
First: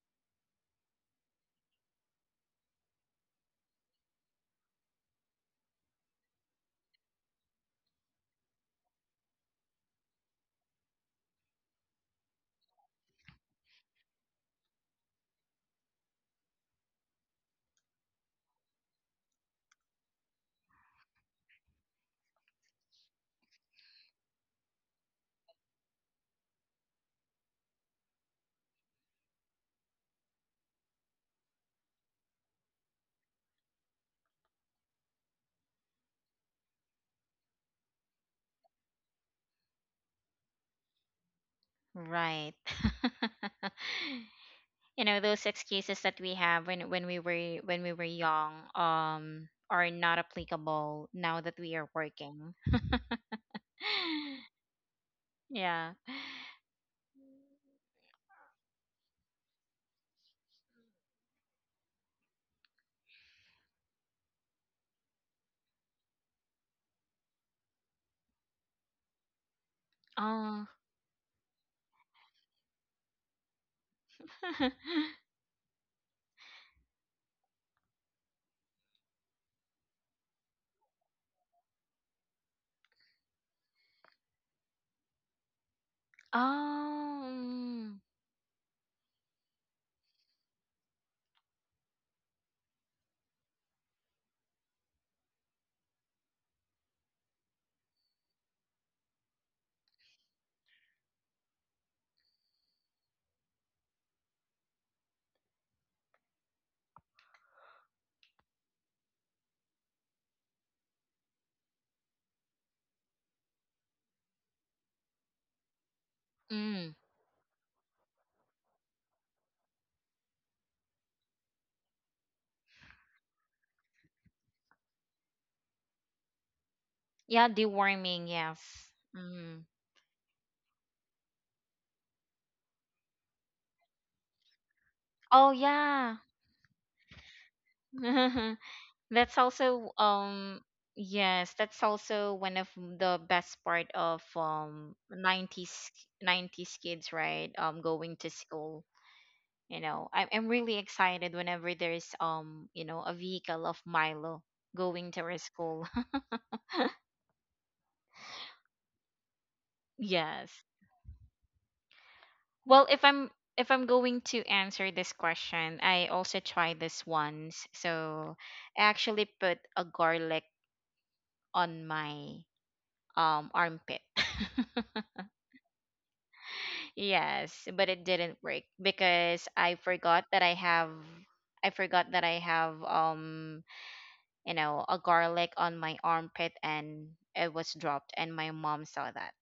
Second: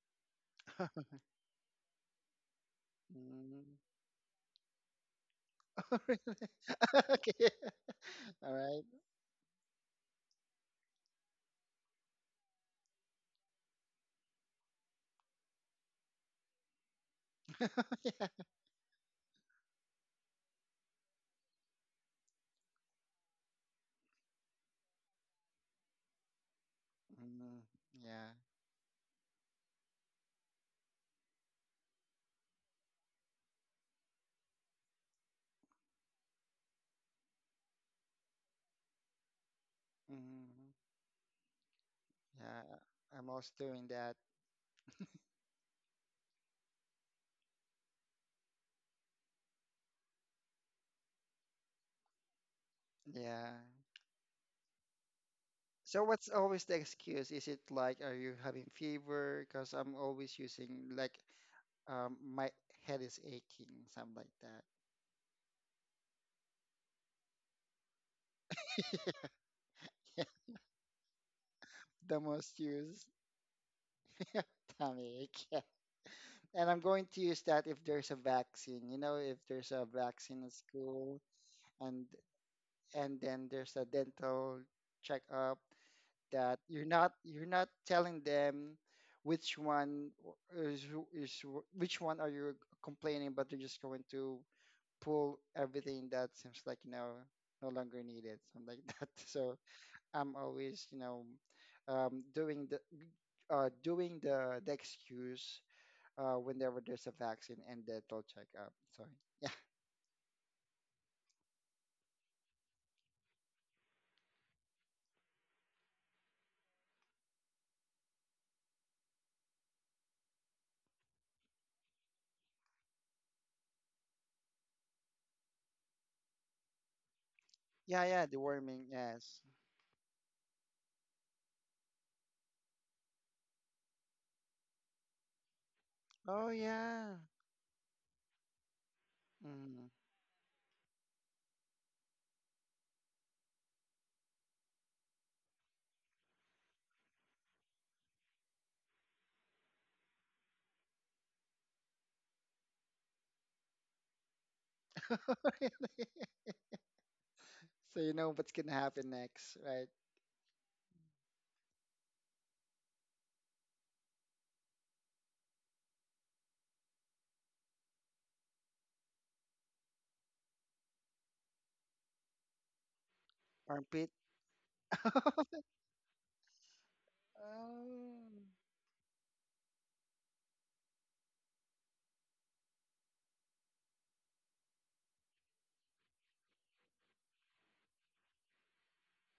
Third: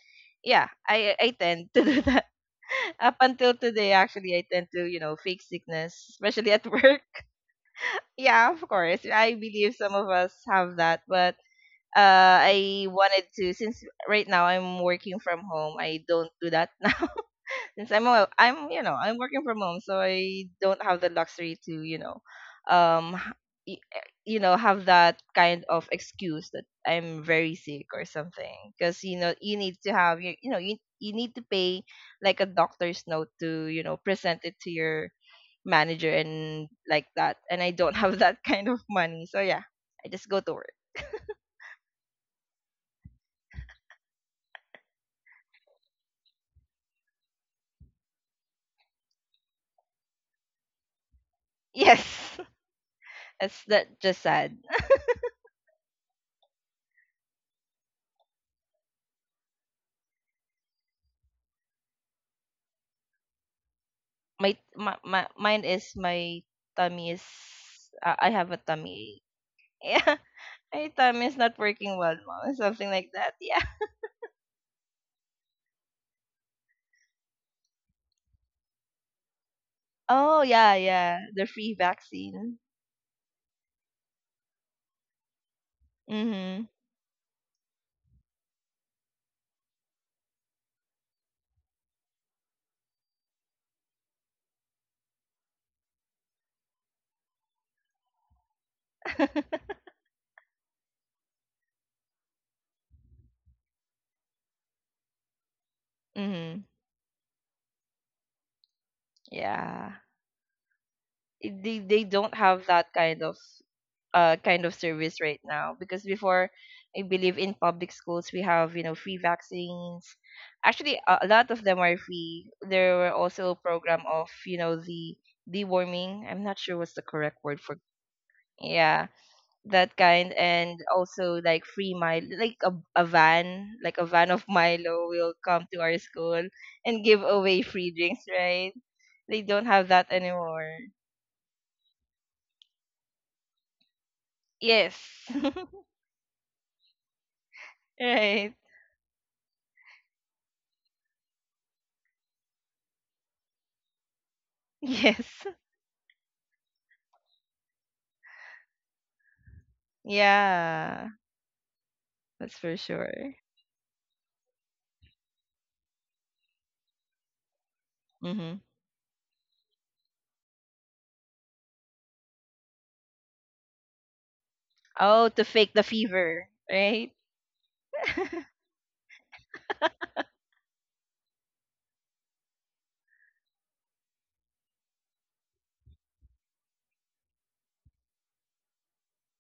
[SPEAKER 3] yeah, I I tend to do that up until today. Actually, I tend to, you know, fake
[SPEAKER 2] Oh,
[SPEAKER 3] sickness,
[SPEAKER 2] really?
[SPEAKER 3] especially at work.
[SPEAKER 2] Okay.
[SPEAKER 3] Yeah,
[SPEAKER 2] All
[SPEAKER 3] of
[SPEAKER 2] right.
[SPEAKER 3] course, I believe some of us have that, but. Uh, I wanted to, since right now I'm working from home. I don't do that now, since I'm a,
[SPEAKER 2] Yeah.
[SPEAKER 3] I'm, you know, I'm working from home, so I don't have the luxury to, you know, um, h- y- eh, you know, have that kind of excuse that I'm very
[SPEAKER 2] Mm,
[SPEAKER 3] sick or
[SPEAKER 2] yeah.
[SPEAKER 3] something. Because you know you need to have you you know you you need to pay like a doctor's note to, you know, present it to your manager and like that. And I don't have that kind of money, so yeah, I just go to
[SPEAKER 2] Mm.
[SPEAKER 3] work.
[SPEAKER 1] right.
[SPEAKER 2] Yeah. I'm also doing that.
[SPEAKER 1] You know, those excuses that we have when, when we were when we were young, um are not applicable now that we are
[SPEAKER 3] Yes,
[SPEAKER 1] working.
[SPEAKER 2] Yeah.
[SPEAKER 3] it's that just sad.
[SPEAKER 1] Yeah.
[SPEAKER 2] So what's always the excuse? Is it like, are you having fever? Because I'm always using, like, um, my head is aching, something like
[SPEAKER 3] My
[SPEAKER 2] that.
[SPEAKER 3] my, my mine is my tummy is, uh, I have a tummy ache. Yeah,
[SPEAKER 2] Yeah.
[SPEAKER 1] Oh.
[SPEAKER 3] my tummy is not working well,
[SPEAKER 2] The
[SPEAKER 3] mom.
[SPEAKER 2] most
[SPEAKER 3] Something like
[SPEAKER 2] used.
[SPEAKER 3] that. Yeah.
[SPEAKER 2] Tummy ache. Yeah. And I'm going to use that if there's a vaccine. You know, if there's a
[SPEAKER 3] Oh
[SPEAKER 2] vaccine at
[SPEAKER 3] yeah, yeah.
[SPEAKER 2] school
[SPEAKER 3] The free
[SPEAKER 2] and
[SPEAKER 3] vaccine.
[SPEAKER 2] and then there's a dental checkup that
[SPEAKER 3] Mhm.
[SPEAKER 2] you're not you're not
[SPEAKER 1] um
[SPEAKER 2] telling them which one is, is which one are you complaining, but they're just going to pull everything that seems like, you know, no longer needed, something like that. So I'm always, you know, um, doing the uh, doing the the excuse uh,
[SPEAKER 3] Mhm.
[SPEAKER 2] whenever there's a vaccine and dental checkup. Sorry. Yeah.
[SPEAKER 3] Yeah. It, they they don't have that kind of uh kind of service right now, because before
[SPEAKER 1] mm.
[SPEAKER 3] I believe in public schools we have, you know, free vaccines. Actually, a a lot of them are free. There were also a program of, you know, the deworming. I'm not sure what's the correct
[SPEAKER 1] Yeah,
[SPEAKER 3] word for,
[SPEAKER 2] Yeah,
[SPEAKER 1] deworming,
[SPEAKER 2] yeah, deworming,
[SPEAKER 1] yes.
[SPEAKER 3] yeah,
[SPEAKER 2] yes.
[SPEAKER 1] Mm.
[SPEAKER 3] that kind. And also like free mile, like a, a van, like a van of Milo will
[SPEAKER 1] Oh
[SPEAKER 3] come to our
[SPEAKER 1] yeah.
[SPEAKER 3] school
[SPEAKER 2] Oh
[SPEAKER 3] and
[SPEAKER 2] yeah.
[SPEAKER 3] give away free drinks, right?
[SPEAKER 1] that's
[SPEAKER 3] They don't
[SPEAKER 2] Mm-hmm.
[SPEAKER 3] have
[SPEAKER 1] also
[SPEAKER 3] that
[SPEAKER 1] um
[SPEAKER 3] anymore.
[SPEAKER 1] Yes, that's also one of the best part of um
[SPEAKER 3] Yes.
[SPEAKER 1] nineties nineties kids, right? Um, going to
[SPEAKER 3] Right.
[SPEAKER 1] school. You know, I'm, I'm really excited whenever there's um you know a vehicle of Milo going to our
[SPEAKER 3] Yes.
[SPEAKER 1] school.
[SPEAKER 2] Really? So you know what's gonna happen next, right?
[SPEAKER 1] Yes,
[SPEAKER 3] Yeah. That's for
[SPEAKER 1] well, if i'm
[SPEAKER 3] sure.
[SPEAKER 1] if I'm going to answer this question, I also tried this once, so.
[SPEAKER 3] Mm-hmm.
[SPEAKER 1] I actually put a garlic on my, um armpit.
[SPEAKER 2] Armpit.
[SPEAKER 3] Oh, to fake the fever, right?
[SPEAKER 1] Yes, but it
[SPEAKER 2] Oh.
[SPEAKER 1] didn't work because i forgot that i have I forgot that I have, um you know, a garlic on my armpit, and it was dropped and my mom saw that.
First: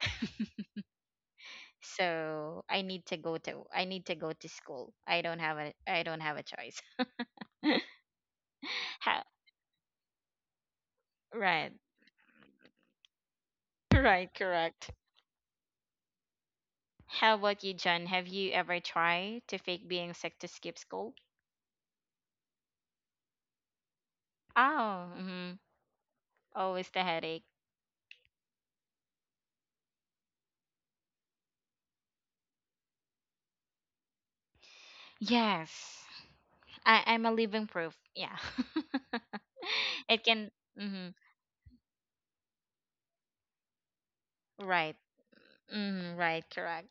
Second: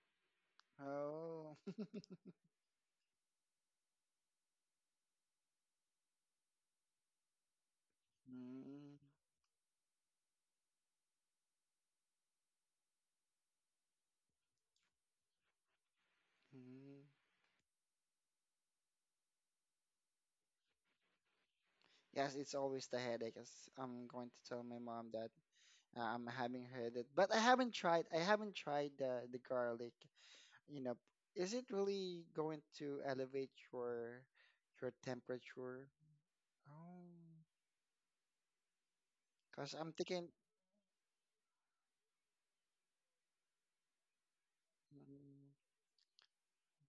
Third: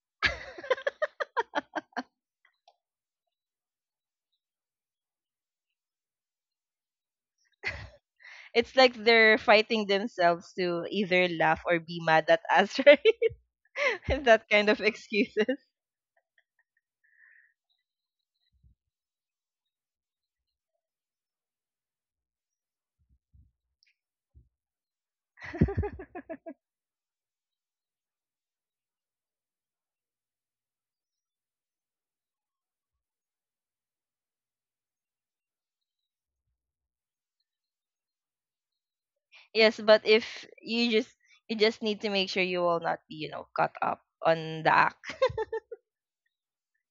[SPEAKER 2] Oh.
[SPEAKER 1] So I need to go to I need to go to school. I don't have a I don't have a choice.
[SPEAKER 3] It's
[SPEAKER 2] Mm,
[SPEAKER 3] like
[SPEAKER 1] How
[SPEAKER 3] they're fighting themselves to either laugh
[SPEAKER 1] Right.
[SPEAKER 3] or be mad at us, right?
[SPEAKER 1] Right,
[SPEAKER 3] That kind of
[SPEAKER 1] correct.
[SPEAKER 3] excuses.
[SPEAKER 2] mm.
[SPEAKER 1] How about you, John? Have you ever tried to fake being sick to skip school?
[SPEAKER 2] Yes, it's always the headache. As I'm going to tell my
[SPEAKER 1] Oh,
[SPEAKER 2] mom that
[SPEAKER 1] mm-hmm.
[SPEAKER 2] uh, I'm having
[SPEAKER 1] Always the
[SPEAKER 2] headache, but I
[SPEAKER 1] headache.
[SPEAKER 2] haven't tried. I haven't tried the the garlic. You know, is it really going to elevate your your temperature?
[SPEAKER 1] Yes, I, I'm a
[SPEAKER 2] Oh,
[SPEAKER 1] living proof. Yeah,
[SPEAKER 2] because
[SPEAKER 3] Yes,
[SPEAKER 2] I'm
[SPEAKER 3] but
[SPEAKER 1] it
[SPEAKER 2] thinking.
[SPEAKER 3] if
[SPEAKER 1] can.
[SPEAKER 3] you just,
[SPEAKER 1] Mm-hmm.
[SPEAKER 3] you just need to make sure you will not be, you know, caught up on the
[SPEAKER 1] Right.
[SPEAKER 3] act.
[SPEAKER 2] Mm-hmm.
[SPEAKER 1] Mm-hmm. Right. Correct.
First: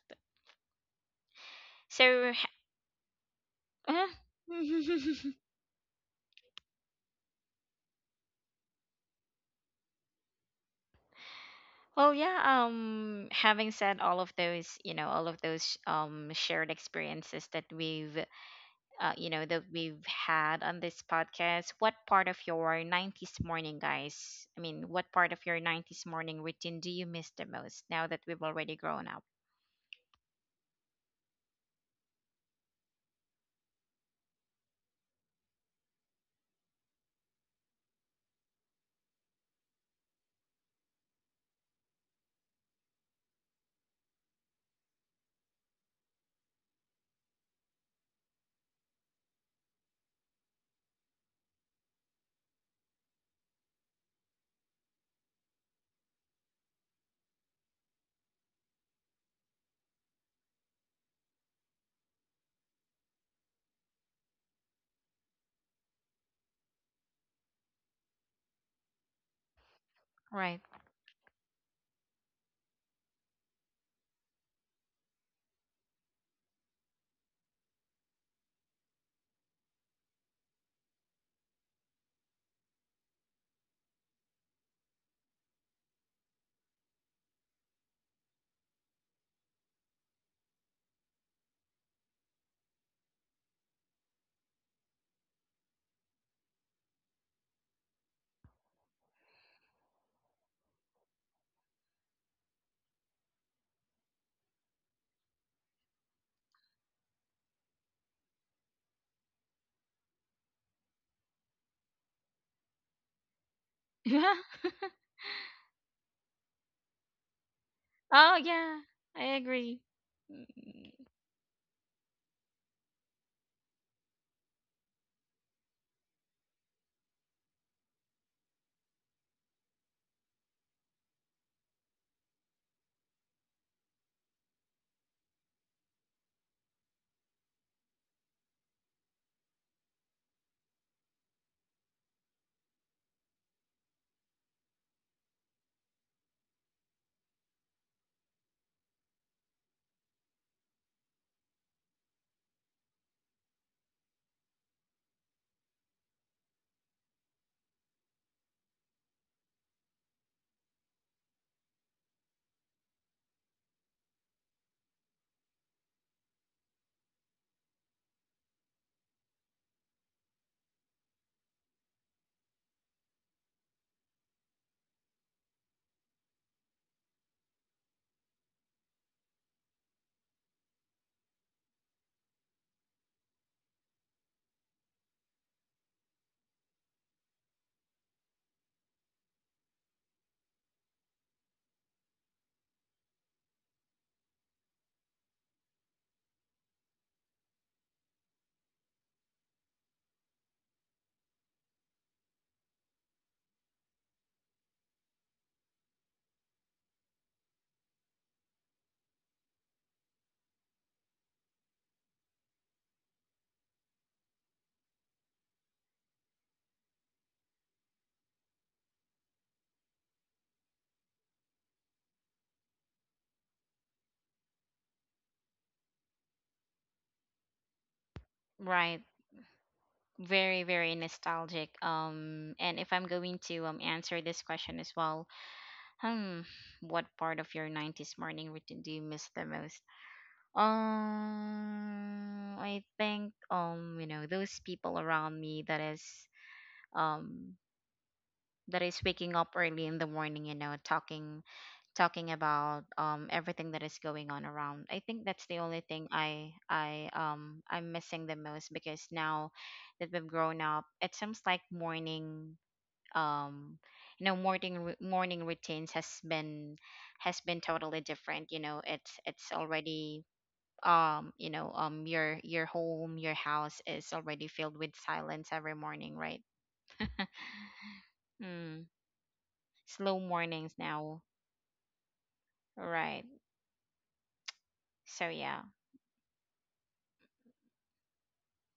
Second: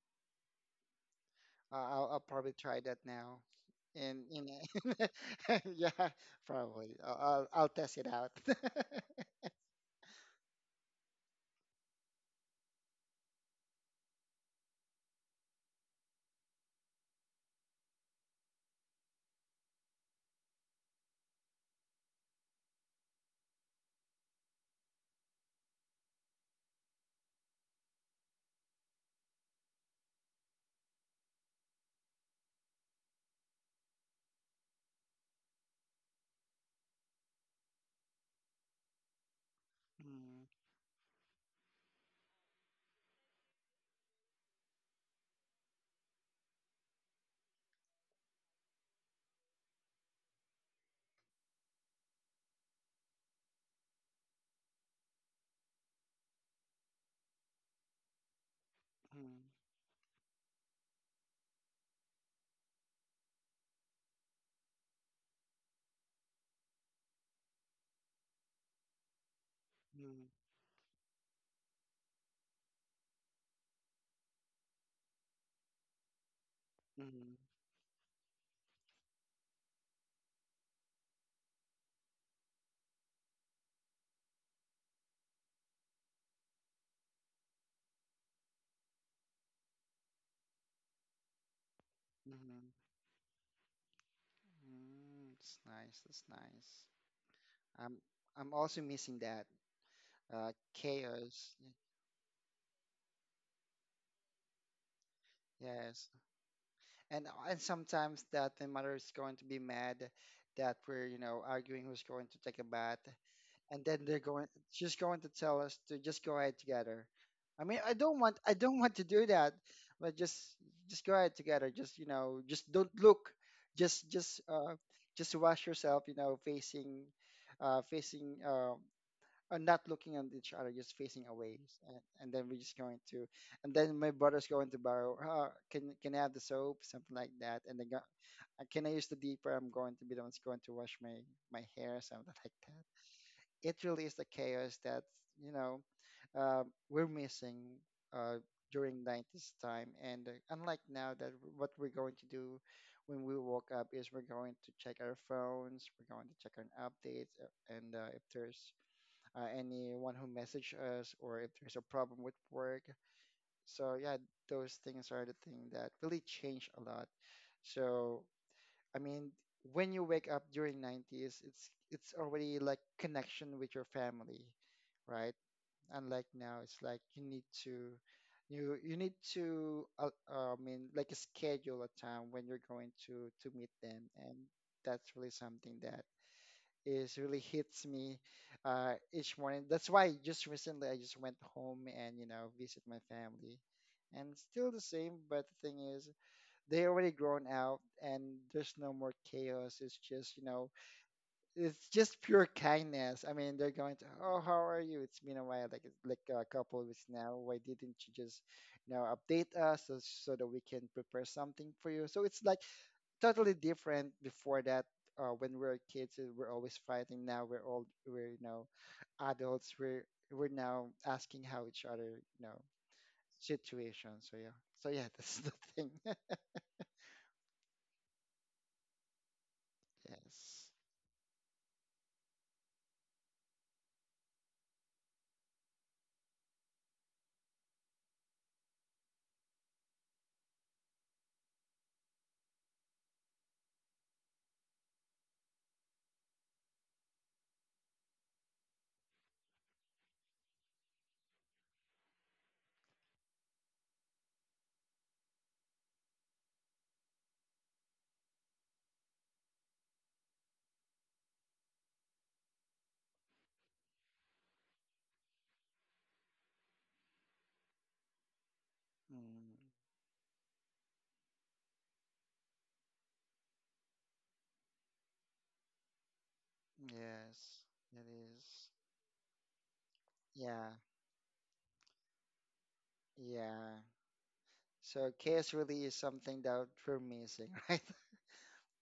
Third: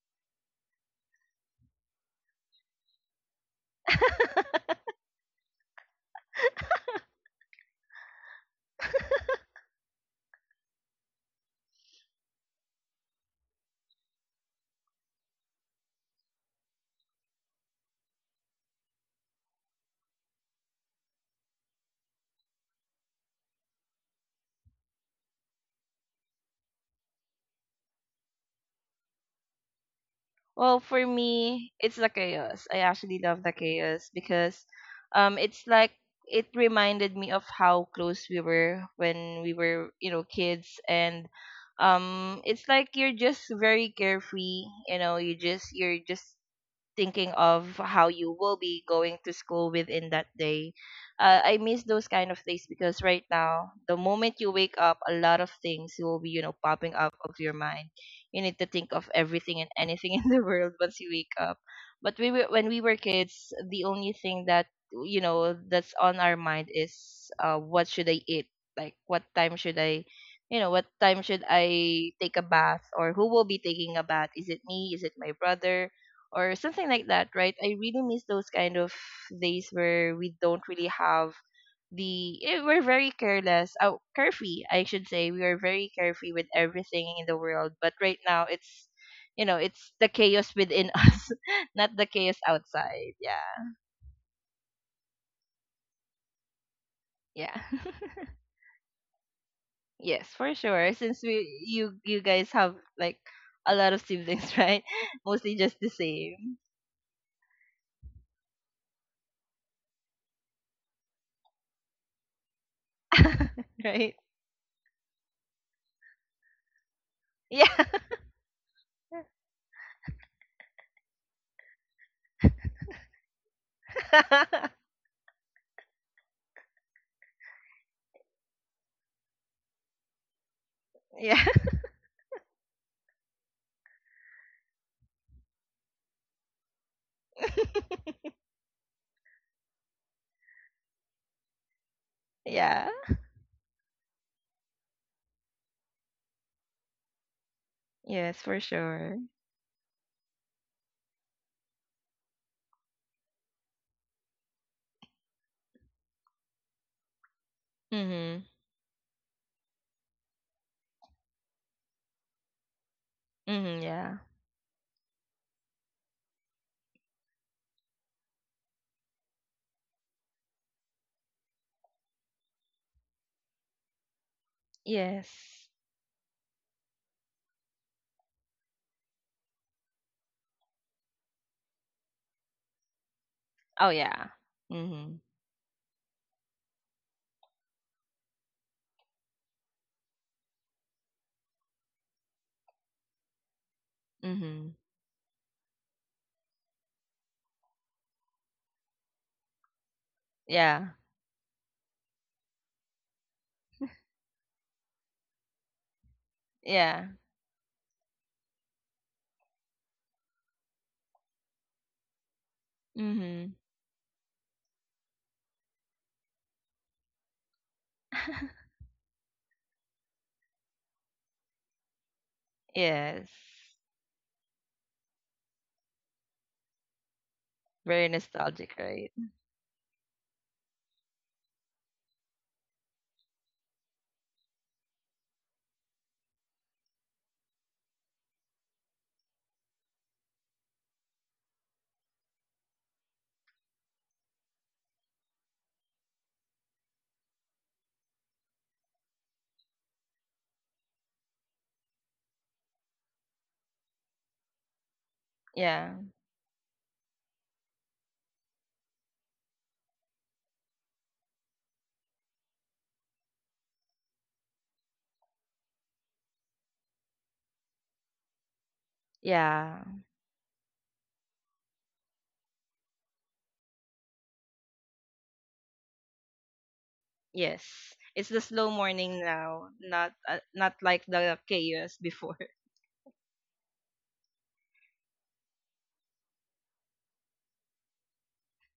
[SPEAKER 2] Uh, I'll, I'll
[SPEAKER 1] So,
[SPEAKER 2] probably try that now.
[SPEAKER 1] uh
[SPEAKER 2] And, and yeah, probably. I'll, I'll, I'll test it out.
[SPEAKER 1] well, yeah. Um, having said all of those, you know, all of those um shared experiences that we've, uh, you know, that we've had on this podcast, what part of your nineties morning, guys? I mean, what part of your nineties morning routine do you miss the most now that we've already grown up?
[SPEAKER 3] Well, for me, it's the chaos. I actually love the chaos because um it's like it reminded me of how close we were when we were, you know, kids. And um it's like you're just very carefree, you know, you just you're just thinking of how you will be going to school within that day. Uh, I miss those kind of days because right now, the moment you wake up, a lot of things will be, you know, popping up of your mind. You need to think of
[SPEAKER 2] Mm,
[SPEAKER 3] everything and anything in the world once you wake up. But we were, when we were kids, the only thing that, you know, that's on our mind is, uh, what should I eat? Like what time should I,
[SPEAKER 2] mm,
[SPEAKER 1] Right.
[SPEAKER 3] you know, what time should I take a bath, or who will be taking a bath? Is it me? Is it my brother? Or something
[SPEAKER 2] mm,
[SPEAKER 3] like that,
[SPEAKER 2] mm,
[SPEAKER 3] right? I really miss those kind of days where we don't really have the, eh, we're very careless oh carefree, I should say. We are very carefree with everything in the world, but right now it's, you know, it's the chaos within us, not the chaos
[SPEAKER 2] mhm,
[SPEAKER 3] outside, yeah.
[SPEAKER 2] mm. That's nice. That's nice.
[SPEAKER 3] Yeah.
[SPEAKER 2] I'm I'm also missing that
[SPEAKER 3] Yes,
[SPEAKER 2] uh,
[SPEAKER 3] for sure. Since
[SPEAKER 2] chaos.
[SPEAKER 3] we
[SPEAKER 2] y-
[SPEAKER 3] you you guys have like a lot of siblings, right? Mostly just the
[SPEAKER 2] Yes,
[SPEAKER 3] same.
[SPEAKER 2] and and sometimes that the mother is going to be mad that we're, you know, arguing who's going to take a bath, and then
[SPEAKER 3] Right.
[SPEAKER 2] they're
[SPEAKER 1] Yeah.
[SPEAKER 2] going, just going to tell us to just go ahead together. I
[SPEAKER 3] Yeah.
[SPEAKER 2] mean, i don't
[SPEAKER 1] Oh
[SPEAKER 2] want i
[SPEAKER 1] yeah,
[SPEAKER 2] don't want to do
[SPEAKER 1] I
[SPEAKER 2] that,
[SPEAKER 1] agree.
[SPEAKER 2] but just
[SPEAKER 1] Mm.
[SPEAKER 2] just go ahead together, just, you know, just don't look, just just uh just wash yourself, you know, facing uh facing uh uh, not looking at each other, just facing
[SPEAKER 3] Yeah.
[SPEAKER 2] away. And, and then we're just going to and then my brother's going to borrow, uh, can can I have the soap, something like that. And then go, uh, can I use the deeper? I'm going to be the one's going to wash my my hair, something like.
[SPEAKER 3] Yeah.
[SPEAKER 2] It really is the chaos that, you know, uh, we're missing uh,
[SPEAKER 3] Yes, for
[SPEAKER 2] during
[SPEAKER 3] sure.
[SPEAKER 2] nineties time. And uh, unlike now that what we're going to do when we woke up is we're going to check our phones, we're going to check on updates, uh, and uh, if
[SPEAKER 3] Mhm.
[SPEAKER 2] there's uh, anyone who messaged us, or if there's a problem with work.
[SPEAKER 3] Mhm,
[SPEAKER 2] So yeah,
[SPEAKER 3] yeah.
[SPEAKER 2] those things are the thing that really change a lot. So I mean, when you wake up during nineties, it's it's already like connection with your family, right?
[SPEAKER 3] Yes.
[SPEAKER 2] Unlike now, it's like you need to you you need to uh, uh, I mean, like schedule a time when you're going to to meet
[SPEAKER 3] Oh
[SPEAKER 2] them,
[SPEAKER 3] yeah.
[SPEAKER 2] and that's
[SPEAKER 3] Mhm.
[SPEAKER 2] really something that is really hits me uh, each morning. That's why just recently I just went home and, you know, visit my family, and it's still
[SPEAKER 3] Mhm.
[SPEAKER 2] the same. But the thing is, they already grown out and there's no more chaos. It's just, you know,
[SPEAKER 3] Yeah.
[SPEAKER 2] it's just pure kindness. I mean, they're going to, oh, how are you, it's been a while, like like a couple of weeks
[SPEAKER 3] Yeah.
[SPEAKER 2] now, why didn't you just, you know, update us, so so that we can prepare something for you. So it's like totally
[SPEAKER 3] Mhm.
[SPEAKER 2] different before that, uh, when we were kids, uh, we're always fighting. Now we're all, we're you know, adults, we're we're now asking how each other, you know,
[SPEAKER 3] Yes.
[SPEAKER 2] situation. So yeah, so yeah, that's the thing.
[SPEAKER 3] Very nostalgic,
[SPEAKER 1] Right.
[SPEAKER 3] right?
[SPEAKER 1] Very,
[SPEAKER 2] Yes.
[SPEAKER 1] very nostalgic. Um, and if I'm going to um answer this question as well, Hmm, what part of your nineties morning routine do you miss the most? Um, I think um, you know, those people around me that is um that is waking up early in the morning, you know, talking talking about um everything that is going on around. I think that's the only
[SPEAKER 3] Yeah.
[SPEAKER 1] thing I I um I'm missing the most because now that we've grown up, it seems like morning um you know morning ru- morning routines has been has been totally different. You know, it's
[SPEAKER 2] Mm,
[SPEAKER 1] it's
[SPEAKER 3] Yeah.
[SPEAKER 1] already um you know um your your home, your house is already filled with silence every morning, right?
[SPEAKER 2] yes,
[SPEAKER 3] Yes.
[SPEAKER 2] it
[SPEAKER 3] It's the
[SPEAKER 2] is.
[SPEAKER 3] slow
[SPEAKER 1] mm,
[SPEAKER 3] morning now, not
[SPEAKER 1] Slow
[SPEAKER 3] uh,
[SPEAKER 2] Yeah,
[SPEAKER 1] mornings
[SPEAKER 3] not like
[SPEAKER 1] now,
[SPEAKER 3] the chaos before.
[SPEAKER 1] right?
[SPEAKER 2] yeah. So
[SPEAKER 1] So
[SPEAKER 2] chaos
[SPEAKER 1] yeah,
[SPEAKER 2] really is something that we're missing, right?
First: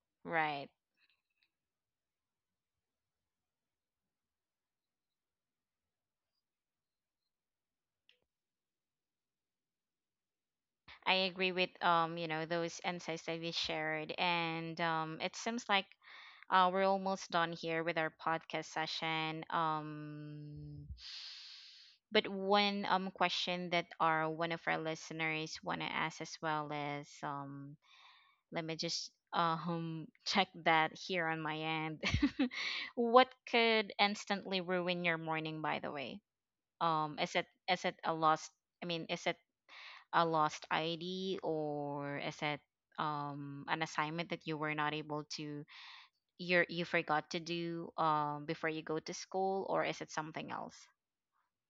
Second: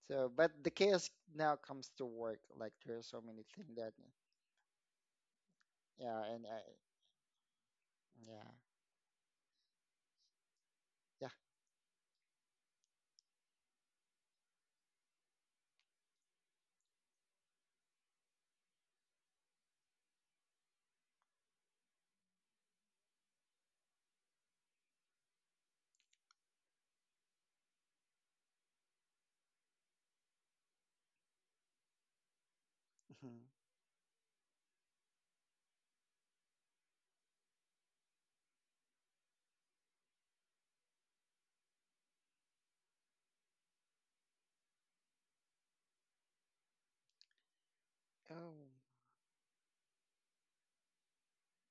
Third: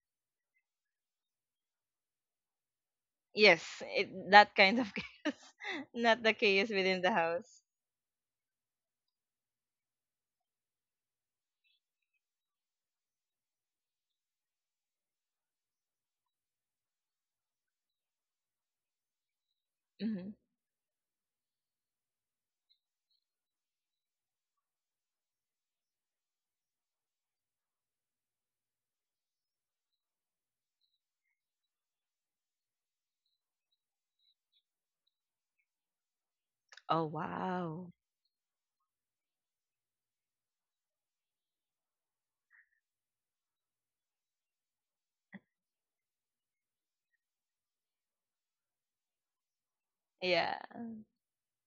[SPEAKER 2] So, but
[SPEAKER 1] right,
[SPEAKER 2] the chaos now comes to work. Like there are so many things
[SPEAKER 3] Yes,
[SPEAKER 2] that,
[SPEAKER 3] it, that kind of chaos,
[SPEAKER 2] yeah,
[SPEAKER 3] not the
[SPEAKER 2] and I,
[SPEAKER 3] chaos within the house.
[SPEAKER 2] yeah,
[SPEAKER 1] I
[SPEAKER 2] yeah.
[SPEAKER 1] agree with um you know those insights that we shared. And um it seems like, uh, we're almost done here with our podcast session.
[SPEAKER 3] Hmm.
[SPEAKER 1] Um, but one um question that our one of our listeners want to ask as well is, um, let me just um check that here on my end. What
[SPEAKER 2] Hmm.
[SPEAKER 1] could instantly ruin your morning? By the way,
[SPEAKER 3] Oh
[SPEAKER 1] um, is it is it
[SPEAKER 3] wow.
[SPEAKER 1] a lost? I mean, is it a lost I D, or is it um an assignment that you were not able to you're you forgot to do um
[SPEAKER 2] Oh.
[SPEAKER 1] before you go to school, or is it something
[SPEAKER 3] Yeah.
[SPEAKER 1] else?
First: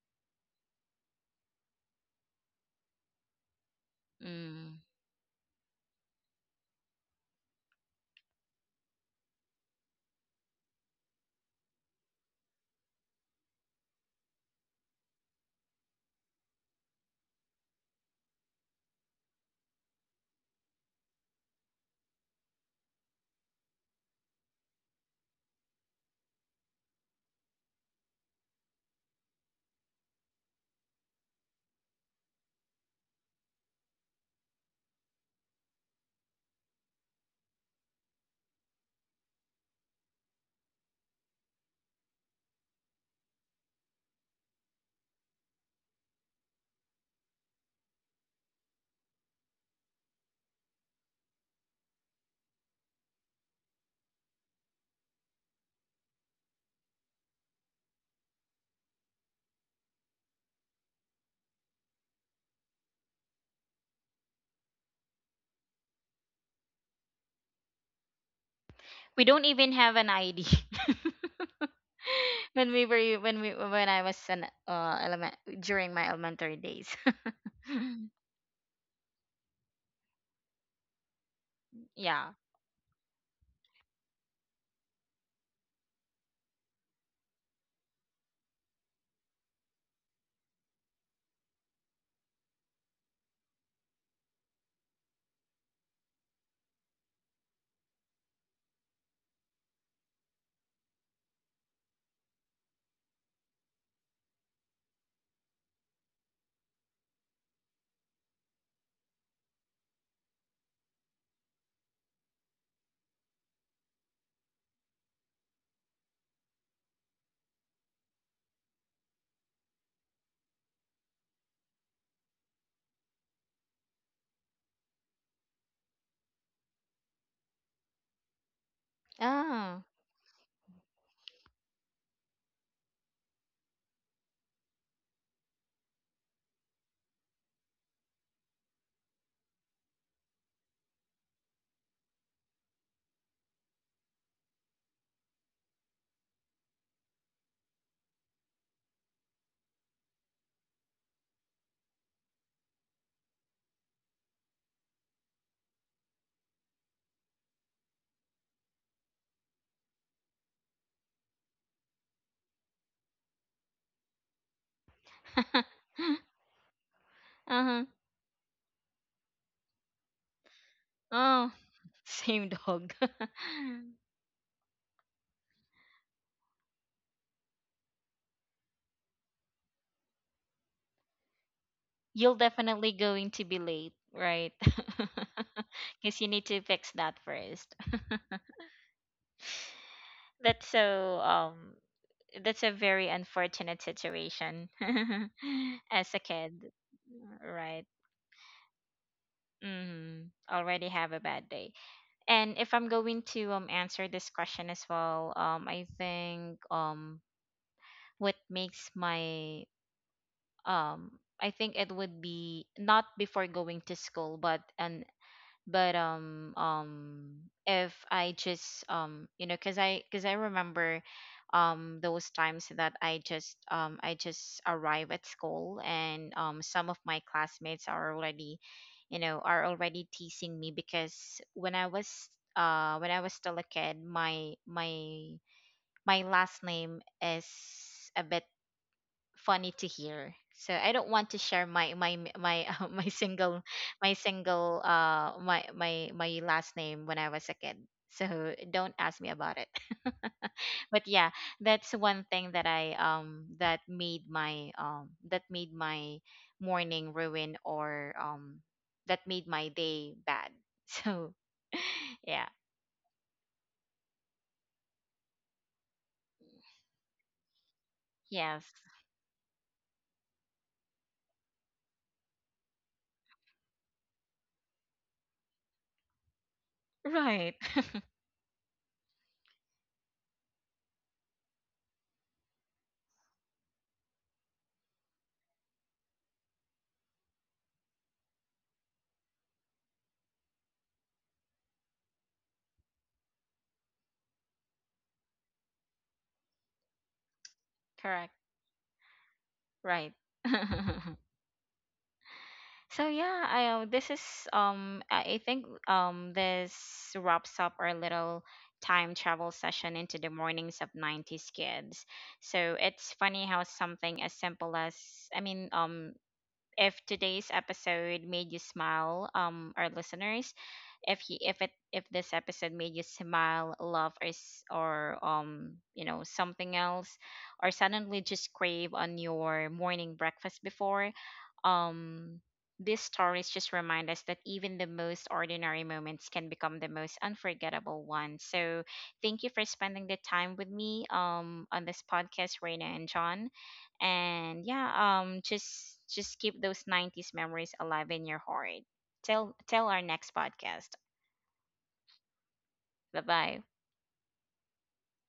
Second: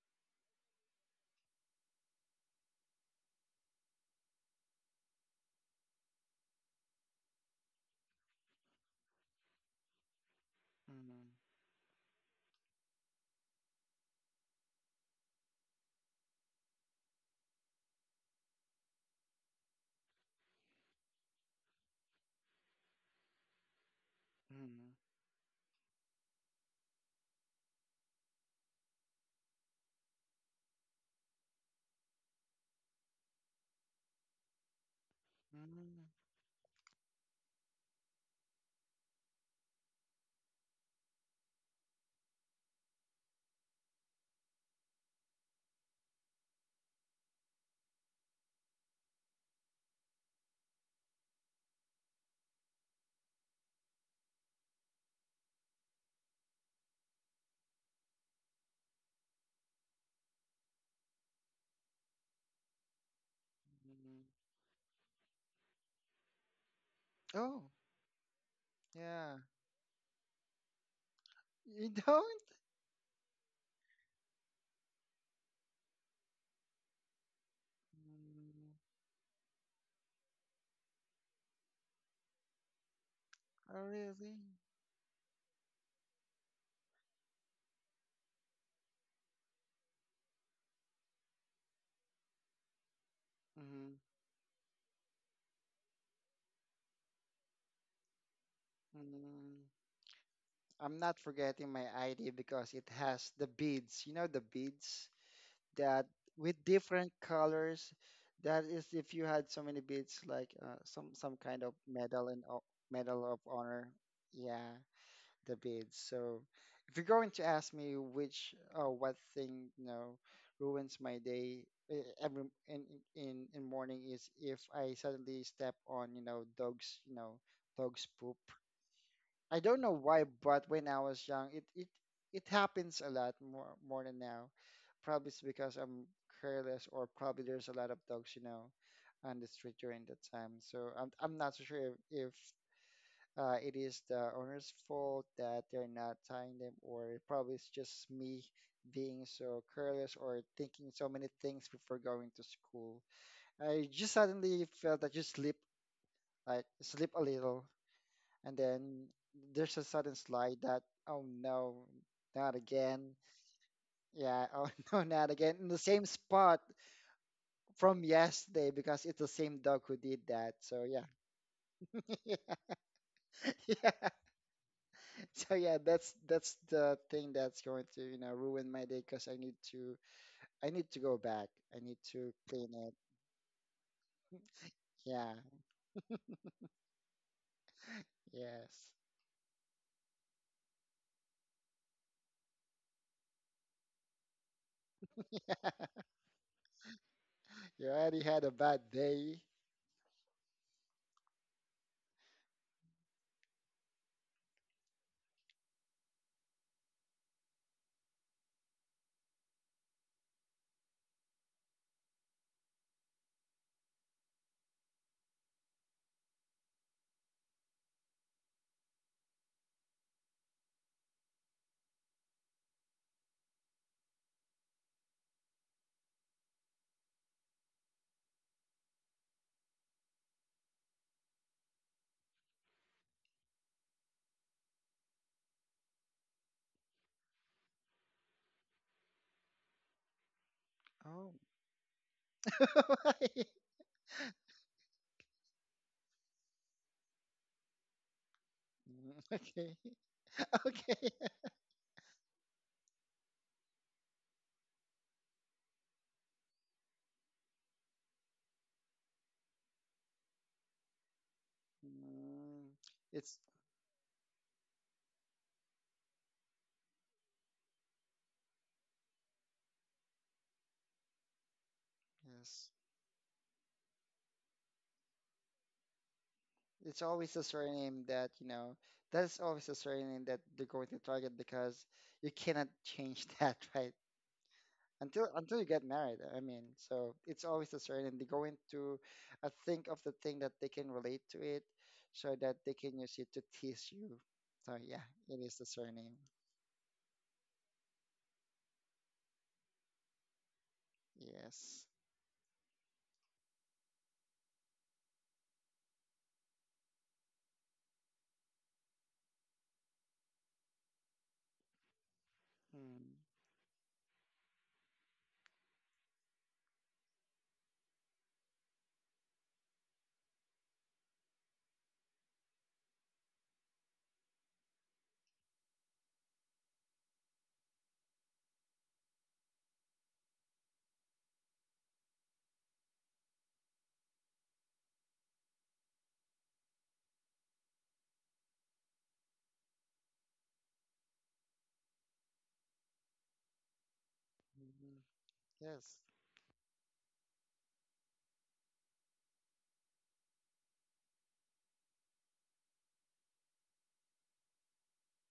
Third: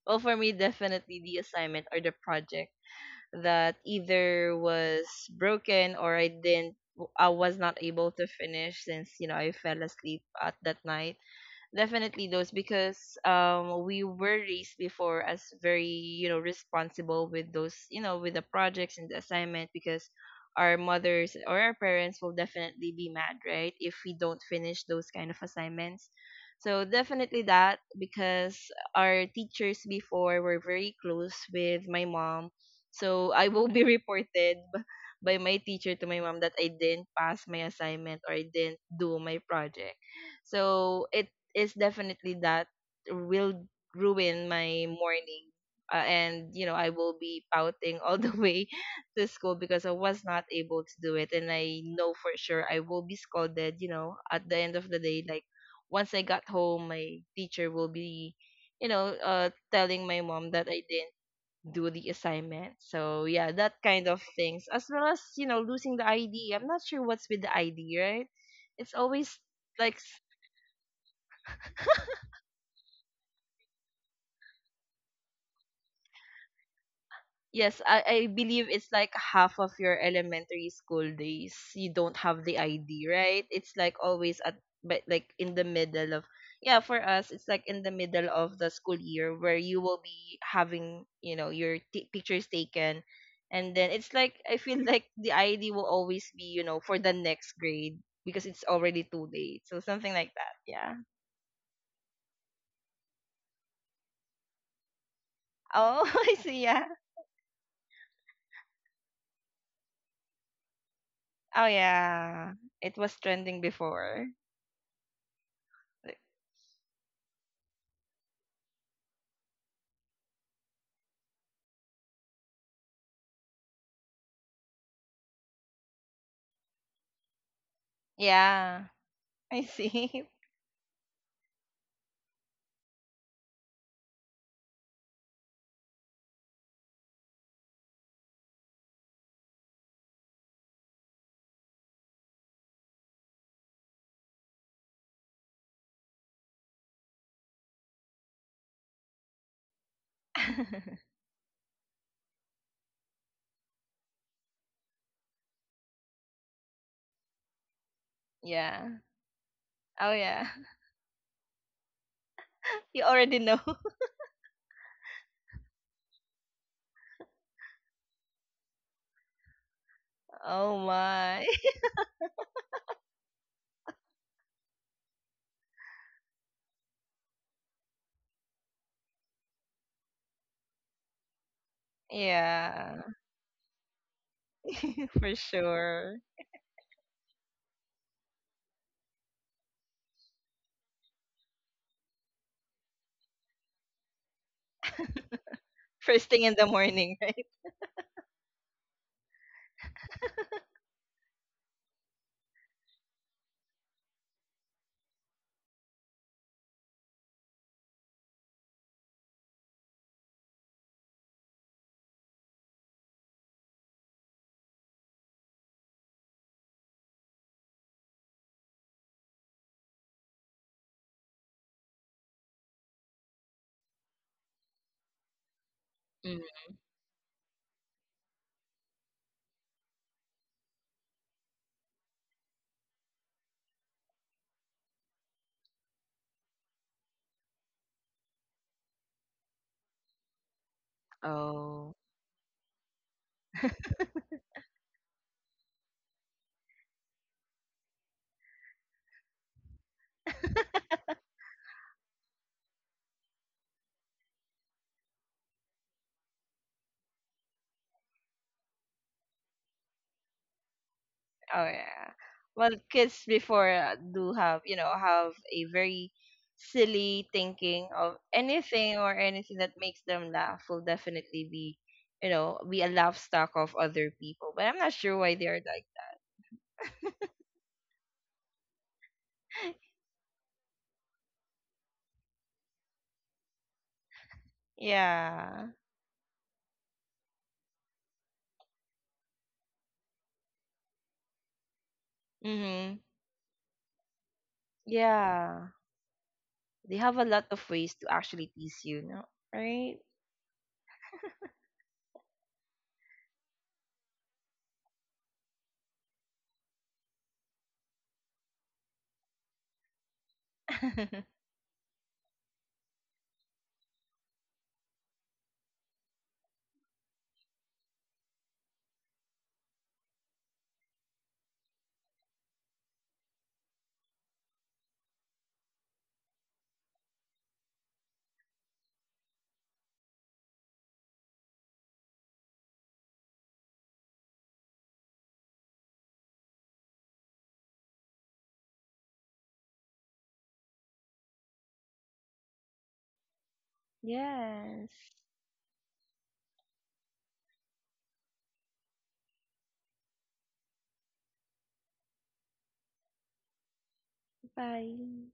[SPEAKER 3] Well, for me, definitely the assignment or the project that either
[SPEAKER 1] Mm.
[SPEAKER 3] was broken, or I didn't, I was not able to finish since, you know, I fell asleep at that night.
[SPEAKER 2] Mm,
[SPEAKER 3] Definitely those because um we were raised before as very, you know, responsible with those, you know, with the projects and the assignment because our mothers or our parents will definitely be mad, right? If we don't finish
[SPEAKER 2] mm,
[SPEAKER 3] those kind of assignments. So definitely that, because our teachers before were very close with my mom. So I will be reported b- by my teacher to
[SPEAKER 2] mm,
[SPEAKER 3] my mom that I didn't pass my assignment or I didn't do my project. So it is definitely that will ruin my morning. Uh, and you know I will be pouting all the way to school because I was not able to do it, and I know for sure I will be scolded. You know, at the end of the day, like once I got home, my teacher will be, you know, uh, telling my mom that I didn't do the assignment. So yeah, that kind
[SPEAKER 2] mm.
[SPEAKER 3] of things, as well as, you know, losing the I D. I'm not sure what's with the
[SPEAKER 2] Oh,
[SPEAKER 3] I D, right? It's
[SPEAKER 1] We
[SPEAKER 2] yeah.
[SPEAKER 3] always
[SPEAKER 1] don't even have
[SPEAKER 3] like,
[SPEAKER 1] an ID
[SPEAKER 2] You don't?
[SPEAKER 1] when we were when we when I was an uh element during my elementary days.
[SPEAKER 3] Yes, I, I believe
[SPEAKER 2] Mm,
[SPEAKER 3] it's like half of your elementary school days. You don't
[SPEAKER 1] Yeah.
[SPEAKER 3] have the I D, right? It's
[SPEAKER 2] oh,
[SPEAKER 3] like
[SPEAKER 2] really?
[SPEAKER 3] always at, but like in the middle of, yeah, for us it's like in the middle of the school year where you will be having, you know, your t- pictures taken, and then
[SPEAKER 2] Mm,
[SPEAKER 3] it's like I feel like the I D will always be, you know, for the next grade because it's already too late.
[SPEAKER 2] mm.
[SPEAKER 3] So something like that. Yeah.
[SPEAKER 2] I'm not forgetting my I D because it has the beads. You know the beads?
[SPEAKER 3] Oh,
[SPEAKER 2] That
[SPEAKER 3] I
[SPEAKER 2] with
[SPEAKER 3] see. Yeah.
[SPEAKER 2] different colors. That is if you had so many beads, like, uh, some some kind
[SPEAKER 3] Oh
[SPEAKER 2] of medal and
[SPEAKER 3] yeah.
[SPEAKER 2] o-
[SPEAKER 3] It was
[SPEAKER 2] medal of
[SPEAKER 3] trending
[SPEAKER 2] honor.
[SPEAKER 3] before.
[SPEAKER 2] Yeah, the beads.
[SPEAKER 3] Like.
[SPEAKER 2] So if you're going to ask me which, uh, what thing, you know, ruins my day, eh, every in in in morning is if I suddenly step on, you know, dogs, you know, dogs poop.
[SPEAKER 3] Yeah.
[SPEAKER 2] I
[SPEAKER 3] I
[SPEAKER 2] don't
[SPEAKER 1] Oh.
[SPEAKER 2] know why,
[SPEAKER 3] see.
[SPEAKER 2] but when I was young, it it it happens a lot more more than now. Probably it's because I'm careless, or probably there's a lot of dogs, you know, on the street during that time. So I'm I'm not so sure if, if uh, it is the owner's fault that they're not tying them, or probably it's just me being so careless, or thinking so many things before going to school. I just suddenly felt that you sleep, like sleep a little, and
[SPEAKER 3] Yeah.
[SPEAKER 2] then there's a
[SPEAKER 3] Oh
[SPEAKER 2] sudden
[SPEAKER 3] yeah.
[SPEAKER 2] slide that, oh no, not again.
[SPEAKER 3] You already know.
[SPEAKER 2] Yeah, oh, no, not again, in the same spot
[SPEAKER 1] Uh-huh.
[SPEAKER 2] from yesterday, because it's the same dog who did that.
[SPEAKER 3] Oh
[SPEAKER 2] So yeah.
[SPEAKER 3] my.
[SPEAKER 1] Oh, same dog.
[SPEAKER 2] Yeah, so yeah, that's that's the thing that's going to, you know, ruin my day, because I need to, i need to go back, I need to
[SPEAKER 1] You'll
[SPEAKER 2] clean
[SPEAKER 1] definitely
[SPEAKER 2] it.
[SPEAKER 3] Yeah.
[SPEAKER 1] going to be late, right?
[SPEAKER 2] Yeah.
[SPEAKER 3] For sure.
[SPEAKER 1] Because you need to fix that first.
[SPEAKER 2] Yes.
[SPEAKER 1] That's so um that's a very unfortunate situation as a
[SPEAKER 3] First thing
[SPEAKER 1] kid.
[SPEAKER 3] in the morning, right?
[SPEAKER 1] Right.
[SPEAKER 2] You already had a bad day.
[SPEAKER 1] Mm-hmm. Already have a bad day. And if I'm going to um answer this question as well, um I think, um what makes my um I think it would be not before going to school, but an but um um if I just um you know, because i because I remember um those times that I just um I just arrive at school and
[SPEAKER 3] Mm.
[SPEAKER 1] um some of my classmates are already, you know, are already teasing me, because when I was uh when I was still a kid, my my my last name is a bit funny to hear. So I don't want
[SPEAKER 2] Oh.
[SPEAKER 1] to share my
[SPEAKER 3] Oh.
[SPEAKER 1] my m- my uh, my single my single uh my my my last name when I was a kid. So don't
[SPEAKER 2] Mm,
[SPEAKER 1] ask me about it.
[SPEAKER 2] okay.
[SPEAKER 1] But
[SPEAKER 2] Okay.
[SPEAKER 1] yeah, that's one thing that I um that made my um that made my morning ruin, or um that made my day bad. So
[SPEAKER 3] Oh yeah.
[SPEAKER 1] yeah.
[SPEAKER 2] Mm,
[SPEAKER 3] Well, kids
[SPEAKER 2] it's
[SPEAKER 3] before, uh, do have, you know, have a very silly thinking of
[SPEAKER 1] Yes.
[SPEAKER 3] anything, or anything that makes them laugh will definitely be, you know,
[SPEAKER 2] yes.
[SPEAKER 3] be a laugh stock of other people. But I'm not sure why they are like
[SPEAKER 2] It's always a
[SPEAKER 1] Right.
[SPEAKER 2] surname that, you know, that's always a
[SPEAKER 3] that.
[SPEAKER 2] surname that they're going to target, because you cannot change that, right? Until until
[SPEAKER 3] Yeah.
[SPEAKER 2] you get married. I mean, so it's always a surname. They're going to, uh, think of the thing that they can relate to it so that they
[SPEAKER 3] Mhm.
[SPEAKER 2] can use it to tease you. So yeah, it is
[SPEAKER 3] Yeah.
[SPEAKER 2] the surname.
[SPEAKER 3] They have a lot of ways to
[SPEAKER 1] Correct.
[SPEAKER 3] actually tease you, no? Right?
[SPEAKER 1] Right.
[SPEAKER 2] Yes.
[SPEAKER 1] So yeah, I, uh, this is um I I think um this wraps up our little time travel session into the mornings of nineties kids. So it's
[SPEAKER 2] Mm,
[SPEAKER 1] funny how something as simple as, I mean, um if today's episode made you smile, um, our listeners, if he if it if this episode made you smile, laugh, or s- or um you know, something else, or suddenly just crave on your morning breakfast before, um these stories just remind us that even the most ordinary moments can become the most unforgettable ones. So thank you for spending the time with me um on this podcast, Reina and John. And
[SPEAKER 3] Yes.
[SPEAKER 1] yeah,
[SPEAKER 2] mhm.
[SPEAKER 1] um
[SPEAKER 2] Yes.
[SPEAKER 1] just just keep those nineties memories alive in your heart till till our next podcast. Bye bye.
[SPEAKER 3] Bye.